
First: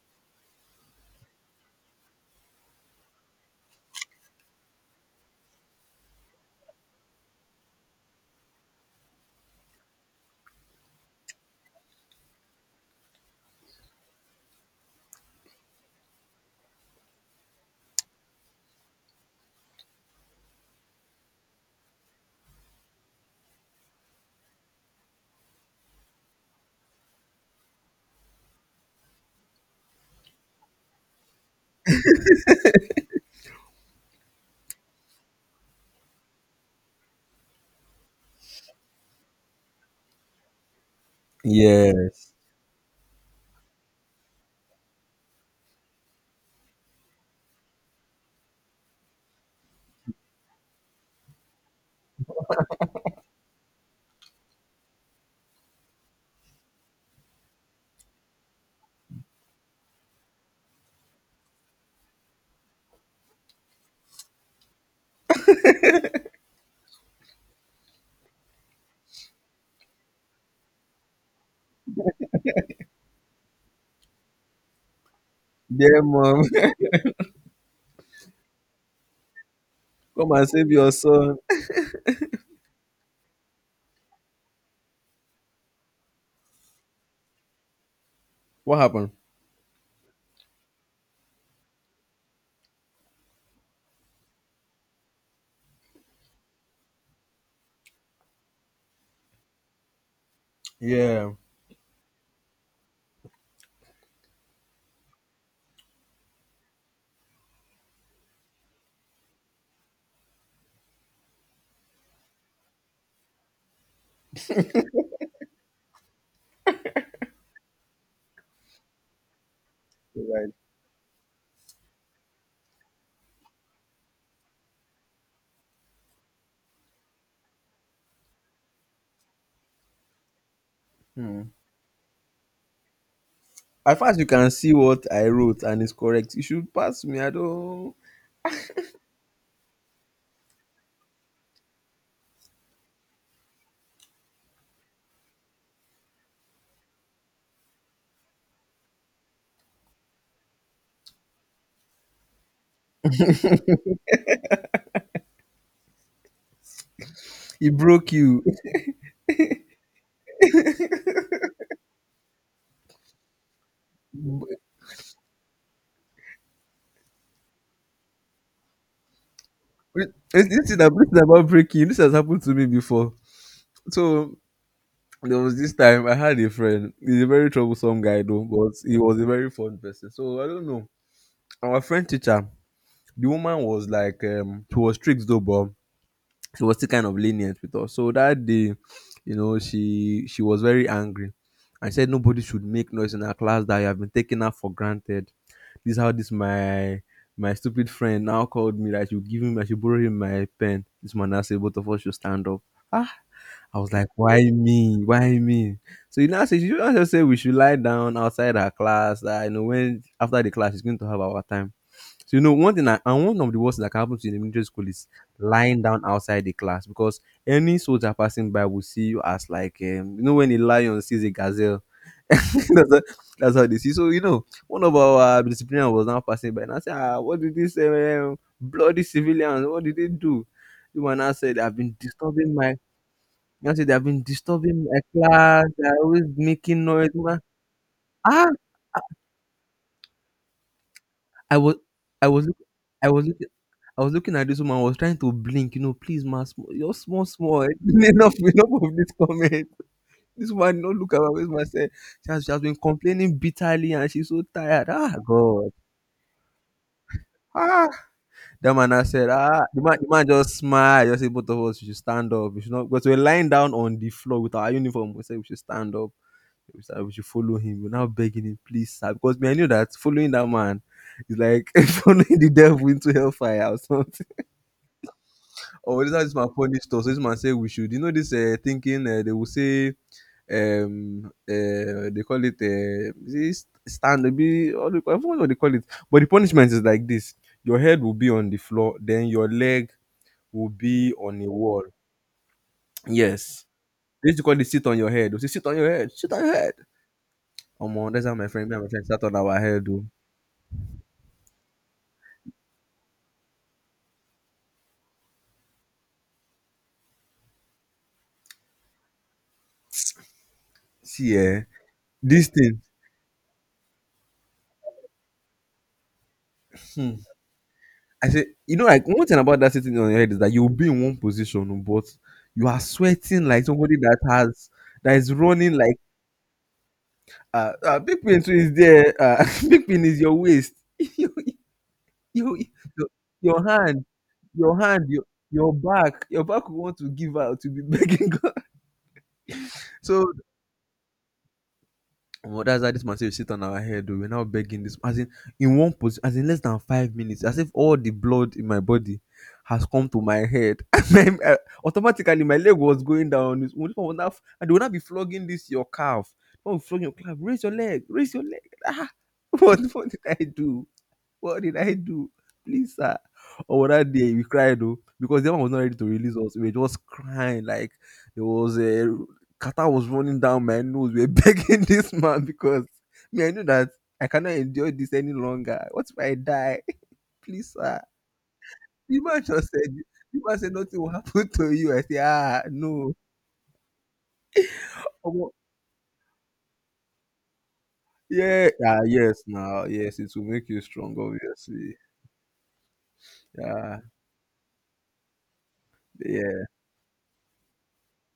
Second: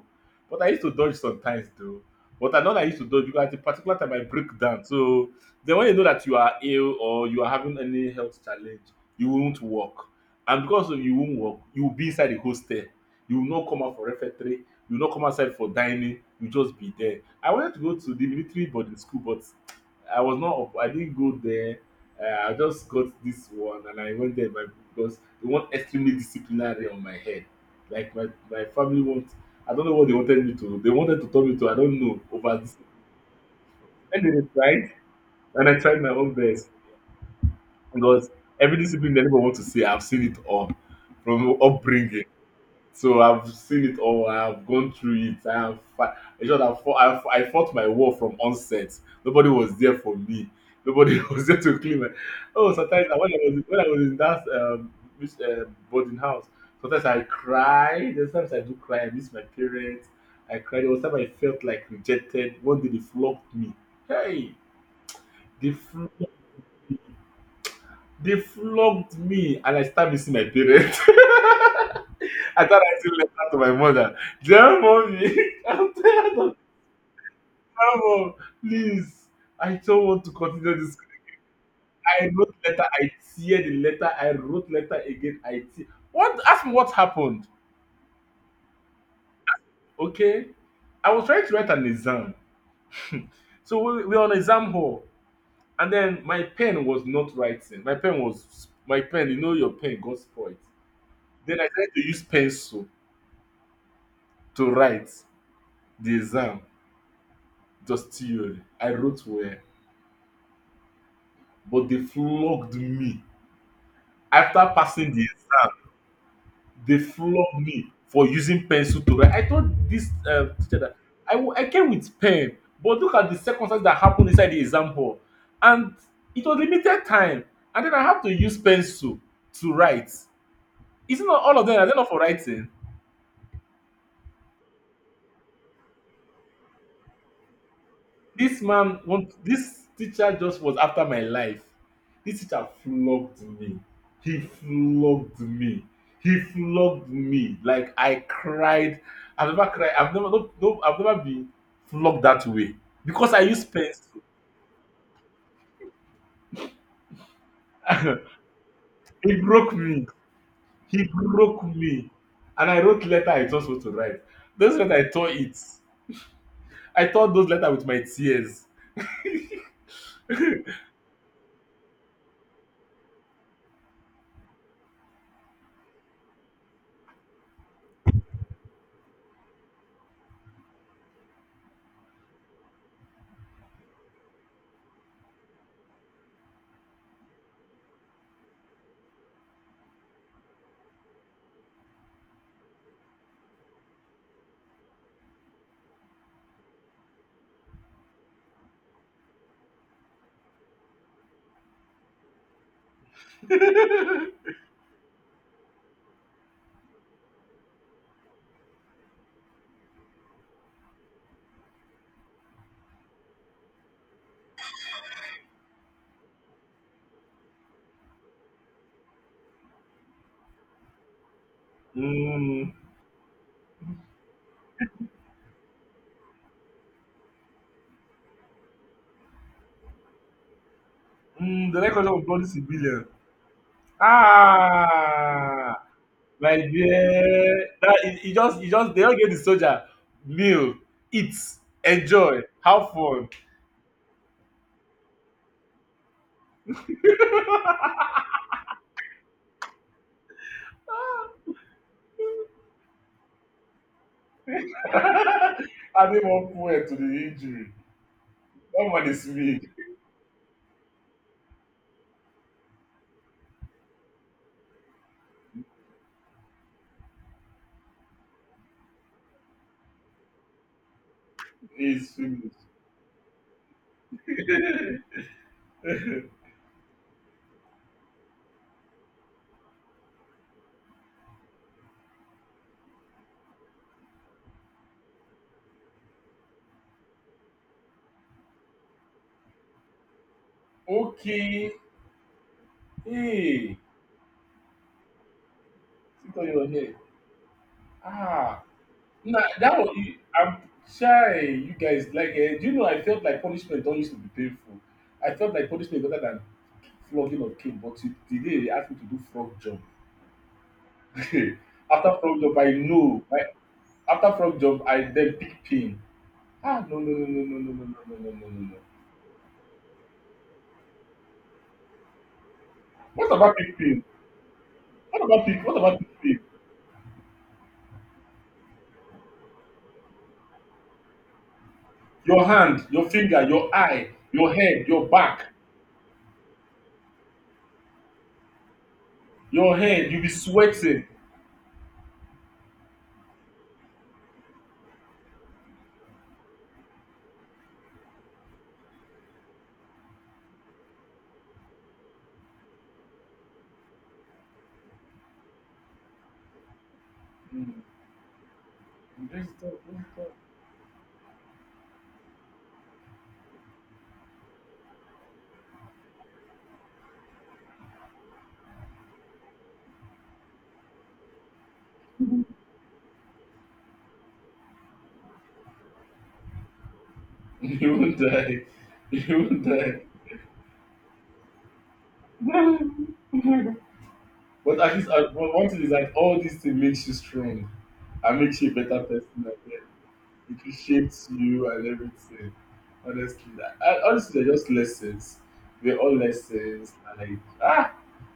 [SPEAKER 1] But I used to dodge sometimes though. But I know that I used to dodge because at a particular time I break down. So then when you know that you are ill or you are having any health challenge, you won't walk. And because of you won't walk, you will be inside the hostel. You will not come out for refectory, you will not come outside for dining, you just be there. I wanted to go to the military boarding school, but I was not up, I didn't go there. I just got this one and I went there by, because they want extremely disciplinary on my head. Like my family wants, I don't know what they wanted me to. They wanted to tell me to, I don't know, over this. And then I tried, and I tried my own best, because every discipline that anyone wants to see, I've seen it all from upbringing.
[SPEAKER 2] Yes,
[SPEAKER 1] So I've seen it all. I've gone through it. In short, I fought, I fought my war from onset. Nobody was there for me. Nobody was there to clean my. Oh, sometimes when I was in that this, boarding house, sometimes I cry. There's times I do cry. I miss my parents. I cried. There was time I felt like rejected. One day they flogged me. Hey, they fl- they flogged me, and I started missing my parents. I thought I still left that to my mother. Dear mommy, I'm
[SPEAKER 2] yeah,
[SPEAKER 1] tired
[SPEAKER 2] mom,
[SPEAKER 1] of drama. Please, I don't want to
[SPEAKER 2] come and save
[SPEAKER 1] continue
[SPEAKER 2] your
[SPEAKER 1] this.
[SPEAKER 2] son.
[SPEAKER 1] I wrote letter, I tear the letter, I wrote letter again, I tear. What? Ask me what happened.
[SPEAKER 2] What happened?
[SPEAKER 1] Okay, I was trying to write an exam, so we are on exam hall, and then my pen was not writing. My pen. You know your pen got spoiled.
[SPEAKER 2] Yeah,
[SPEAKER 1] Then I tried to use pencil to write the exam. Just theory. I wrote well. But they flogged me. After passing this, they flogged me for using pencil to write. I told this
[SPEAKER 2] right.
[SPEAKER 1] teacher that I came with pen, but look at the circumstances that happened inside the exam hall. And it was limited time. And then I have to use pencil to write. Isn't
[SPEAKER 2] Hmm.
[SPEAKER 1] all of them, are they not for writing?
[SPEAKER 2] As far as you can see what I wrote and it's correct, you should pass me. I don't.
[SPEAKER 1] This man want This teacher just was after my life. This teacher flogged me. He flogged me. He flogged me. Like I cried. I've never cried. I've never No, no, I've never been flogged that way. Because I use pencil.
[SPEAKER 2] It broke you.
[SPEAKER 1] He broke me. He broke me. And I wrote letter I was not supposed to write.
[SPEAKER 2] Wait,
[SPEAKER 1] Those letter I tore it. I tore those letter with my tears.
[SPEAKER 2] this this is about breaking. This has happened to me before. So there was this time I had a friend. He's a very troublesome guy though, but he was a very fun person. So I don't know. Our friend teacher, the woman was like, she was strict though, but she was still kind of lenient with us. So that day, you know, she was very angry and said nobody should make noise in her class, that you have been taking her for granted. This is how this my stupid friend now called me that you give him I should borrow him my pen. This man now said both of us should stand up. Ah, I was like, why me? Why me? So you now say, you now just say we should lie down outside our class. That you know when after the class is going to have our time. So you know one thing I, and one of the worst that can happen to you in the military school is lying down outside the class, because any soldier passing by will see you as like, you know, when a lion sees a gazelle.
[SPEAKER 1] Mm,
[SPEAKER 2] that's, how, that's how they see. So you know, one of our disciplinarian was now passing by and I said, ah, what did this bloody civilians? What did they do? The one now said, I've
[SPEAKER 1] the
[SPEAKER 2] been
[SPEAKER 1] record of bloody
[SPEAKER 2] disturbing my.
[SPEAKER 1] civilian.
[SPEAKER 2] Now said they've been disturbing my class.
[SPEAKER 1] Ah,
[SPEAKER 2] They're always
[SPEAKER 1] my
[SPEAKER 2] making noise. Man.
[SPEAKER 1] dear, that it, it
[SPEAKER 2] Ah,
[SPEAKER 1] just it just they don't get the soldier meal, eat,
[SPEAKER 2] I was, I
[SPEAKER 1] enjoy,
[SPEAKER 2] was, look-
[SPEAKER 1] have
[SPEAKER 2] I was
[SPEAKER 1] fun.
[SPEAKER 2] looking. I was looking at this woman. I was trying to blink. You know, please, ma, you're small, small. Enough, enough of this comment. This woman did not look at my face.
[SPEAKER 1] Ah.
[SPEAKER 2] Man said she has been complaining bitterly, and she's so tired. Ah, God.
[SPEAKER 1] Adding more fuel to the injury.
[SPEAKER 2] Ah, that
[SPEAKER 1] That
[SPEAKER 2] man I
[SPEAKER 1] one is
[SPEAKER 2] said,
[SPEAKER 1] me.
[SPEAKER 2] ah, the man just smiled. Just said, both of us, we should stand up. We should not because we were lying down on the floor with our uniform. We said we should stand up. We said we should follow him. We're now begging him, please, sir. Because me, I knew that following that man is like
[SPEAKER 1] Is
[SPEAKER 2] following the
[SPEAKER 1] finished.
[SPEAKER 2] devil into hellfire or something. Or this is how this man punished us. This man said we should. You know this thinking they will say um uh, they call it this stand be I forgot what they call it. But the punishment is like this: your head will be on the floor, then your leg will be on a
[SPEAKER 1] Okay.
[SPEAKER 2] wall. Yes.
[SPEAKER 1] Hey,
[SPEAKER 2] They used to call it sit on your head. They say, sit on your head, sit
[SPEAKER 1] sit
[SPEAKER 2] on
[SPEAKER 1] on
[SPEAKER 2] your
[SPEAKER 1] your
[SPEAKER 2] head.
[SPEAKER 1] head.
[SPEAKER 2] Omo, that's how my
[SPEAKER 1] Ah,
[SPEAKER 2] friend, me and my friend sat on
[SPEAKER 1] nah,
[SPEAKER 2] our
[SPEAKER 1] that
[SPEAKER 2] head.
[SPEAKER 1] was.
[SPEAKER 2] Oh.
[SPEAKER 1] I'm shy. You guys like. Do you know? I felt like punishment don't used to be painful. I felt like punishment better than flogging of cane, but today they asked me to do frog jump.
[SPEAKER 2] See, eh,
[SPEAKER 1] After from
[SPEAKER 2] this
[SPEAKER 1] job I
[SPEAKER 2] thing.
[SPEAKER 1] know my, after from job I then pick pain. Ah, no, no,
[SPEAKER 2] Hmm.
[SPEAKER 1] no, no, no, no, no,
[SPEAKER 2] I
[SPEAKER 1] no, no,
[SPEAKER 2] said,
[SPEAKER 1] no, no,
[SPEAKER 2] you
[SPEAKER 1] no.
[SPEAKER 2] know, like one thing about that sitting on your head is that you'll be in one position, oh, but you are
[SPEAKER 1] What
[SPEAKER 2] sweating
[SPEAKER 1] about
[SPEAKER 2] like
[SPEAKER 1] pick
[SPEAKER 2] somebody
[SPEAKER 1] pain?
[SPEAKER 2] that has that is running
[SPEAKER 1] What
[SPEAKER 2] like
[SPEAKER 1] about pick pain?
[SPEAKER 2] big pin too is there. Big pin is your waist. you,
[SPEAKER 1] Your
[SPEAKER 2] you,
[SPEAKER 1] hand, your
[SPEAKER 2] your,
[SPEAKER 1] finger,
[SPEAKER 2] your
[SPEAKER 1] your
[SPEAKER 2] hand,
[SPEAKER 1] eye, your head, your
[SPEAKER 2] your
[SPEAKER 1] back,
[SPEAKER 2] your back will want to give out to be begging God.
[SPEAKER 1] your head, you be
[SPEAKER 2] So
[SPEAKER 1] sweating.
[SPEAKER 2] Omo, that's how this man say we sit on our head oh, we're now begging this as in one position, as in less than 5 minutes, as if all the blood in my body has come to my head and my, automatically my leg was going down this one was now, and they will not be flogging this your calf when flogging your calf raise your
[SPEAKER 1] Mm.
[SPEAKER 2] leg, raise your leg. Ah,
[SPEAKER 1] you just
[SPEAKER 2] what did
[SPEAKER 1] don't-
[SPEAKER 2] I do, what did I do? Please, sir. Or that day we cried though, because the man was not ready to release us. We were just crying like there was a Qatar was running down my nose. We were begging this man because me, I know that I cannot endure this any longer. What if I die? Please,
[SPEAKER 1] Don't. You
[SPEAKER 2] sir.
[SPEAKER 1] won't die.
[SPEAKER 2] The
[SPEAKER 1] You
[SPEAKER 2] man
[SPEAKER 1] won't
[SPEAKER 2] just said,
[SPEAKER 1] die.
[SPEAKER 2] the man said nothing will happen to you. I say, ah, no.
[SPEAKER 1] But at least, one
[SPEAKER 2] Omo,
[SPEAKER 1] one thing is that all these things makes you strong and makes
[SPEAKER 2] yeah,
[SPEAKER 1] you a better
[SPEAKER 2] ah, yes,
[SPEAKER 1] person,
[SPEAKER 2] now, yes, it will make
[SPEAKER 1] it
[SPEAKER 2] you strong,
[SPEAKER 1] shapes you and
[SPEAKER 2] obviously.
[SPEAKER 1] everything. Honestly,
[SPEAKER 2] Yeah,
[SPEAKER 1] honestly, they're just lessons. They're all
[SPEAKER 2] yeah,
[SPEAKER 1] lessons. Like, ah,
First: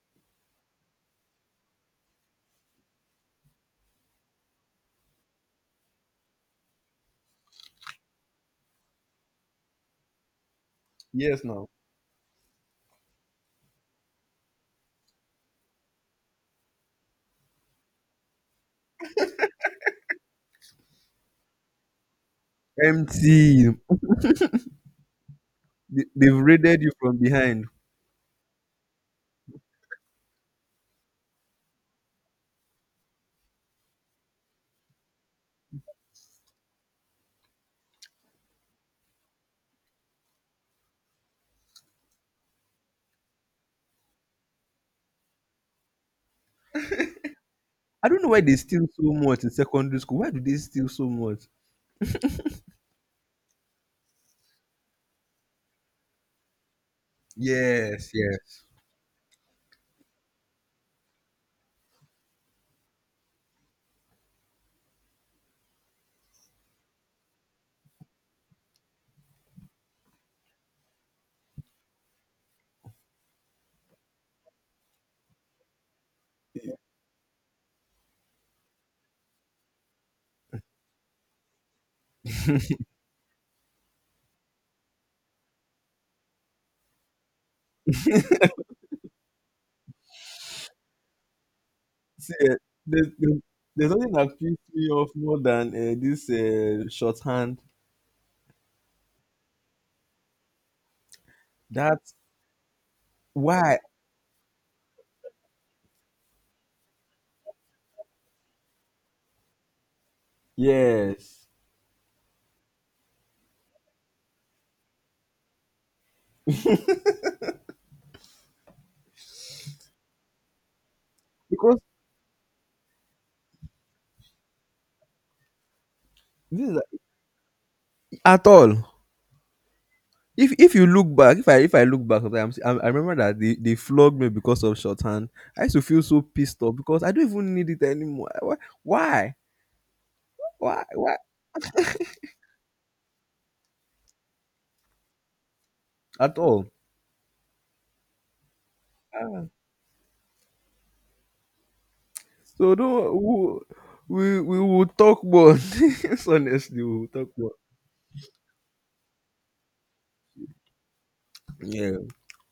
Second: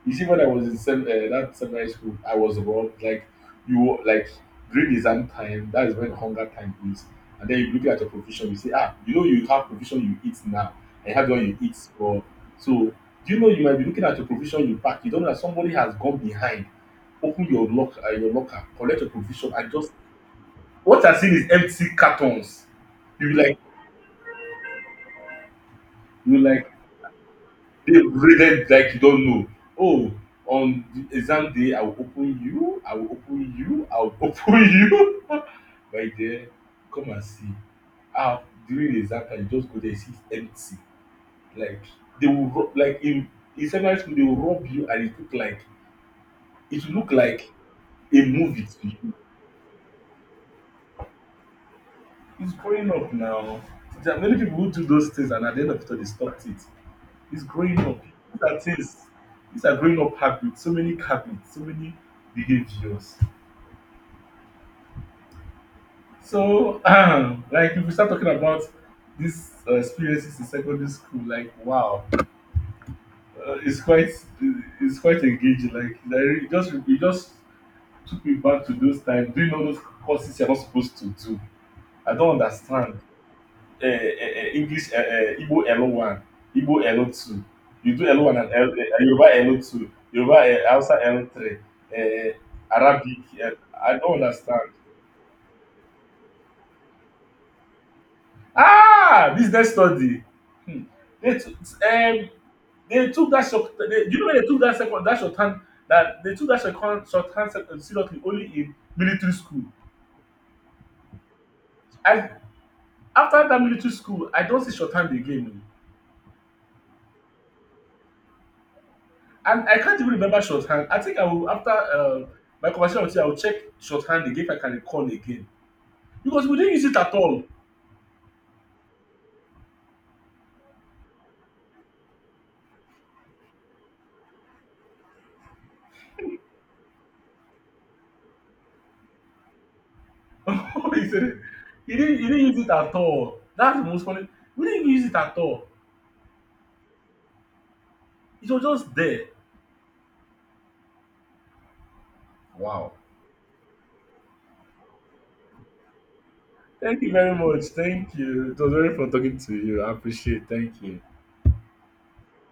[SPEAKER 1] you see, when I was in that secondary school, I was wrong. Like like during exam time, that is when hunger time is, and then you look at your provision. You say, ah, you know you have provision you eat now, and you have the
[SPEAKER 2] yes,
[SPEAKER 1] one you
[SPEAKER 2] now.
[SPEAKER 1] eat for. So, do you know you might be looking at your provision you pack? You don't know that somebody has gone behind, open your lock your locker, collect your provision, and just what I've seen is empty cartons. You like
[SPEAKER 2] Empty, they, they've
[SPEAKER 1] you like
[SPEAKER 2] raided you from behind.
[SPEAKER 1] they raided, like you don't know. Oh, on the exam day I will open you, I will open you, I will open you. Right there, come and see. Ah, during the exam time you just go there see it empty. Like they will rub like in secondary school they will rob you and it will look like
[SPEAKER 2] I don't
[SPEAKER 1] a
[SPEAKER 2] know why they
[SPEAKER 1] movie
[SPEAKER 2] steal
[SPEAKER 1] to you.
[SPEAKER 2] so much in secondary school. Why do they steal so much?
[SPEAKER 1] It's growing up now. There are many people who do those things and at the end of it all they stopped it. It's growing up.
[SPEAKER 2] Yes,
[SPEAKER 1] These are
[SPEAKER 2] yes.
[SPEAKER 1] things. These are growing up habits. So many habits. So many behaviors. So, like, if we start talking about these experiences in secondary school, like, wow, uh, it's quite, it's quite engaging. Like, it just took me back to those times doing all those courses you're not supposed to do. I don't understand. English, Igbo L1, Igbo L2. You do L1 and L, Yoruba L2, Yoruba, Hausa L3, uh,
[SPEAKER 2] See, eh, there's,
[SPEAKER 1] Arabic.
[SPEAKER 2] there's there's
[SPEAKER 1] I
[SPEAKER 2] nothing
[SPEAKER 1] don't
[SPEAKER 2] that
[SPEAKER 1] understand.
[SPEAKER 2] pissed me off more than this shorthand.
[SPEAKER 1] Ah, business study. Hmm. They, t-
[SPEAKER 2] That
[SPEAKER 1] um, they took that short.
[SPEAKER 2] why?
[SPEAKER 1] They, you know when they took that second that short hand that they took that second short hand seriously only in military school.
[SPEAKER 2] Yes,
[SPEAKER 1] I after that military school, I don't see short hand again. Oh. And I can't even remember shorthand. I think I will after
[SPEAKER 2] because
[SPEAKER 1] my conversation with you, I will check shorthand again if I can recall again because we
[SPEAKER 2] this
[SPEAKER 1] didn't use it
[SPEAKER 2] is
[SPEAKER 1] at all.
[SPEAKER 2] at all. If you look back, if I look back, sometimes I remember that they flogged me because of shorthand. I used to feel so pissed off because I don't even need it anymore. Why? Why? Why?
[SPEAKER 1] He
[SPEAKER 2] Why?
[SPEAKER 1] said he didn't use it at all. That's the most funny. We didn't even use it at all.
[SPEAKER 2] At all?
[SPEAKER 1] It was just there.
[SPEAKER 2] So
[SPEAKER 1] Wow.
[SPEAKER 2] don't we will talk more on this, honestly, we
[SPEAKER 1] Thank
[SPEAKER 2] will
[SPEAKER 1] you
[SPEAKER 2] talk
[SPEAKER 1] very
[SPEAKER 2] more.
[SPEAKER 1] much. Thank you. It was very fun talking to you. I appreciate it. Thank you.
[SPEAKER 2] Yeah.